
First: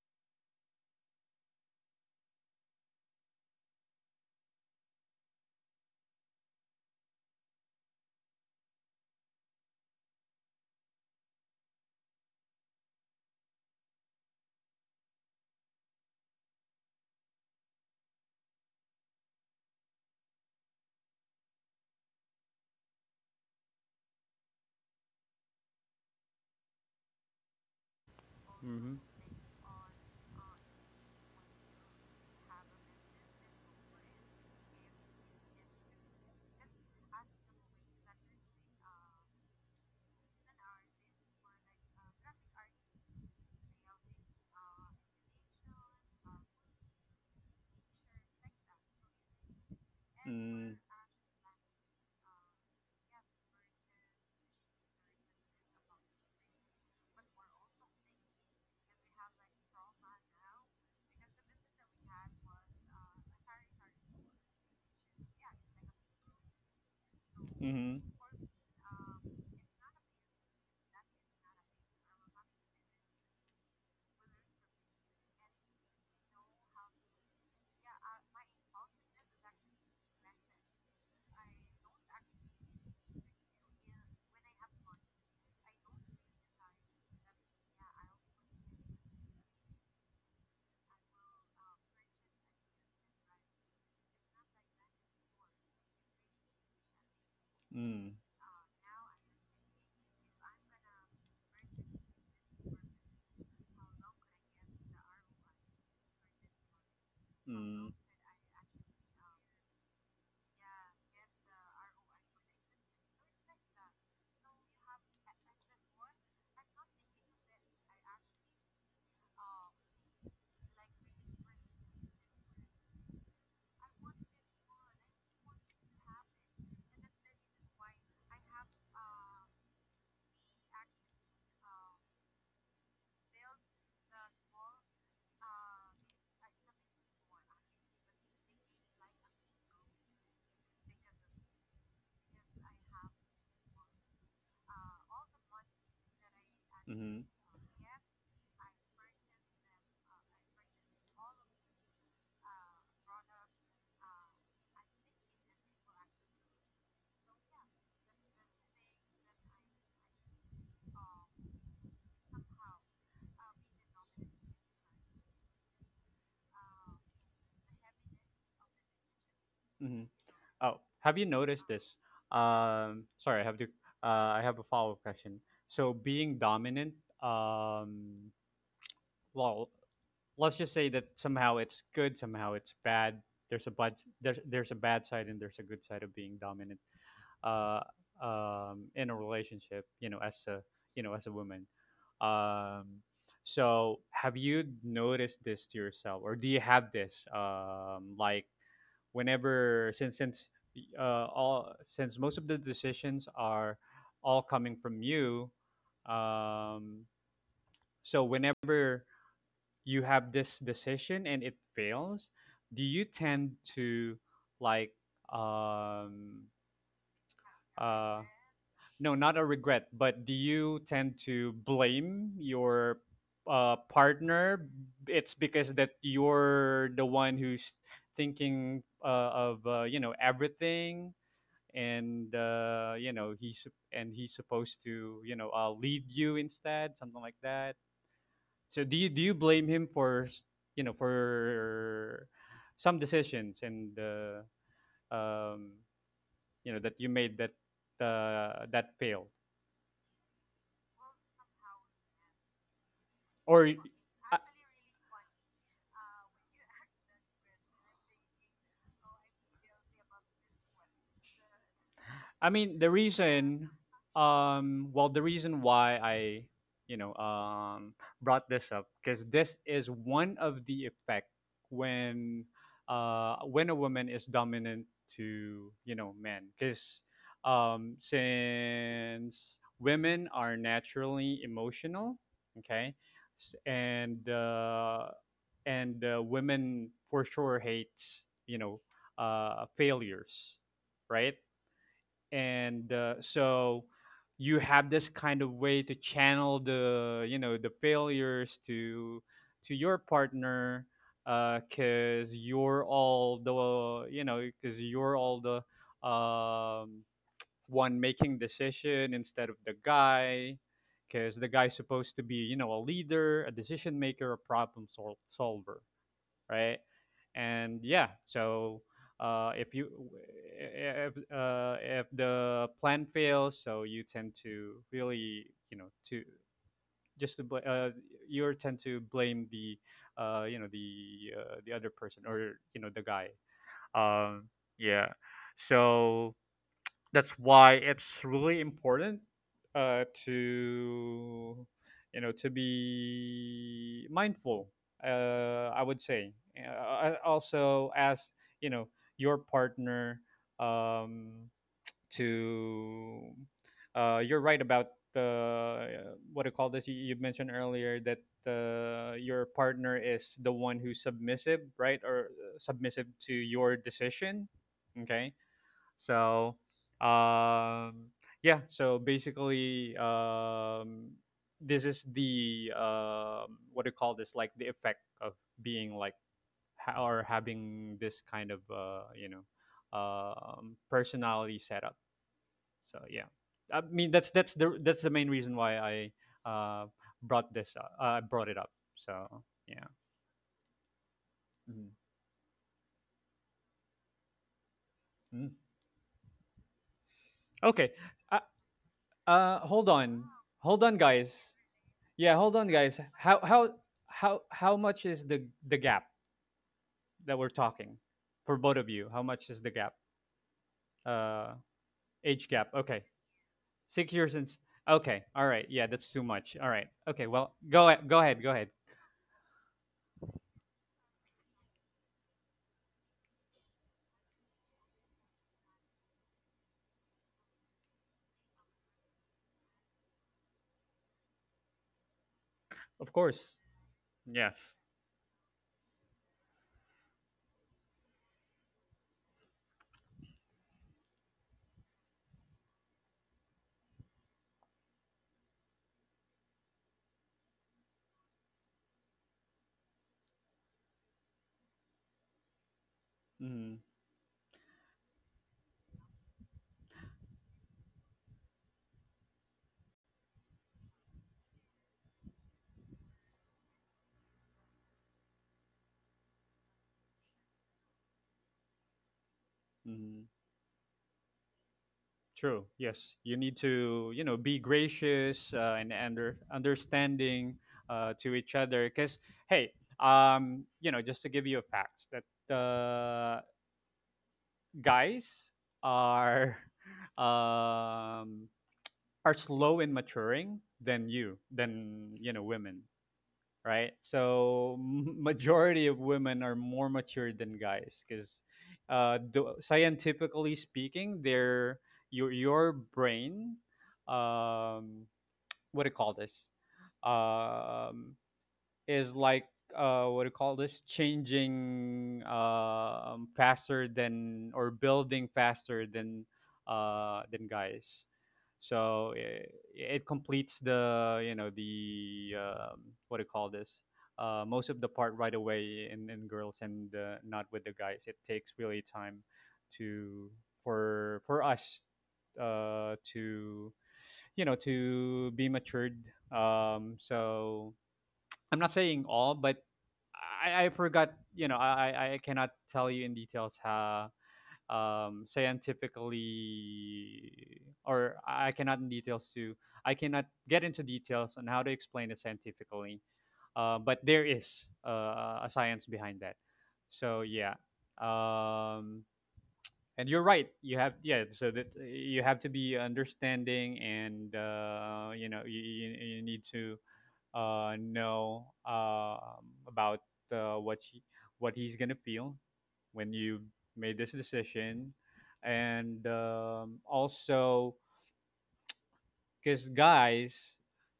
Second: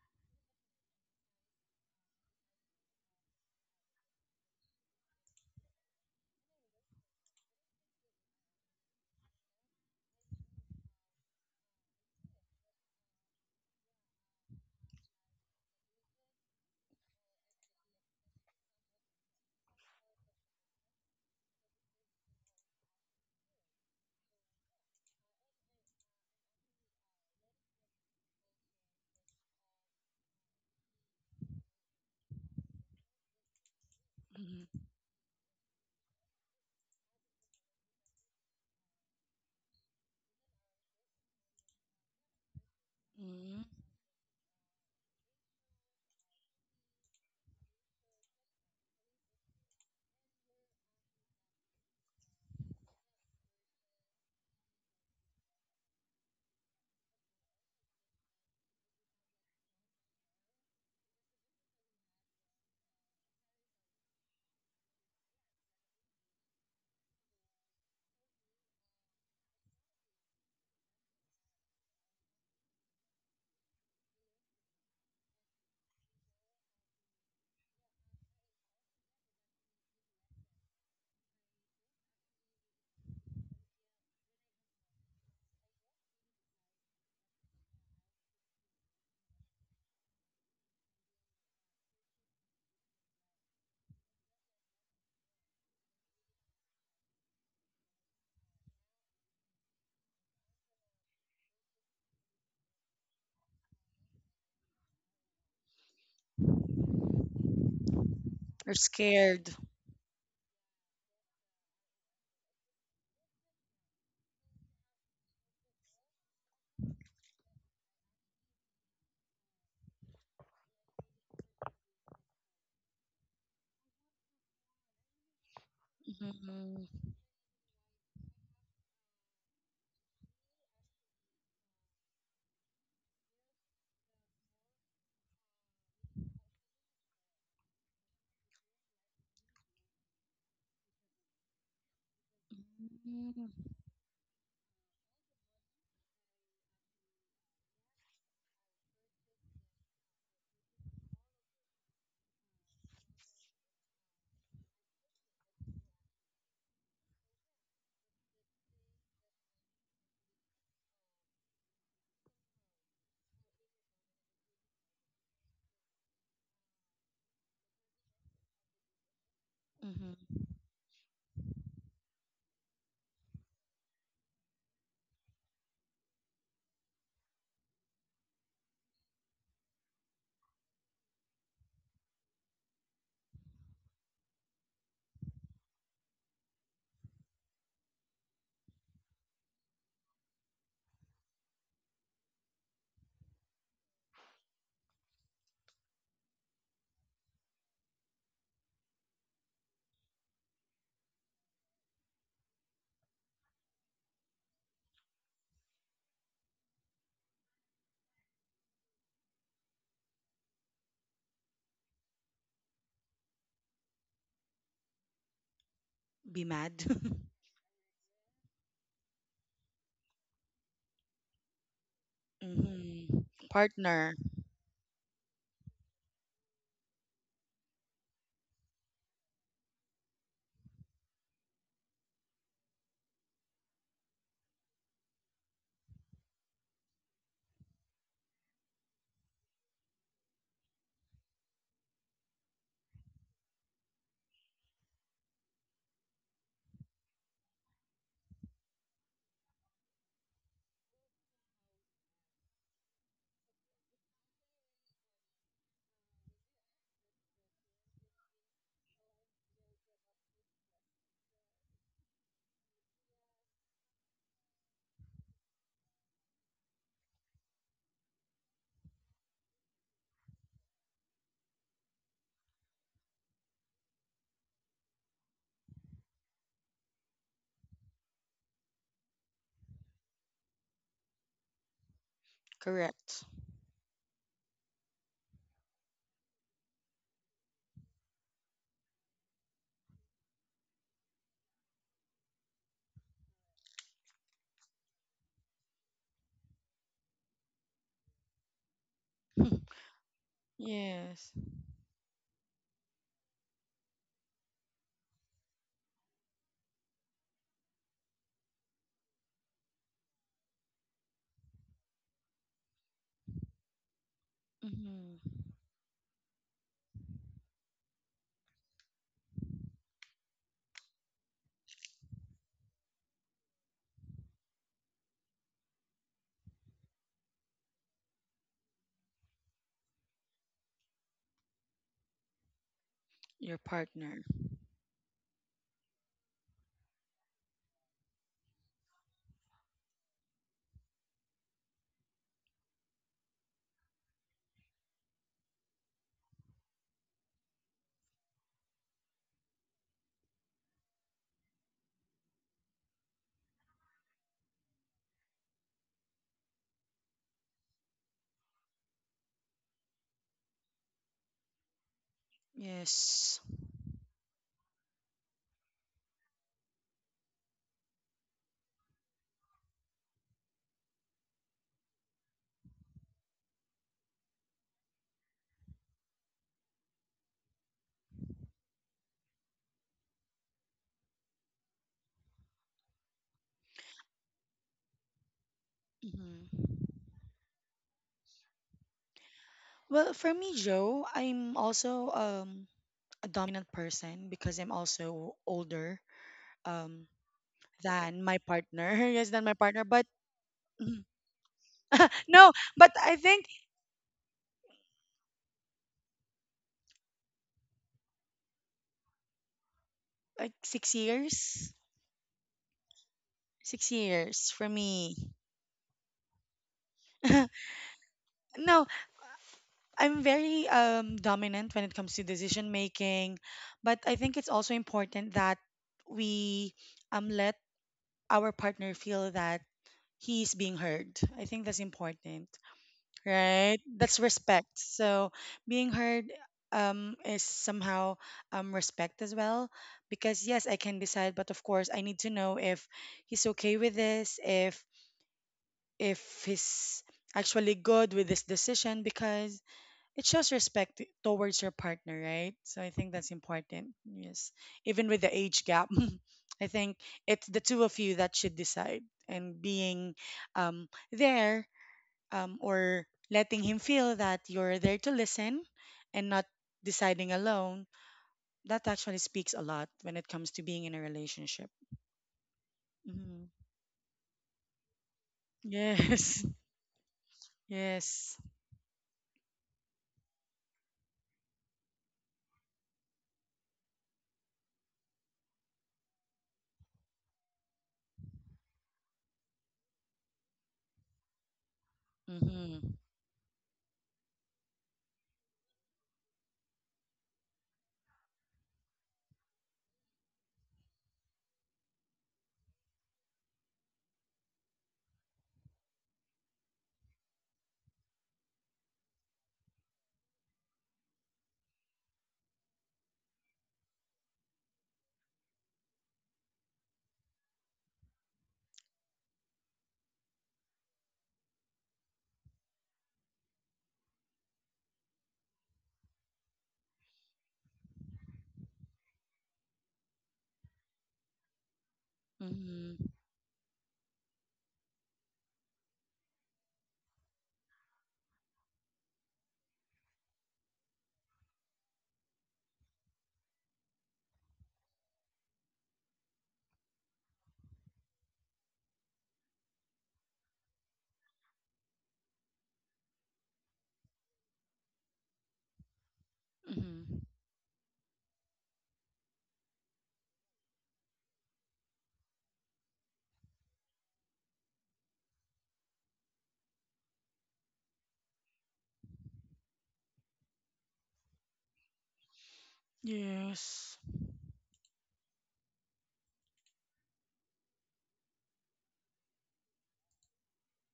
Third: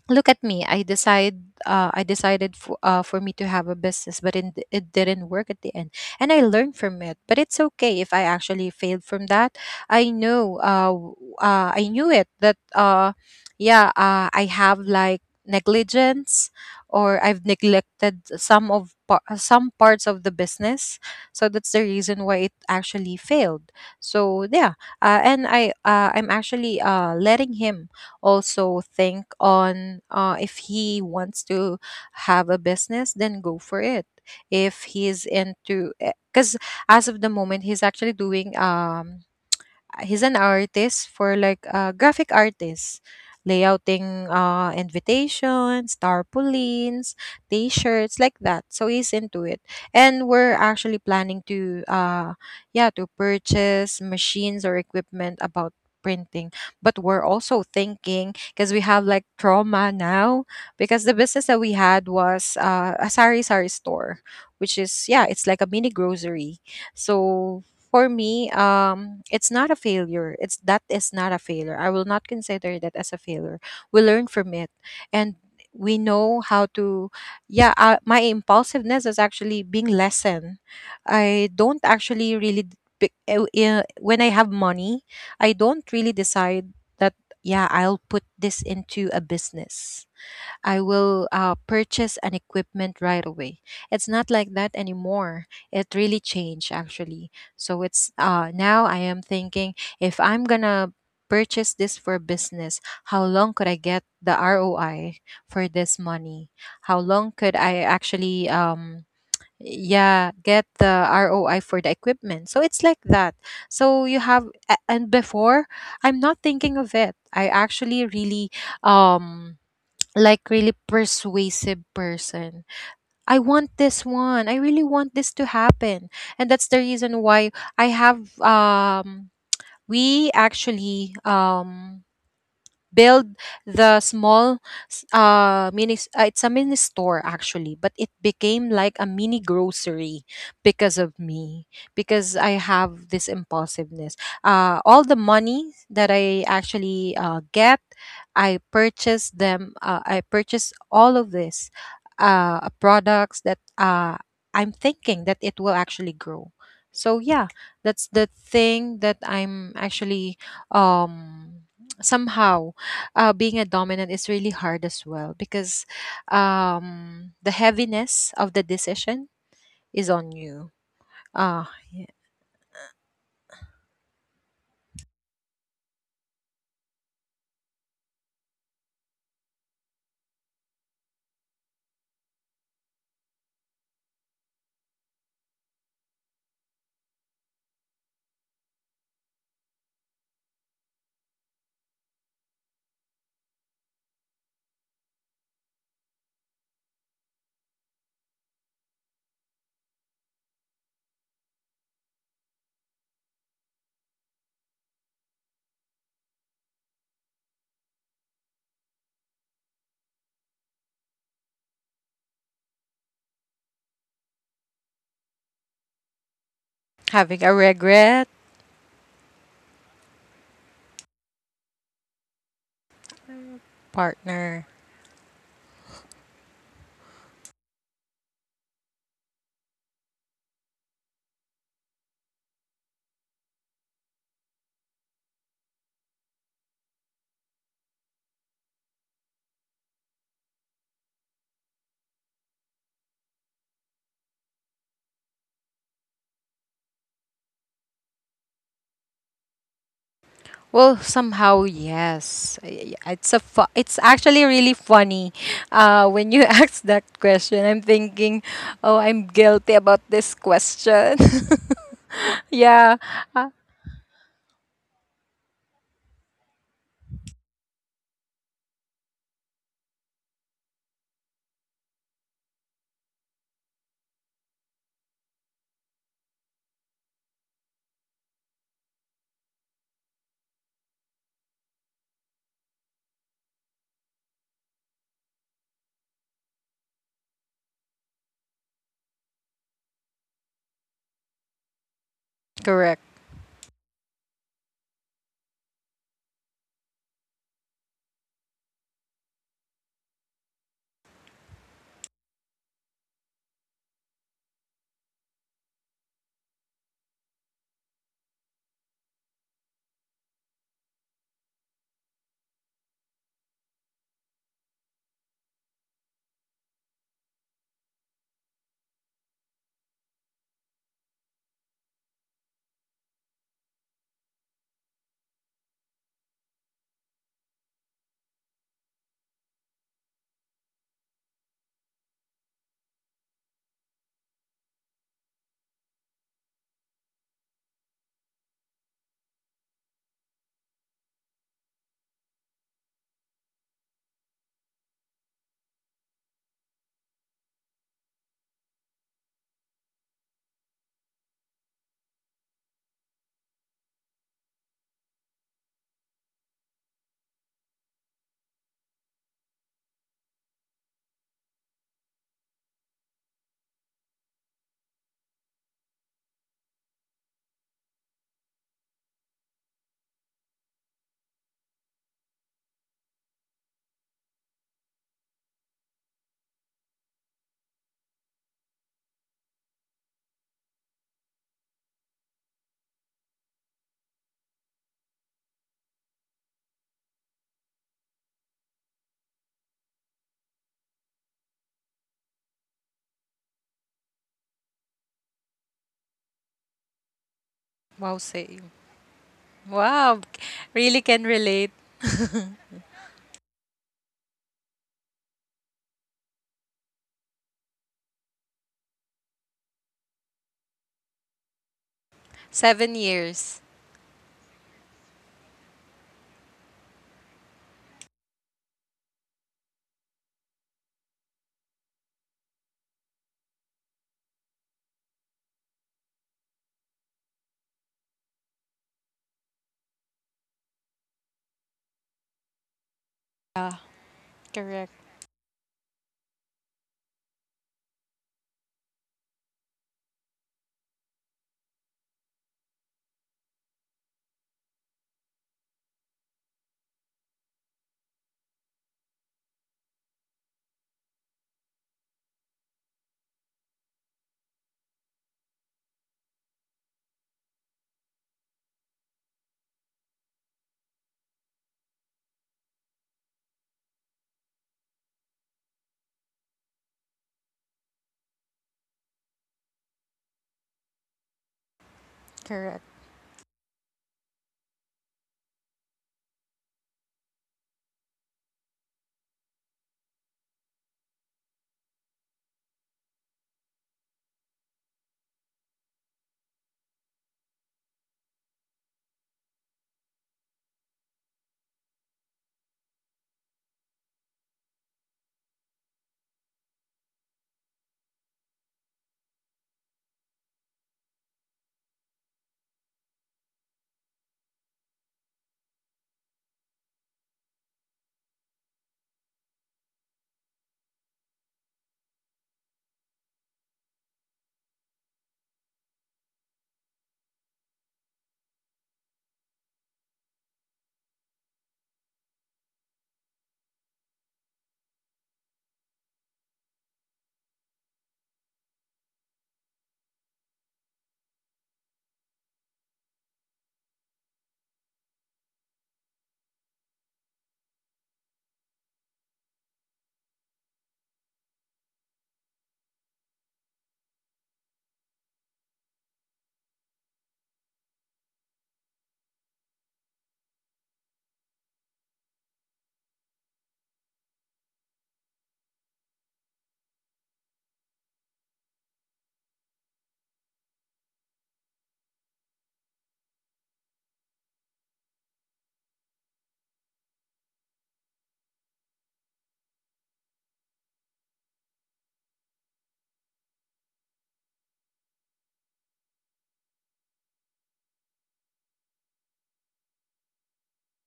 Speaker 2: look at me, I decide, I decided for me to have a business, but it didn't work at the end. And I learned from it. But it's okay if I actually failed from that. I know I knew it that yeah, I have like negligence, or I've neglected some of some parts of the business. So that's the reason why it actually failed. So yeah, and I'm actually letting him also
Speaker 1: Mm-hmm.
Speaker 2: think on if he wants to have a business, then go for it.
Speaker 3: mhm,
Speaker 2: If he's into, because as of the moment, he's actually doing he's an artist for like graphic artists,
Speaker 3: mhm.
Speaker 2: layouting invitations, tarpaulins, t-shirts, like that. So he's into it, and we're
Speaker 1: Mm.
Speaker 2: actually planning to yeah, to purchase machines or equipment about printing, but we're also thinking, because we have like trauma now, because the business that we had was a sari sari store, which is yeah, it's like a mini grocery. So
Speaker 1: Mm-hmm.
Speaker 2: for me, it's not a failure. It's that is not a failure. I will not consider that as a failure. We learn from it, and we know how to. Yeah, my impulsiveness is actually being lessened. I don't actually really d- pick- When I have money, I don't really decide that. Yeah, I'll put this into a business. I will purchase an equipment right away. It's not like that anymore. It really changed actually. So
Speaker 1: Mm.
Speaker 2: it's now I am thinking if I'm gonna purchase this for business, how long could I get the ROI for this money? How long
Speaker 1: Mm.
Speaker 2: could I
Speaker 3: You're
Speaker 2: actually
Speaker 3: scared.
Speaker 2: yeah, get the ROI for the equipment? So it's like that. And before, I'm not thinking of it. I actually really um like really persuasive person. I want this one. I really want this to happen. And
Speaker 3: Mhm,
Speaker 2: that's the reason why I have we actually build the small it's a mini store actually, but it became like a mini grocery because of me, because I have this
Speaker 3: mhm,
Speaker 2: impulsiveness. All the money that I actually
Speaker 1: Mm-hmm.
Speaker 2: get, I purchase all of this products that I'm thinking that it will actually grow. So yeah, that's the thing that I'm actually um somehow being a dominant is really hard as well, because the heaviness of the decision
Speaker 1: Mm-hmm.
Speaker 2: is on
Speaker 3: mhm.
Speaker 2: you.
Speaker 1: Oh, have you noticed
Speaker 2: Uh,
Speaker 1: this?
Speaker 2: yeah.
Speaker 1: Sorry, I have to. I have a follow-up question. So, being dominant, um, well, let's just say that somehow it's good, somehow it's bad. There's a bad there's a bad side and there's a good side of being dominant, uh, in a relationship. You know, as a, you know, as a woman. Um, so have you noticed this to yourself, or do you have this like whenever, uh, since most of the decisions are all coming from you. Um, so whenever you have this decision and it fails, do you tend to like um
Speaker 3: Be mad.
Speaker 2: Having a
Speaker 1: uh
Speaker 2: regret
Speaker 1: no, not a regret, but do you tend to blame your
Speaker 3: Mhm. Partner.
Speaker 1: partner?
Speaker 2: partner.
Speaker 1: It's because that you're the one who's thinking, of, you know, everything, and you know and he's supposed to, you know, lead you instead, something like that. So do you, blame him for you know, for some decisions and, um, you know, that you made that that failed,
Speaker 2: Well, somehow yes. It's a
Speaker 1: or y-
Speaker 2: it's actually really funny. When you ask that question, I'm thinking, oh, I'm guilty about this question.
Speaker 1: I mean,
Speaker 2: Yeah, uh,
Speaker 1: well, the reason why you know, brought this up, because this is one of the effect when, when a woman is dominant to, you know, men. Because, since women are naturally emotional, okay,
Speaker 3: Correct.
Speaker 1: and women for sure hates, you know, failures, right? And
Speaker 2: correct.
Speaker 1: so you have this kind of way to channel the, you know, the failures to your partner,
Speaker 3: Yes.
Speaker 1: because you're all the, you know, because you're all the, one making decision instead of the guy, because the guy's supposed to be, you know, a leader, a decision maker, a problem
Speaker 3: Mhm.
Speaker 1: solver, right? And yeah, so if you, if the plan fails, so you tend to really, you know, to just to you tend to blame the, you know, the, the other person, or, you know, the guy.
Speaker 3: Your partner.
Speaker 1: Um, yeah, so that's why it's really important to, you know, to be mindful. I would say, I also ask, you know, your partner um, to, you're right about the, what do you call this? You mentioned earlier that your partner is the one who's submissive, right, or submissive to
Speaker 3: Yes.
Speaker 1: your decision. Okay, so, um, yeah. So basically, this is the, what do you call this? Like the effect of being like or having this kind of, you know, personality setup. So yeah, I mean that's the main reason why I uh,
Speaker 3: Hmm.
Speaker 1: brought this up, brought it up. So yeah.
Speaker 3: Well, for me, Joe, I'm
Speaker 1: Mhm.
Speaker 3: also a dominant person because I'm also
Speaker 1: Mhm.
Speaker 3: older um,
Speaker 1: Okay.
Speaker 2: Wow,
Speaker 3: than
Speaker 1: Uh,
Speaker 3: my
Speaker 2: same.
Speaker 3: partner. Yes, than my
Speaker 1: hold
Speaker 3: partner. But
Speaker 1: on,
Speaker 2: Wow, really
Speaker 3: mhm.
Speaker 1: guys.
Speaker 2: can relate.
Speaker 1: Yeah, hold
Speaker 3: No,
Speaker 1: on, guys.
Speaker 3: but I think
Speaker 1: How much is the gap that we're talking for both of you? How much is the gap?
Speaker 3: like six
Speaker 1: Uh,
Speaker 3: years,
Speaker 1: age gap. Okay,
Speaker 2: 7 years.
Speaker 3: six
Speaker 1: 6 years and
Speaker 3: years for
Speaker 1: okay.
Speaker 3: me.
Speaker 1: All right. Yeah, that's too much. All right. Okay. Well, go ahead. Go ahead.
Speaker 3: No, I'm very dominant when it comes to decision making. But I think it's also important that we let our partner feel that he's being heard. I think that's important,
Speaker 1: Of course.
Speaker 3: right?
Speaker 2: Yeah,
Speaker 3: That's
Speaker 1: Yes.
Speaker 3: respect.
Speaker 2: correct,
Speaker 3: So being heard is somehow respect as well because yes, I can decide, but of course I need to know if he's okay with this, if he's actually good with this decision because it shows respect towards your partner, right? So I think that's
Speaker 1: Mm-hmm.
Speaker 3: important. Yes. Even with the age gap, I think it's the two of you that should decide and being there, or letting him feel that you're there to listen and not deciding alone, that actually speaks a lot
Speaker 1: Mm-hmm.
Speaker 3: when it comes to being in a relationship.
Speaker 1: True.
Speaker 2: correct.
Speaker 1: Yes. You
Speaker 3: Hmm.
Speaker 1: need to, you know, be gracious and
Speaker 3: Yes.
Speaker 1: understanding to
Speaker 3: Yes.
Speaker 1: each other. Cause hey, you know, just to give you a fact that. Uh, guys are um, are slow in maturing than you, than, you know, women,
Speaker 3: Mm-hmm.
Speaker 1: right? So majority of women are more mature than guys, because scientifically speaking, their, your brain, um, what do you call this, um, is like, what do you call this, changing faster than, or building faster than, than guys. So it completes the, you know, the, what do you call this, most of the part right away in girls, and not with the guys, it takes really time to, for us
Speaker 3: Mm-hmm.
Speaker 1: to, you know, to be matured, so I'm not saying all, but I forgot. You know, I cannot tell you in details how, scientifically, or I cannot in details to, I cannot get into details on how to explain it scientifically. But there is a science behind that. So
Speaker 3: Mm-hmm.
Speaker 1: yeah, um, and you're right. You have yeah. So that you have to be understanding, and, you know, you, you need to know about what he, what he's gonna feel when you made
Speaker 3: Yes.
Speaker 1: this decision, and also because guys,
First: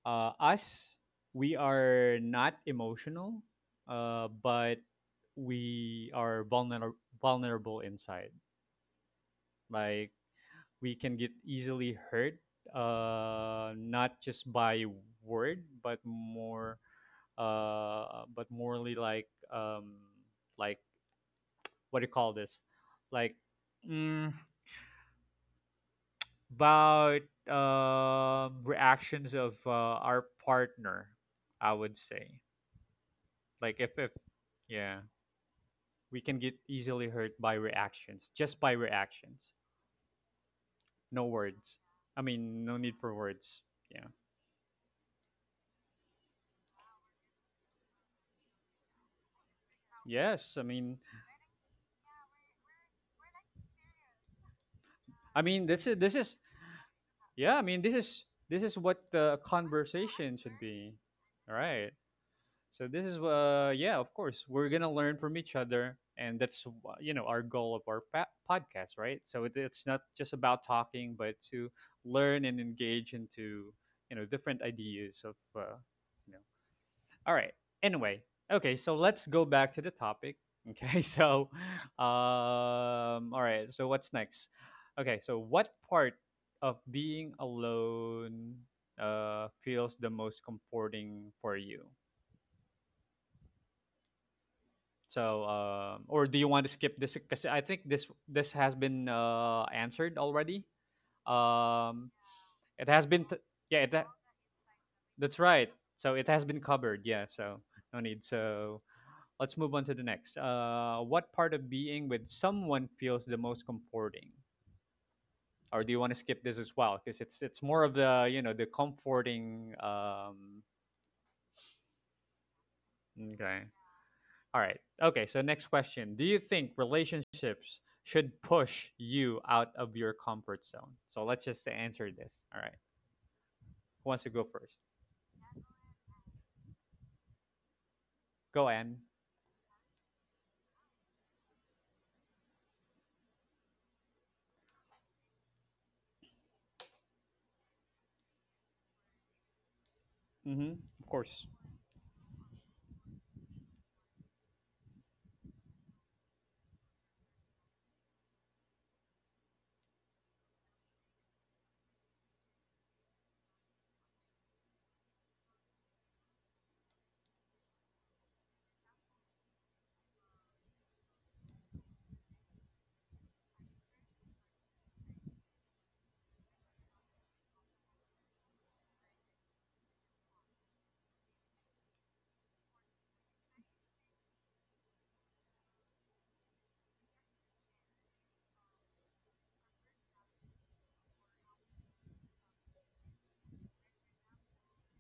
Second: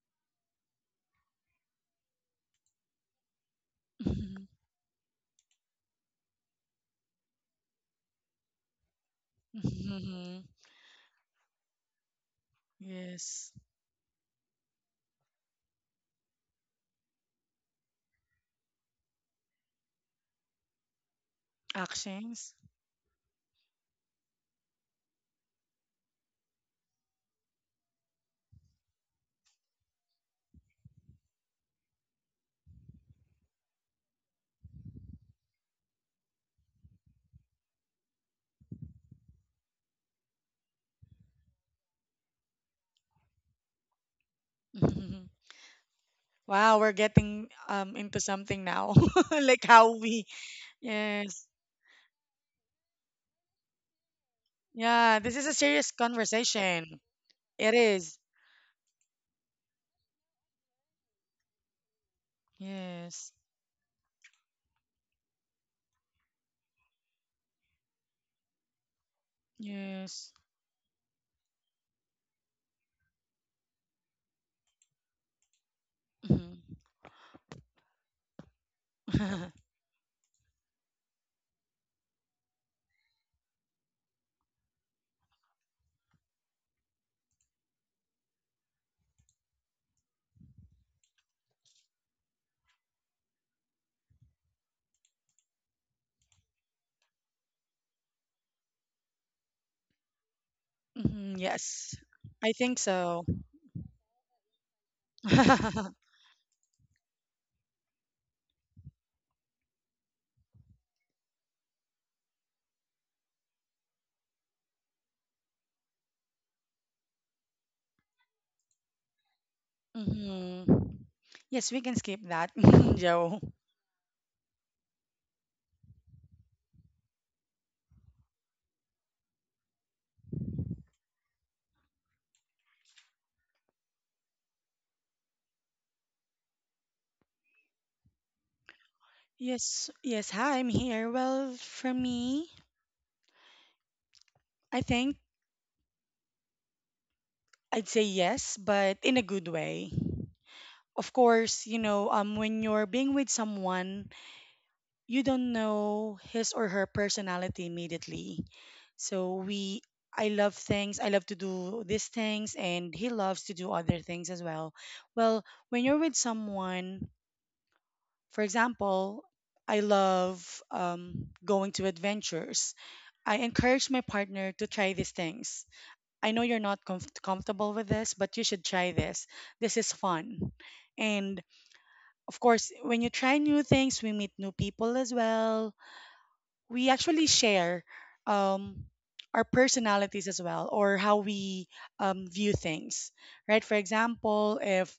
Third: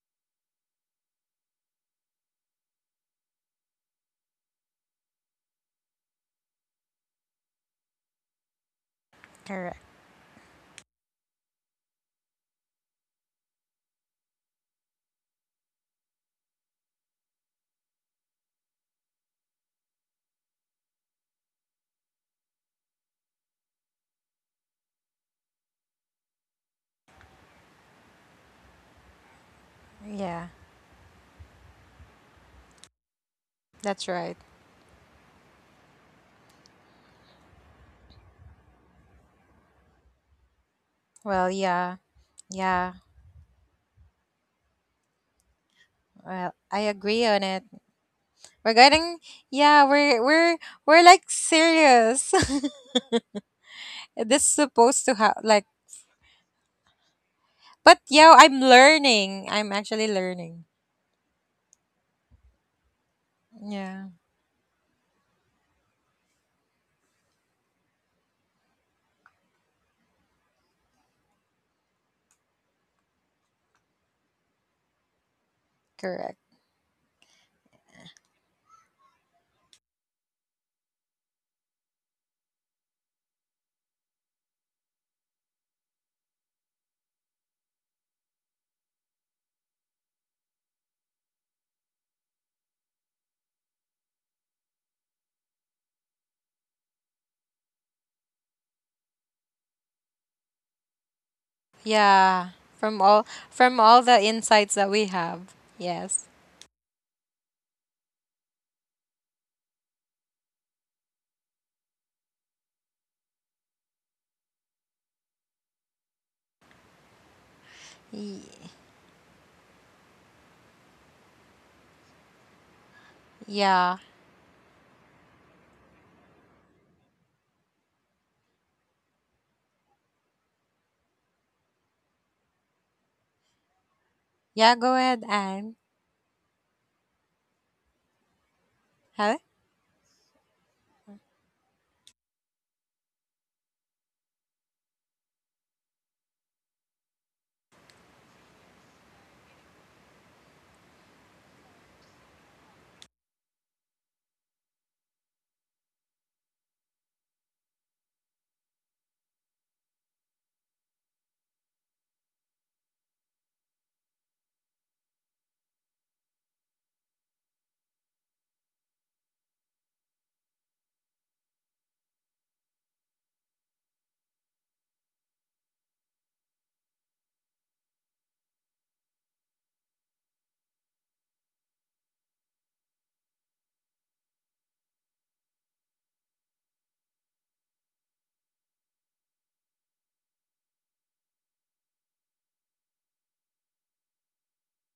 Speaker 1: us, we are not emotional,
Speaker 3: Mm-hmm.
Speaker 1: but we are vulnerable inside.
Speaker 2: Correct.
Speaker 1: Like
Speaker 3: Mm-hmm.
Speaker 1: we can get easily hurt,
Speaker 3: Yes.
Speaker 1: not just by word, but more but morally, like, um like, what do you call
Speaker 3: Actions.
Speaker 1: this, like mm, about reactions of our
Speaker 2: Yeah,
Speaker 1: partner, I would say, like
Speaker 2: that's
Speaker 1: if
Speaker 2: right.
Speaker 1: yeah, we can get easily hurt by reactions, just by reactions, no
Speaker 2: Well,
Speaker 1: words,
Speaker 2: yeah,
Speaker 1: I mean no
Speaker 2: yeah.
Speaker 1: need for words, yeah.
Speaker 3: Mhm.
Speaker 2: Well, I
Speaker 3: Wow, we're
Speaker 2: agree on
Speaker 3: getting
Speaker 2: it.
Speaker 3: into something
Speaker 2: We're
Speaker 3: now.
Speaker 2: getting,
Speaker 3: Like
Speaker 2: yeah,
Speaker 3: how
Speaker 2: we're
Speaker 3: we.
Speaker 1: Yes,
Speaker 2: we're
Speaker 1: I mean,
Speaker 2: we're like
Speaker 3: Yes.
Speaker 2: serious. This is supposed to
Speaker 3: Yeah,
Speaker 2: have
Speaker 3: this
Speaker 1: I
Speaker 3: is a
Speaker 2: like,
Speaker 1: mean
Speaker 3: serious
Speaker 1: this is
Speaker 3: conversation.
Speaker 1: yeah I
Speaker 3: It
Speaker 1: mean
Speaker 2: but
Speaker 3: is.
Speaker 2: yeah, I'm
Speaker 1: this is what the
Speaker 2: learning. I'm actually
Speaker 1: conversation should
Speaker 2: learning.
Speaker 1: be, right? So this is
Speaker 3: Yes.
Speaker 1: yeah,
Speaker 2: Yeah,
Speaker 1: of course, we're gonna learn from each other, and you know, our goal of our podcast, right? So it, it's not
Speaker 3: Yes.
Speaker 1: just about talking, but to learn and engage into, you know, different ideas of,
Speaker 2: correct.
Speaker 1: you know.
Speaker 3: Mhm.
Speaker 1: All right. Anyway, okay, so let's go back to the topic. Okay, so all right, so what's next? Okay, so what part of being alone feels the most comforting for you? So, or do you want to skip this? Because I think this has been answered already.
Speaker 3: Mhm, Yes.
Speaker 1: Um,
Speaker 2: Yeah,
Speaker 3: I think
Speaker 1: it
Speaker 2: from
Speaker 1: has
Speaker 2: all,
Speaker 3: so.
Speaker 1: been,
Speaker 2: from
Speaker 1: yeah, it,
Speaker 2: all
Speaker 1: ha-
Speaker 2: the insights that we
Speaker 1: that's
Speaker 2: have.
Speaker 1: right. So
Speaker 2: Yes.
Speaker 1: it has been covered. Yeah, so no need. So let's move on to the next. What part of being with someone feels the most comforting? Or do you want to skip this as well? Because it's more of the
Speaker 2: Y-
Speaker 1: the comforting.
Speaker 3: Mhm. Yes, we can skip that, Joe.
Speaker 1: Okay.
Speaker 2: yeah.
Speaker 1: All right. Okay. So next question: do you think relationships should push you out of your comfort zone? So let's just answer this. All right. Who wants to go
Speaker 2: Yeah.
Speaker 1: first?
Speaker 2: Go ahead, Anne.
Speaker 1: Go, Anne.
Speaker 2: Huh?
Speaker 3: Yes, yes, hi, I'm here. Well, for me, I think I'd say yes, but in a good way.
Speaker 1: Mm-hmm. Of
Speaker 3: Of
Speaker 1: course.
Speaker 3: course, when you're being with someone you don't know his or her personality immediately. So we I love things, I love to do these things and he loves to do other things as well. Well, when you're with someone, for example, I love going to adventures. I encourage my partner to try these things. I know you're not comfortable with this, but you should try this. This is fun. And of course, when you try new things, we meet new people as well. We actually share um, our personalities as well, or how we view things. Right, for example, if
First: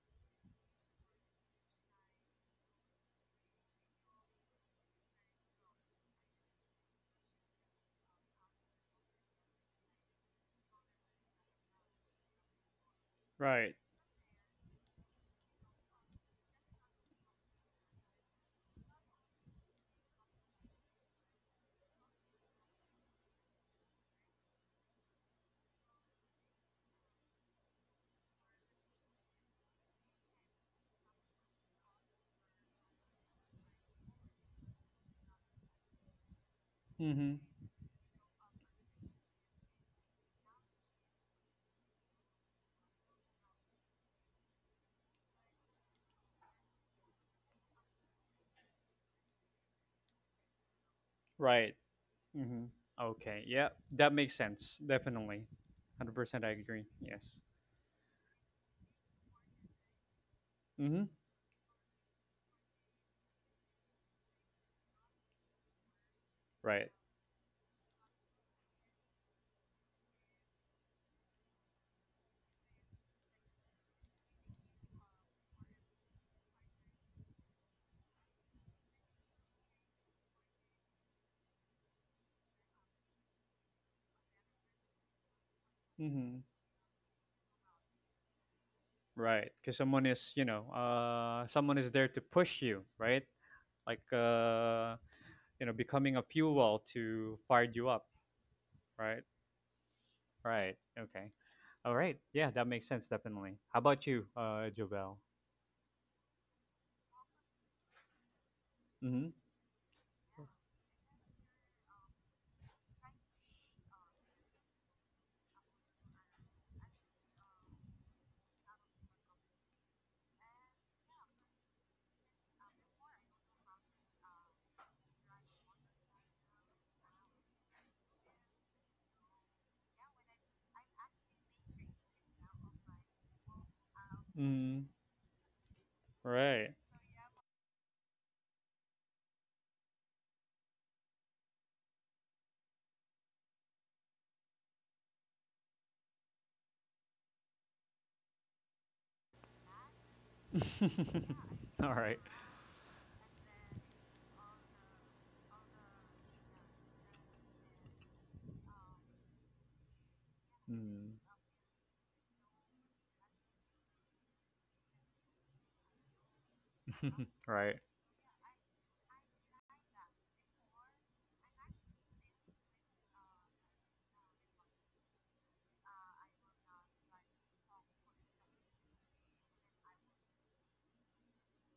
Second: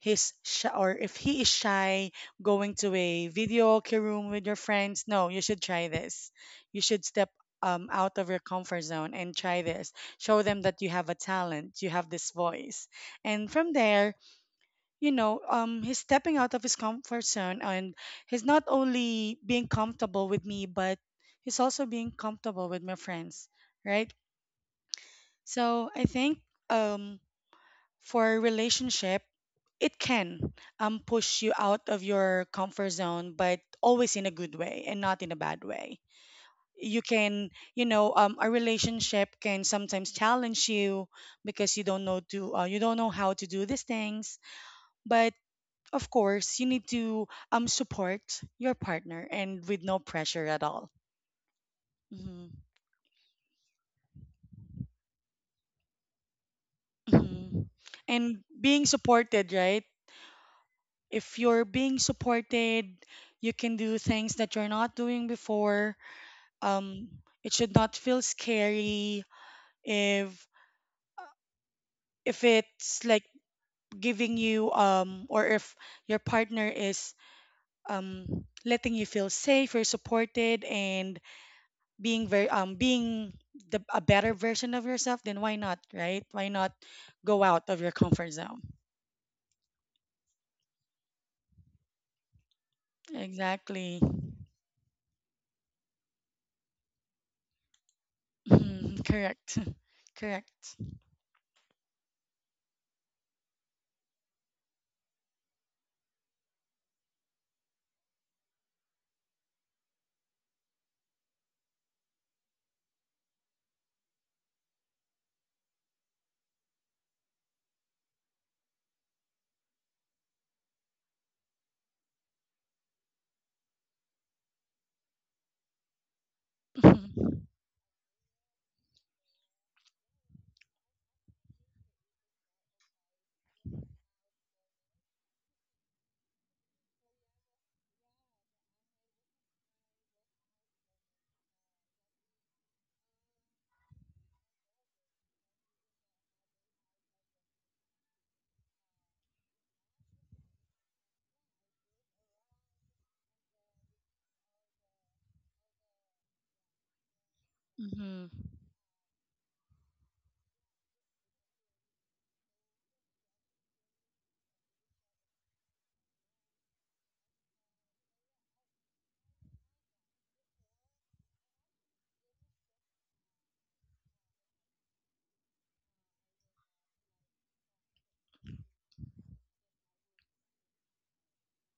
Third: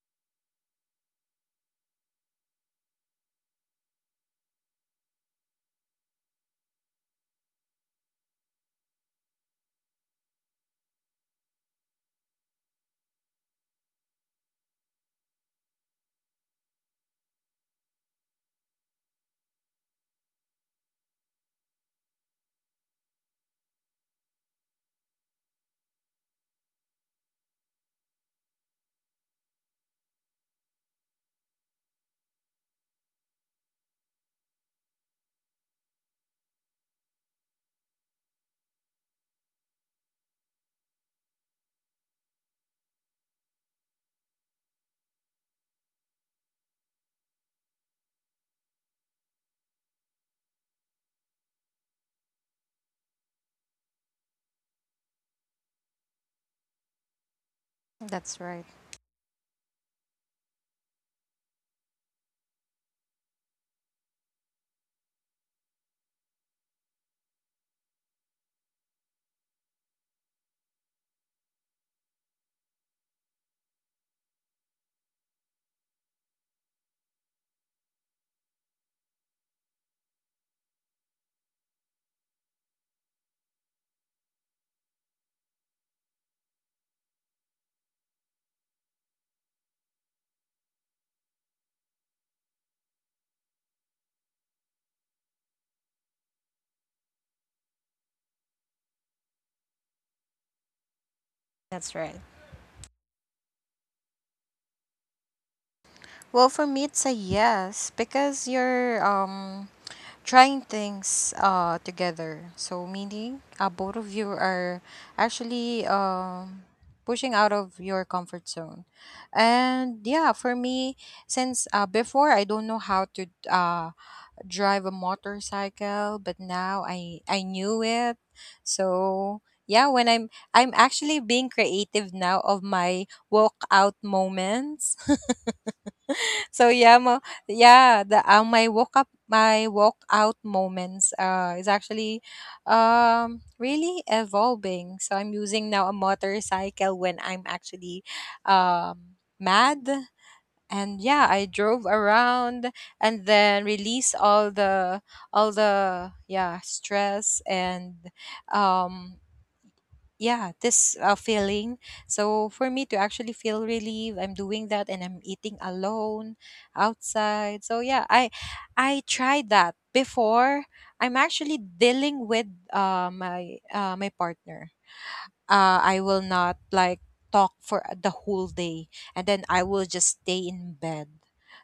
Speaker 3: he's shy or if he is shy, going to a video karaoke room with your friends, no, you should try this. You should step out of your comfort zone and try this. Show them that you have a talent, you have this voice. And from
Speaker 1: Right.
Speaker 3: there, he's stepping out of his comfort zone and he's not only being comfortable with me, but he's also being comfortable with my friends, right? So I think um, for a relationship, it can push you out of your comfort zone, but always in a good way and not in a bad way. You
Speaker 1: Mm-hmm.
Speaker 3: can, you know, A relationship can sometimes challenge you because you don't know how to do these things, but of course, you need to support your partner and with no pressure at all.
Speaker 1: Right.
Speaker 3: Hmm.
Speaker 1: Mm-hmm. Okay. Yeah, that makes sense. Definitely. 100% I agree. Yes.
Speaker 3: Hmm. And
Speaker 2: That's right.
Speaker 3: being supported, right?
Speaker 1: Mm-hmm.
Speaker 3: If you're being supported, you can do things that you're not doing before.
Speaker 1: Right.
Speaker 3: Um, it should not feel scary if it's like giving you or if your partner is um letting you feel safe or supported, and being very being the a better version of yourself, then why not, right?
Speaker 1: Mm-hmm.
Speaker 3: Why not go out of your comfort zone?
Speaker 1: Right. Because someone is, someone is there to push you, right?
Speaker 3: Exactly.
Speaker 1: Like, becoming a fuel to fire you up,
Speaker 3: Mhm,
Speaker 1: right?
Speaker 3: correct. Correct.
Speaker 1: Right. Okay. All
Speaker 2: That's
Speaker 1: right.
Speaker 2: right.
Speaker 1: Yeah, that makes sense definitely. How about you, Jovel?
Speaker 2: Well, for me, it's a yes, because you're
Speaker 1: Mm-hmm.
Speaker 2: trying things together. So meaning both of you are actually pushing out of your comfort zone. And yeah, for me, since before I don't know how to drive a motorcycle, but now I knew it. So yeah, when I'm actually being creative now of my walk out
Speaker 1: Mm.
Speaker 2: moments.
Speaker 1: Right.
Speaker 2: So yeah, mo, yeah, the my walk up my walk out moments is actually really evolving. So I'm using now a motorcycle when I'm actually mad, and yeah, I
Speaker 1: All
Speaker 2: drove
Speaker 1: right.
Speaker 2: around, and then release all the yeah, stress
Speaker 3: Mhm,
Speaker 2: and
Speaker 3: mhm,
Speaker 2: um yeah, this
Speaker 1: Mm.
Speaker 2: feeling. So for me to actually feel relieved, I'm doing that, and I'm eating alone outside.
Speaker 1: Right.
Speaker 2: So yeah, I tried that before. I'm actually dealing with My my partner, I will not like talk for the whole day, and then I will just stay in bed.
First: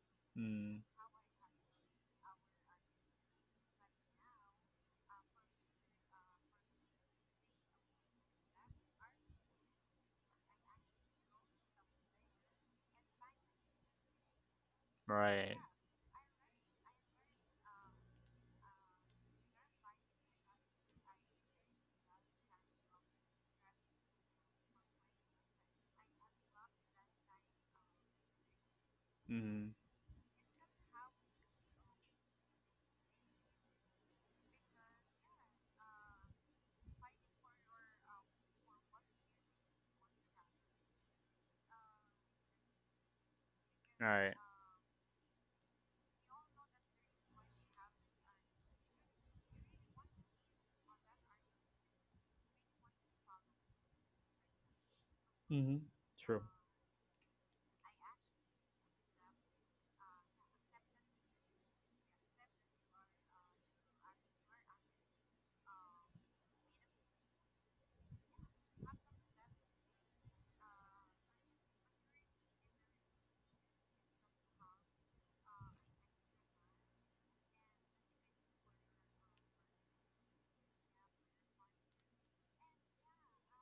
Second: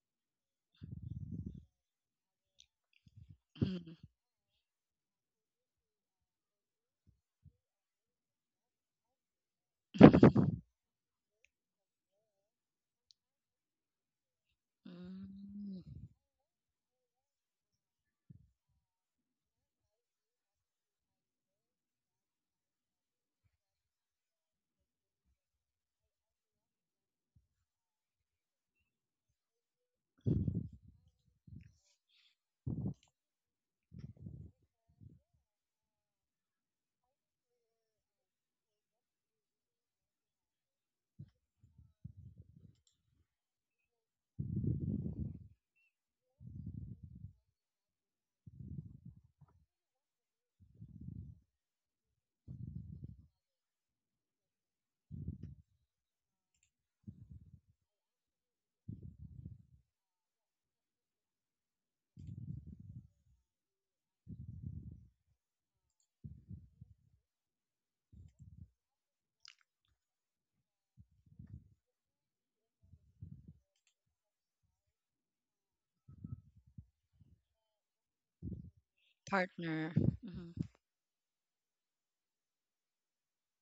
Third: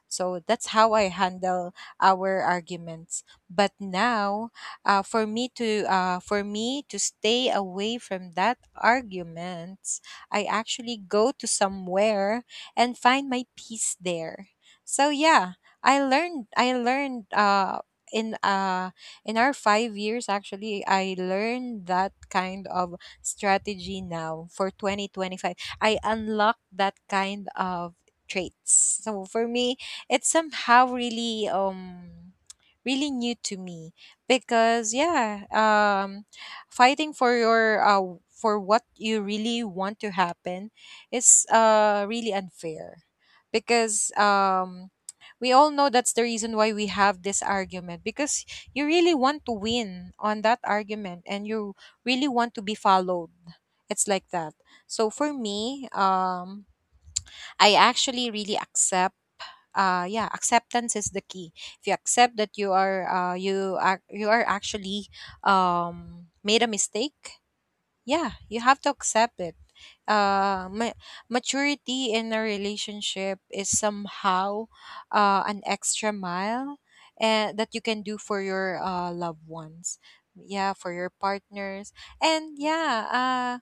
Speaker 2: So that's
Speaker 1: Mm.
Speaker 2: how I handle our arguments. But
Speaker 3: mhm,
Speaker 2: now, for me to stay away from that arguments, I
Speaker 3: mhm.
Speaker 2: actually go to somewhere and find my peace there. So
Speaker 1: Right.
Speaker 2: yeah,
Speaker 3: Mm,
Speaker 2: I learned in uh, in our 5 years actually I learned that kind of strategy now. For 2025, I unlocked that kind of traits, so for
Speaker 1: Mm.
Speaker 2: me it's somehow really really new to me, because yeah, fighting for your for what you really want to happen is really unfair, because
Speaker 1: Right.
Speaker 2: we all know that's the reason why we have this argument, because you really want to win on that argument and you really want to be followed. It's like that. So for
Speaker 1: Mm-hmm.
Speaker 2: me,
Speaker 1: True.
Speaker 2: I actually really accept. Yeah, acceptance is the key. If you accept that you are actually made a mistake, yeah, you have to accept it. uh ma- Maturity in a relationship is somehow an extra mile and that you can do for your loved
Speaker 3: partner.
Speaker 2: ones,
Speaker 3: Mhm.
Speaker 2: yeah, for your partners. And yeah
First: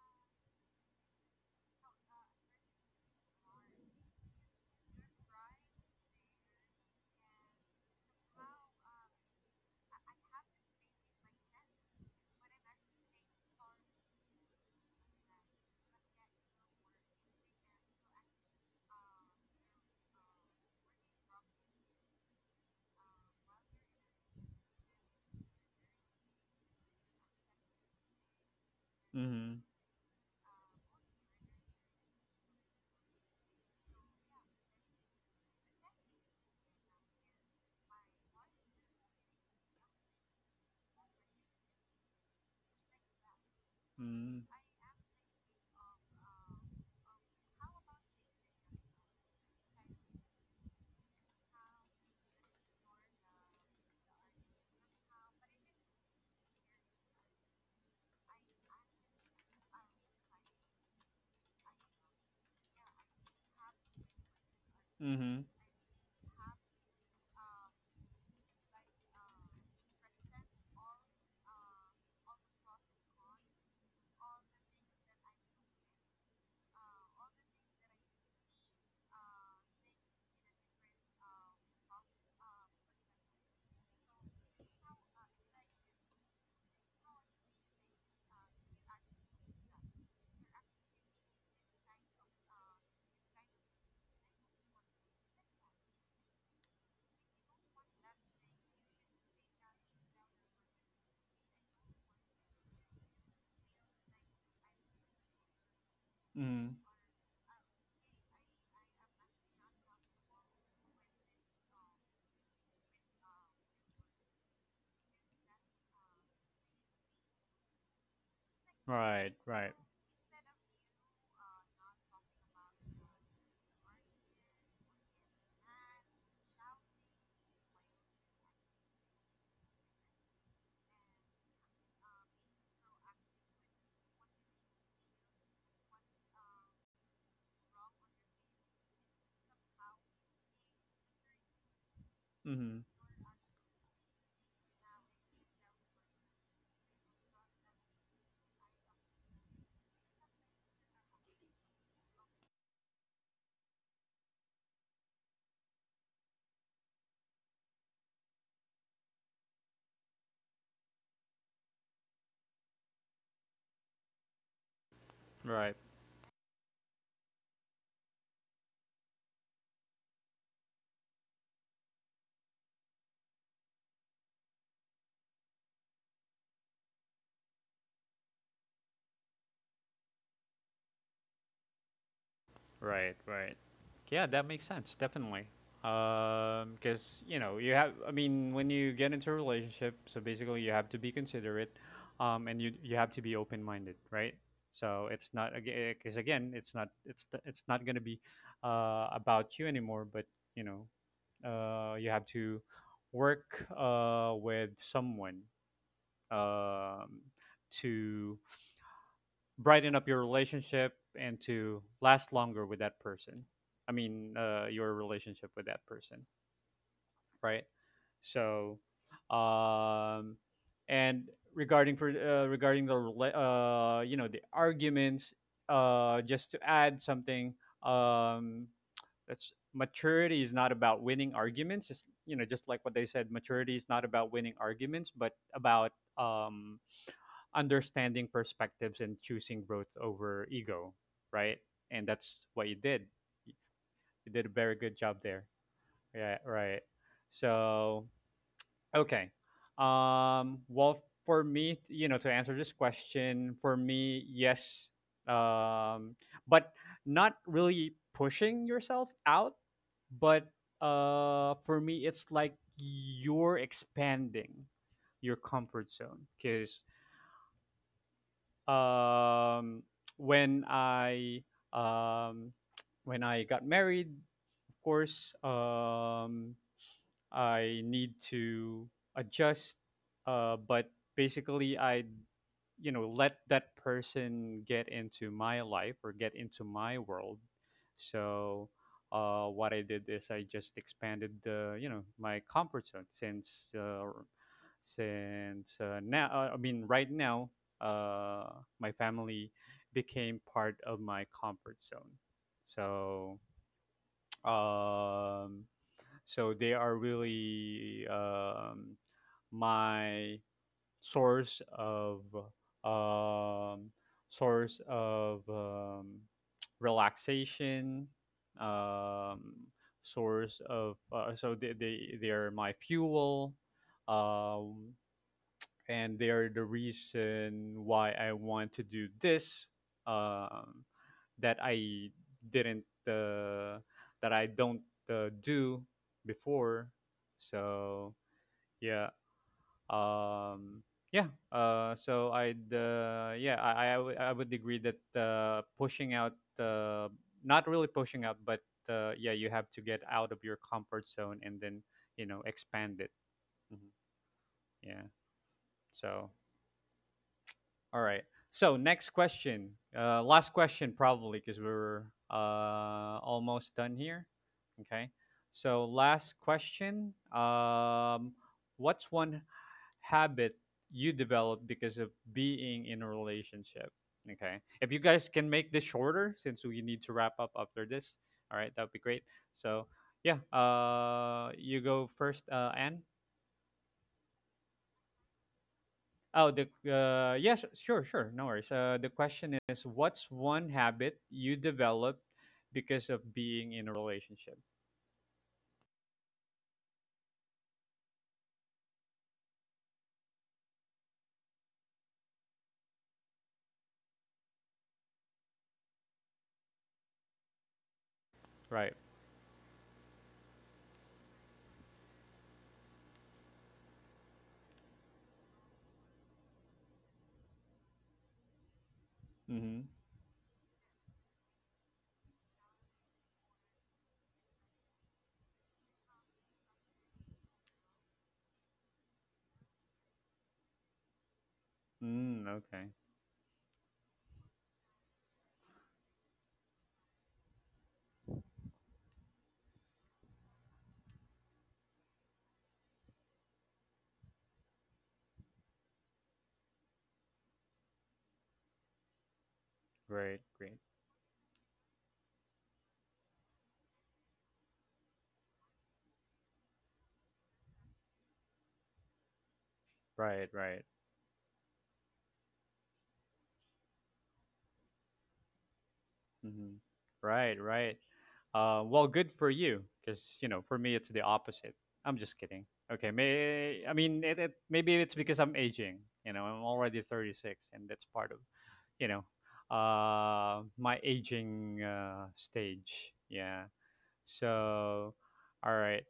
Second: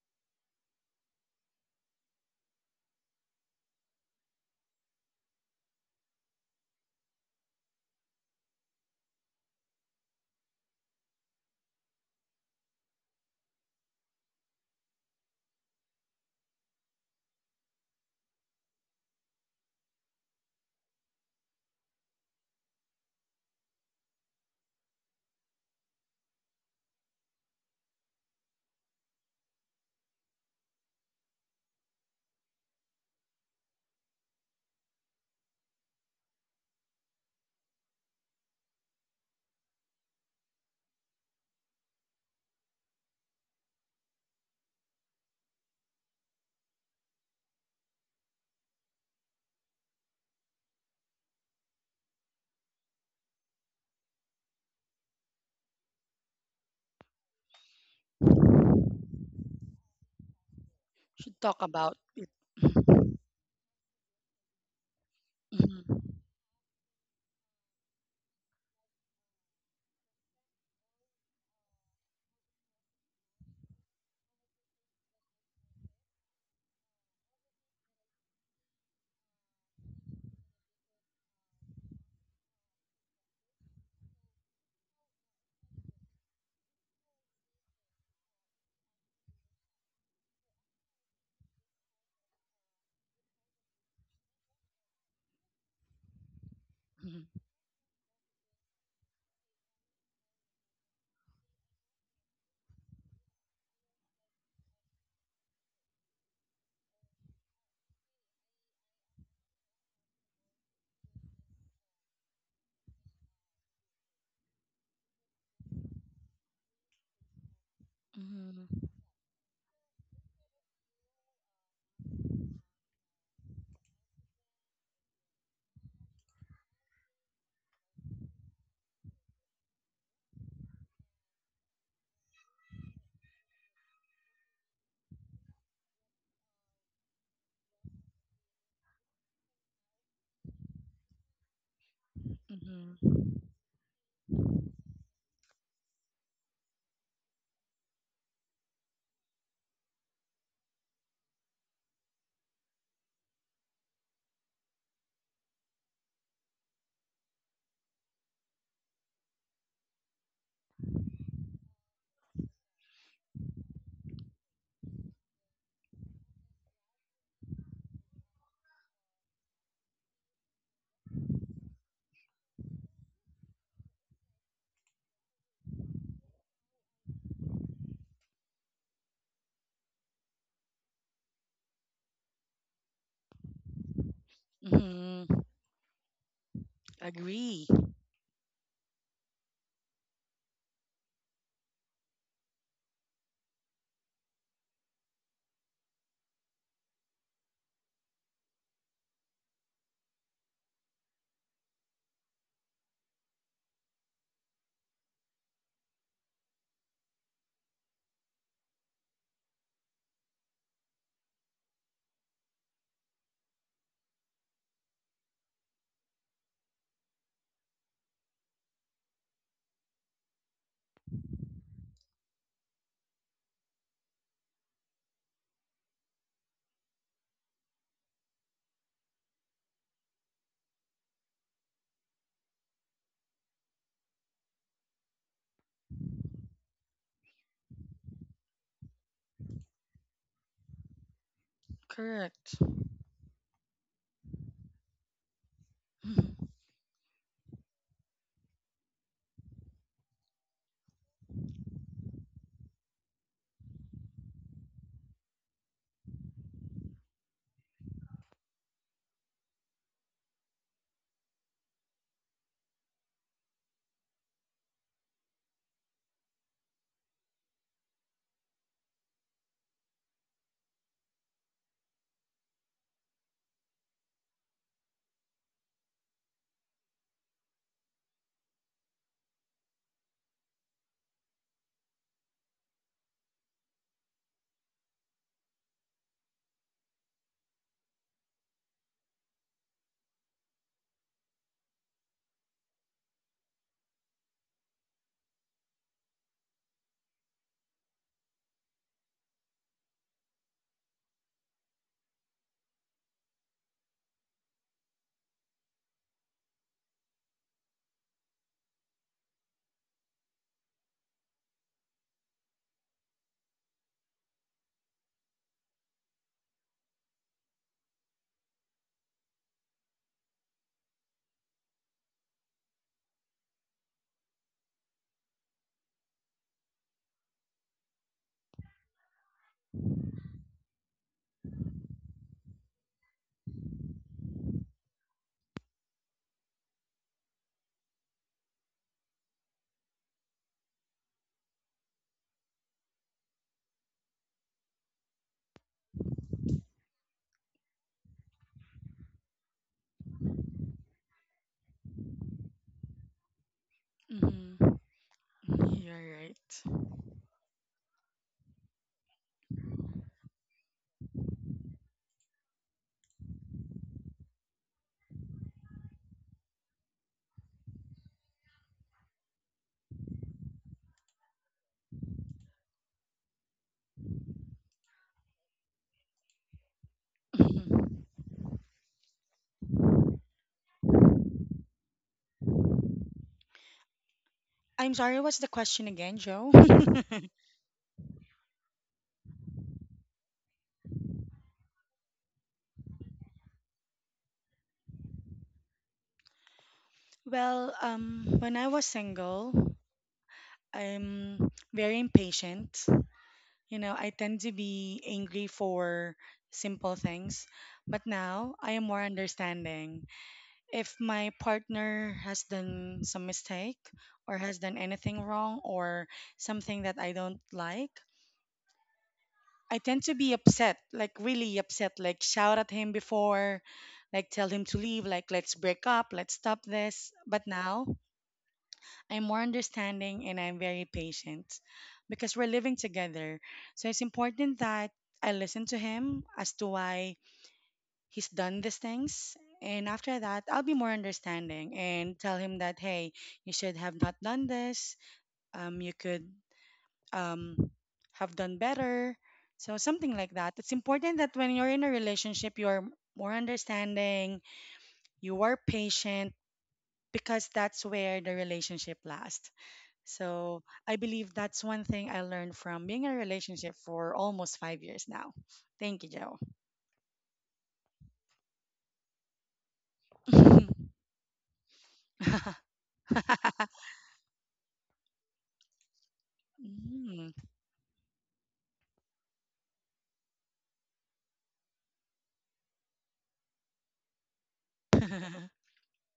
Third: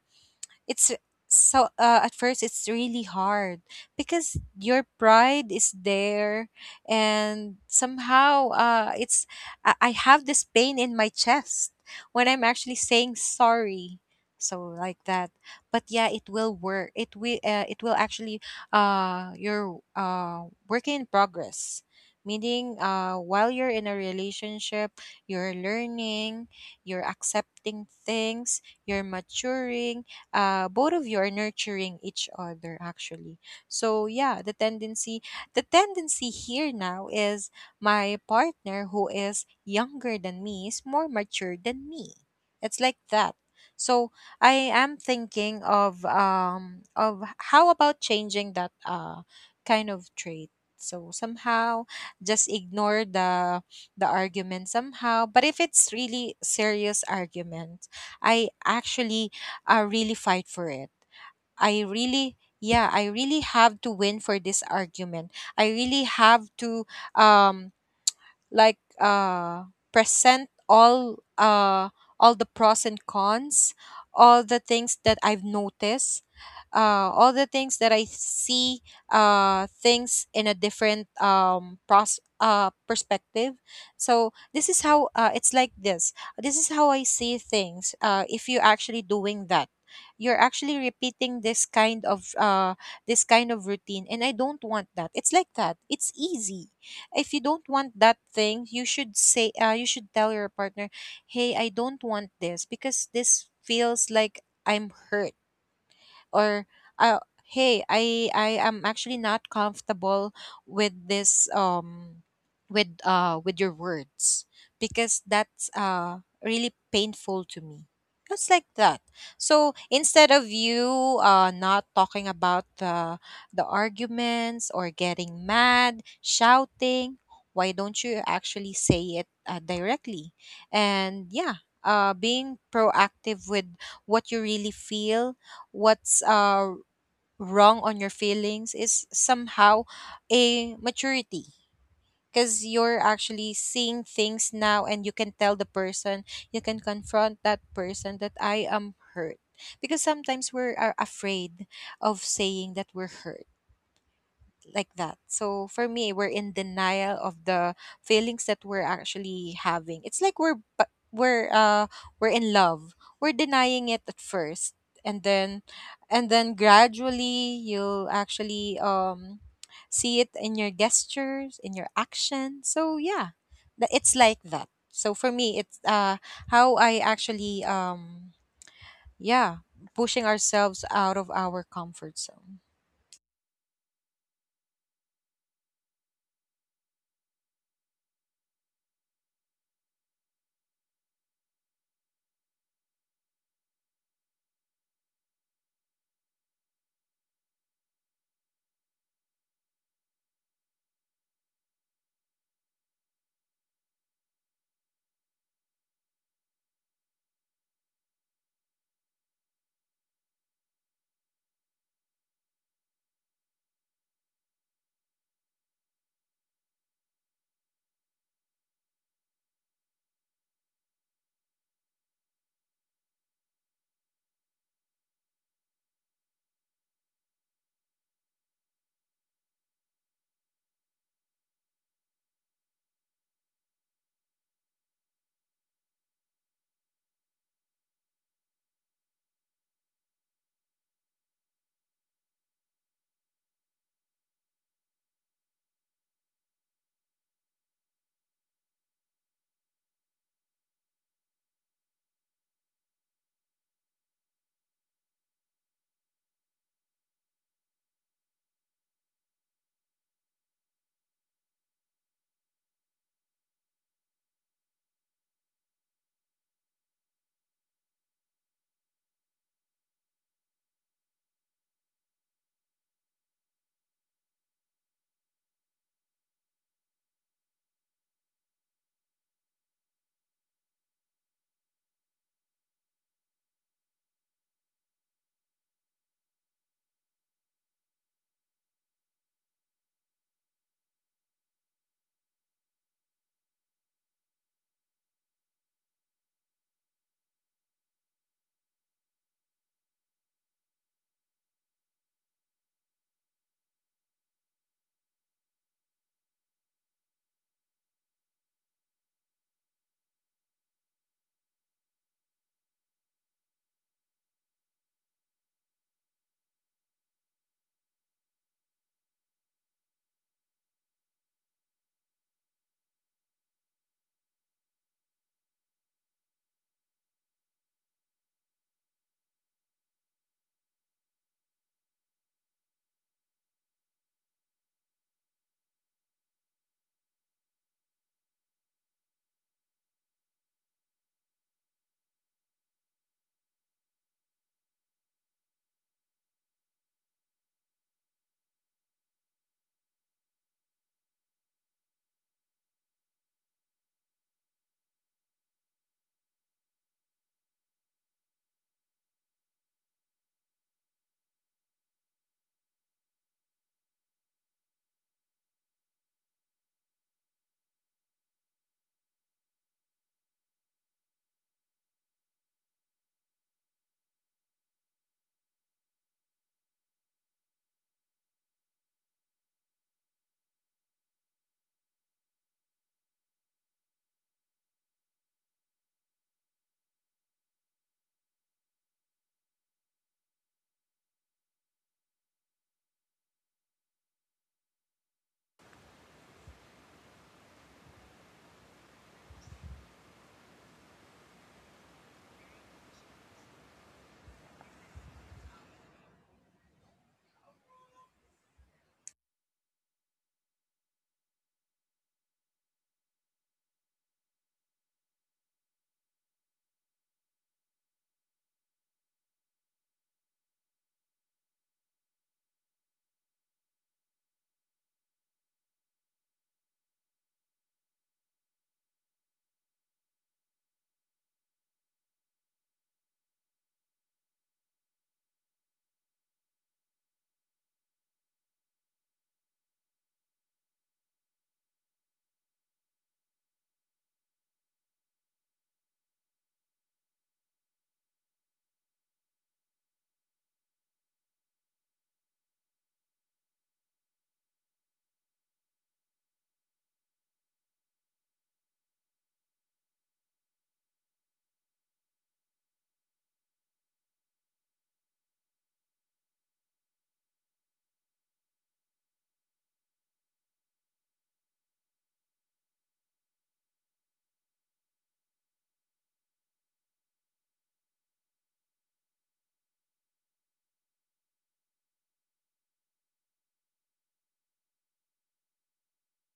Speaker 2: it's so at first it's really hard because your pride is there, and somehow it's, I have this pain in my chest when I'm actually saying sorry. So like that. But yeah, it will work, it will actually your work in progress, meaning while you're in a relationship, you're learning, you're accepting things, you're
Speaker 1: Mm-hmm.
Speaker 2: maturing. Both of you are nurturing each other actually. So yeah, the tendency here now is my partner who is younger than me is more mature than me. It's like that. So
Speaker 1: Mm-hmm.
Speaker 2: I am thinking of how about changing that kind of trait. So somehow just ignore the argument somehow. But if it's really serious argument, i actually I really fight for it.
Speaker 3: To talk about it.
Speaker 2: I really have to win for this argument. I really
Speaker 3: Mhm,
Speaker 2: have to um like uh present all the pros and cons, all the things that I've noticed, all the things that I see, things in a different pros perspective. So this is how it's like this is how I see things. If you're actually doing that, you're actually repeating this kind of routine, and I don't want that. It's like that. It's easy. If you
Speaker 3: mhm,
Speaker 2: don't want that thing, you should say you should tell your partner, hey, I don't want this because this feels like I'm hurt. Or
Speaker 1: Mm-hmm.
Speaker 2: uh, hey, I am actually not comfortable with this with your words, because that's really painful to me. Just like
Speaker 3: mhm,
Speaker 2: that.
Speaker 1: Right.
Speaker 2: So
Speaker 1: Right.
Speaker 2: instead of you not talking about the arguments or getting mad shouting, why don't you actually say it directly? And being proactive with what you really feel, what's wrong on your feelings, is somehow a maturity,
Speaker 3: mhm,
Speaker 2: because
Speaker 1: Mm-hmm.
Speaker 2: you're
Speaker 3: mhm,
Speaker 2: actually seeing things now and you can tell the person, you can confront that person that I am hurt. Because sometimes we're are afraid of saying that we're hurt. Like that. So for me, we're in denial of the feelings that we're actually having. It's like we're in love. We're denying it at first, and then
Speaker 1: Right.
Speaker 2: and then gradually you'll actually see it in your gestures, in your action. So yeah, it's like that. So for me, it's how I actually yeah pushing ourselves out of our comfort zone.
Speaker 1: Right, right. Yeah, that makes sense,
Speaker 3: mhm.
Speaker 1: definitely. Because,
Speaker 3: Agree.
Speaker 1: you have, I mean, when you get into a relationship, so basically you have to be considerate and you have to be open minded, right? So it's not, because again, it's not, it's, it's not going to be about you anymore, but, you know, you have to work with someone um, to brighten up your relationship and to last longer with that person. I mean, your relationship with that person, right? So, um, and regarding the you know the arguments, just to add something, um, that's maturity is not about winning arguments. Just you know, just like what they said, maturity is not about winning arguments, but about understanding perspectives and choosing growth over ego, right? And that's
Speaker 3: Correct.
Speaker 1: what you did. You did a very good job there.
Speaker 3: Mhm,
Speaker 1: Yeah, right. So, okay. Well, for me, you know, to answer this question, for me, yes. Um, but not really pushing yourself out, but for me, it's like you're expanding your comfort zone because um, when I um, when I got married, of course, um, I need to adjust. But basically, I let that person get into my life or get into my world. So what I did is I just expanded the my comfort zone uh, since now I mean right now uh, my family became part of my comfort zone so um, so they are really my source of um, source of um, relaxation um, source of so they, they are my fuel um, and they're the reason why I want to do this. Um, that I didn't uh, that I don't do before. So yeah, um, yeah. So I'd yeah I would agree that pushing out uh, not really pushing out, but yeah, you have to get out of your comfort zone and then expand it. Mhm.
Speaker 3: mhm.
Speaker 1: Yeah.
Speaker 3: You're
Speaker 1: So
Speaker 3: right.
Speaker 1: all right. So next question, last question probably because we're almost done here. Okay. So last question. What's one habit you developed because of being in a relationship? Okay. If you guys can make this shorter, since we need to wrap up after
Speaker 3: Mhm.
Speaker 1: this. All right, that would be great. So yeah, you go first, Anne.
Speaker 3: I'm sorry, what's the question again, Joe?
Speaker 1: Oh, the yes, sure, sure, no worries. The question is, what's one habit you developed because of being in a relationship?
Speaker 3: Well, when I was single, I'm very impatient. I tend to be angry for simple things, but now I am
Speaker 1: Right.
Speaker 3: more understanding. If my partner has done some mistake or has done anything wrong or something that I don't like, I
Speaker 1: Mm-hmm.
Speaker 3: tend to be upset, like really upset, like shout at him before, like tell him to leave, like let's break up, let's stop this. But now I'm more understanding and I'm very patient because we're
Speaker 1: Mm,
Speaker 3: living
Speaker 1: okay.
Speaker 3: together. So it's important that I listen to him as to why he's done these things. And after that, I'll be more understanding and tell him that, hey, you should have not done this. You could um, have done better. So something like
Speaker 1: Great,
Speaker 3: that. It's
Speaker 1: great.
Speaker 3: important that when you're in a relationship, you're more understanding, you are patient because that's where the relationship lasts.
Speaker 1: Right,
Speaker 3: So
Speaker 1: right.
Speaker 3: I believe that's one thing I learned from being in a relationship for almost 5 years now. Thank you, Joe.
Speaker 1: Mm-hmm. Right, right. Well, good for you, because you know, for me, it's the opposite. I'm just kidding. Okay, may I mean, maybe it's because I'm aging. You know, I'm already
Speaker 3: Mm.
Speaker 1: 36, and that's part of you know, my aging stage. Yeah. So,
Speaker 3: Mhm.
Speaker 1: all right.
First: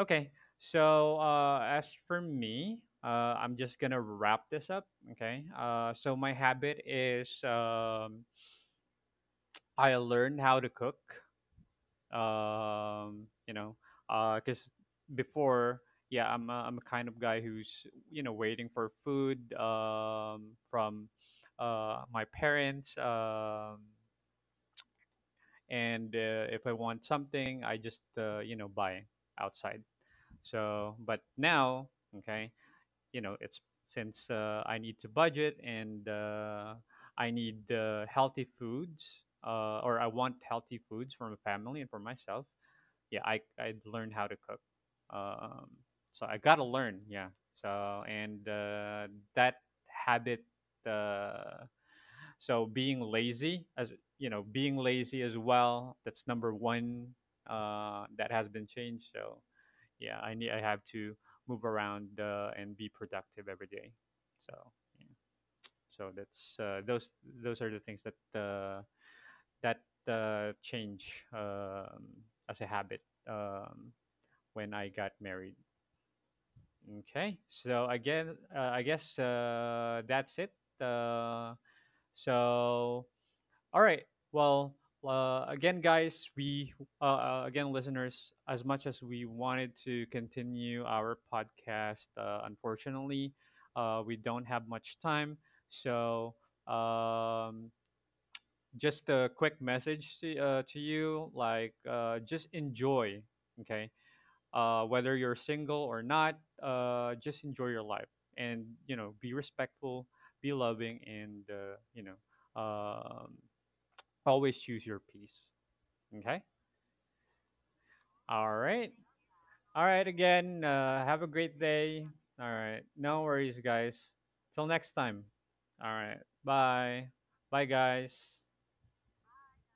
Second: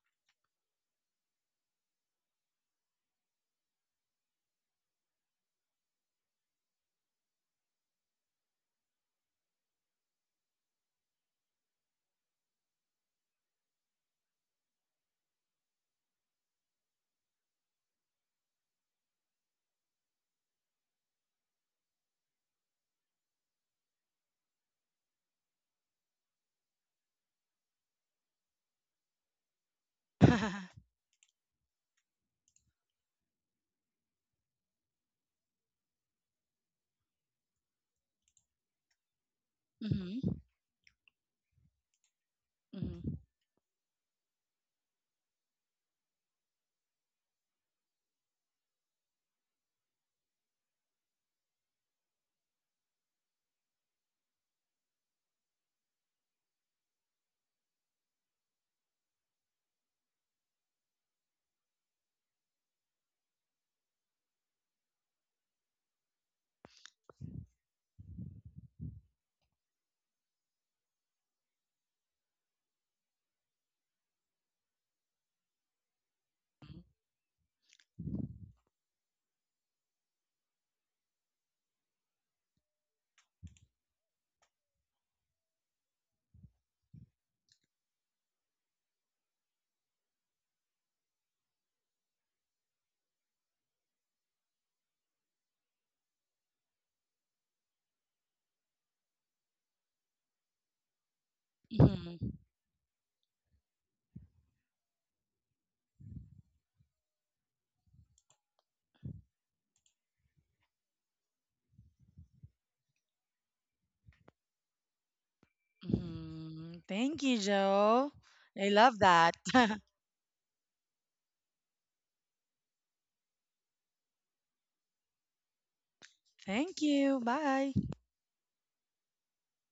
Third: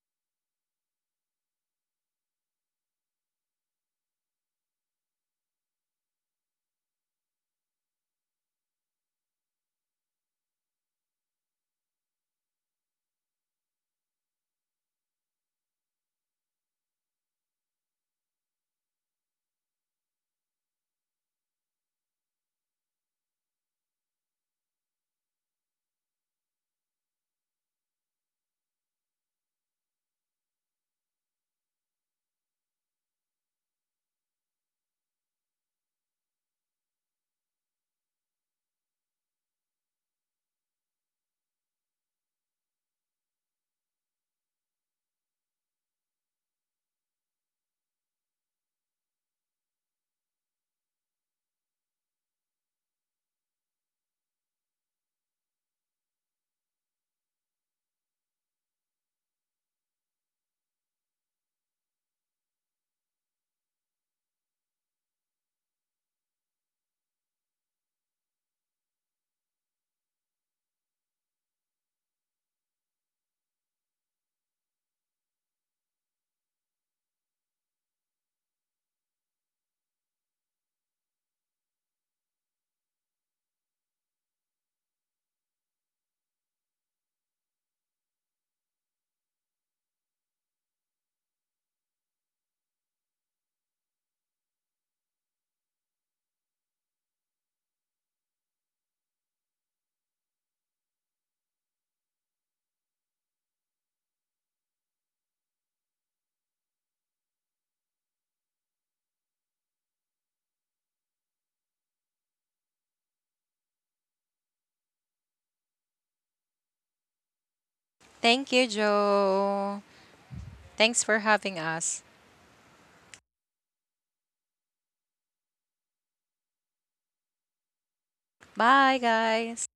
Speaker 1: Okay. So, as for me, I'm just gonna wrap this up. Okay. So my habit is I learned how to cook. You know, because before, yeah, I'm a kind of guy who's waiting for food from my parents. And if I want something, I just buy outside. So, but now, okay, you know, it's since I need to budget and I need healthy foods, or I want healthy foods for my family and for myself.
Speaker 3: Mhm.
Speaker 1: Yeah, I learned how to cook. Um, so I gotta learn. Yeah. So and that habit. Uh, so being lazy, as you know, being lazy as well. That's number one. That has been changed. So yeah, I have to move around and be productive every day. So yeah. so that's those are the things that that change um, as a habit um, when I got married. Okay, so again, I guess that's it. Uh, so All right. Well, again, guys, we again, listeners, as much as we wanted to continue our podcast, unfortunately, we don't have much time. So, um, just a quick message to you, like,
Speaker 3: Mhm.
Speaker 1: just enjoy, okay? Whether you're single or not, just enjoy your life, and you know, be respectful, be loving, and Um, always choose your peace. Okay.
Speaker 3: Mhm. Thank you, Joe.
Speaker 2: Thank
Speaker 1: All
Speaker 2: you,
Speaker 3: I
Speaker 1: right.
Speaker 3: love that.
Speaker 2: Joe.
Speaker 1: All right. Again,
Speaker 2: Thanks for
Speaker 1: have a
Speaker 2: having
Speaker 1: great
Speaker 2: us.
Speaker 1: day. All right. No worries, guys. Till next time. All right.
Speaker 3: Thank
Speaker 1: Bye.
Speaker 3: you.
Speaker 1: Bye,
Speaker 3: Bye.
Speaker 1: guys.
Speaker 2: Bye, guys.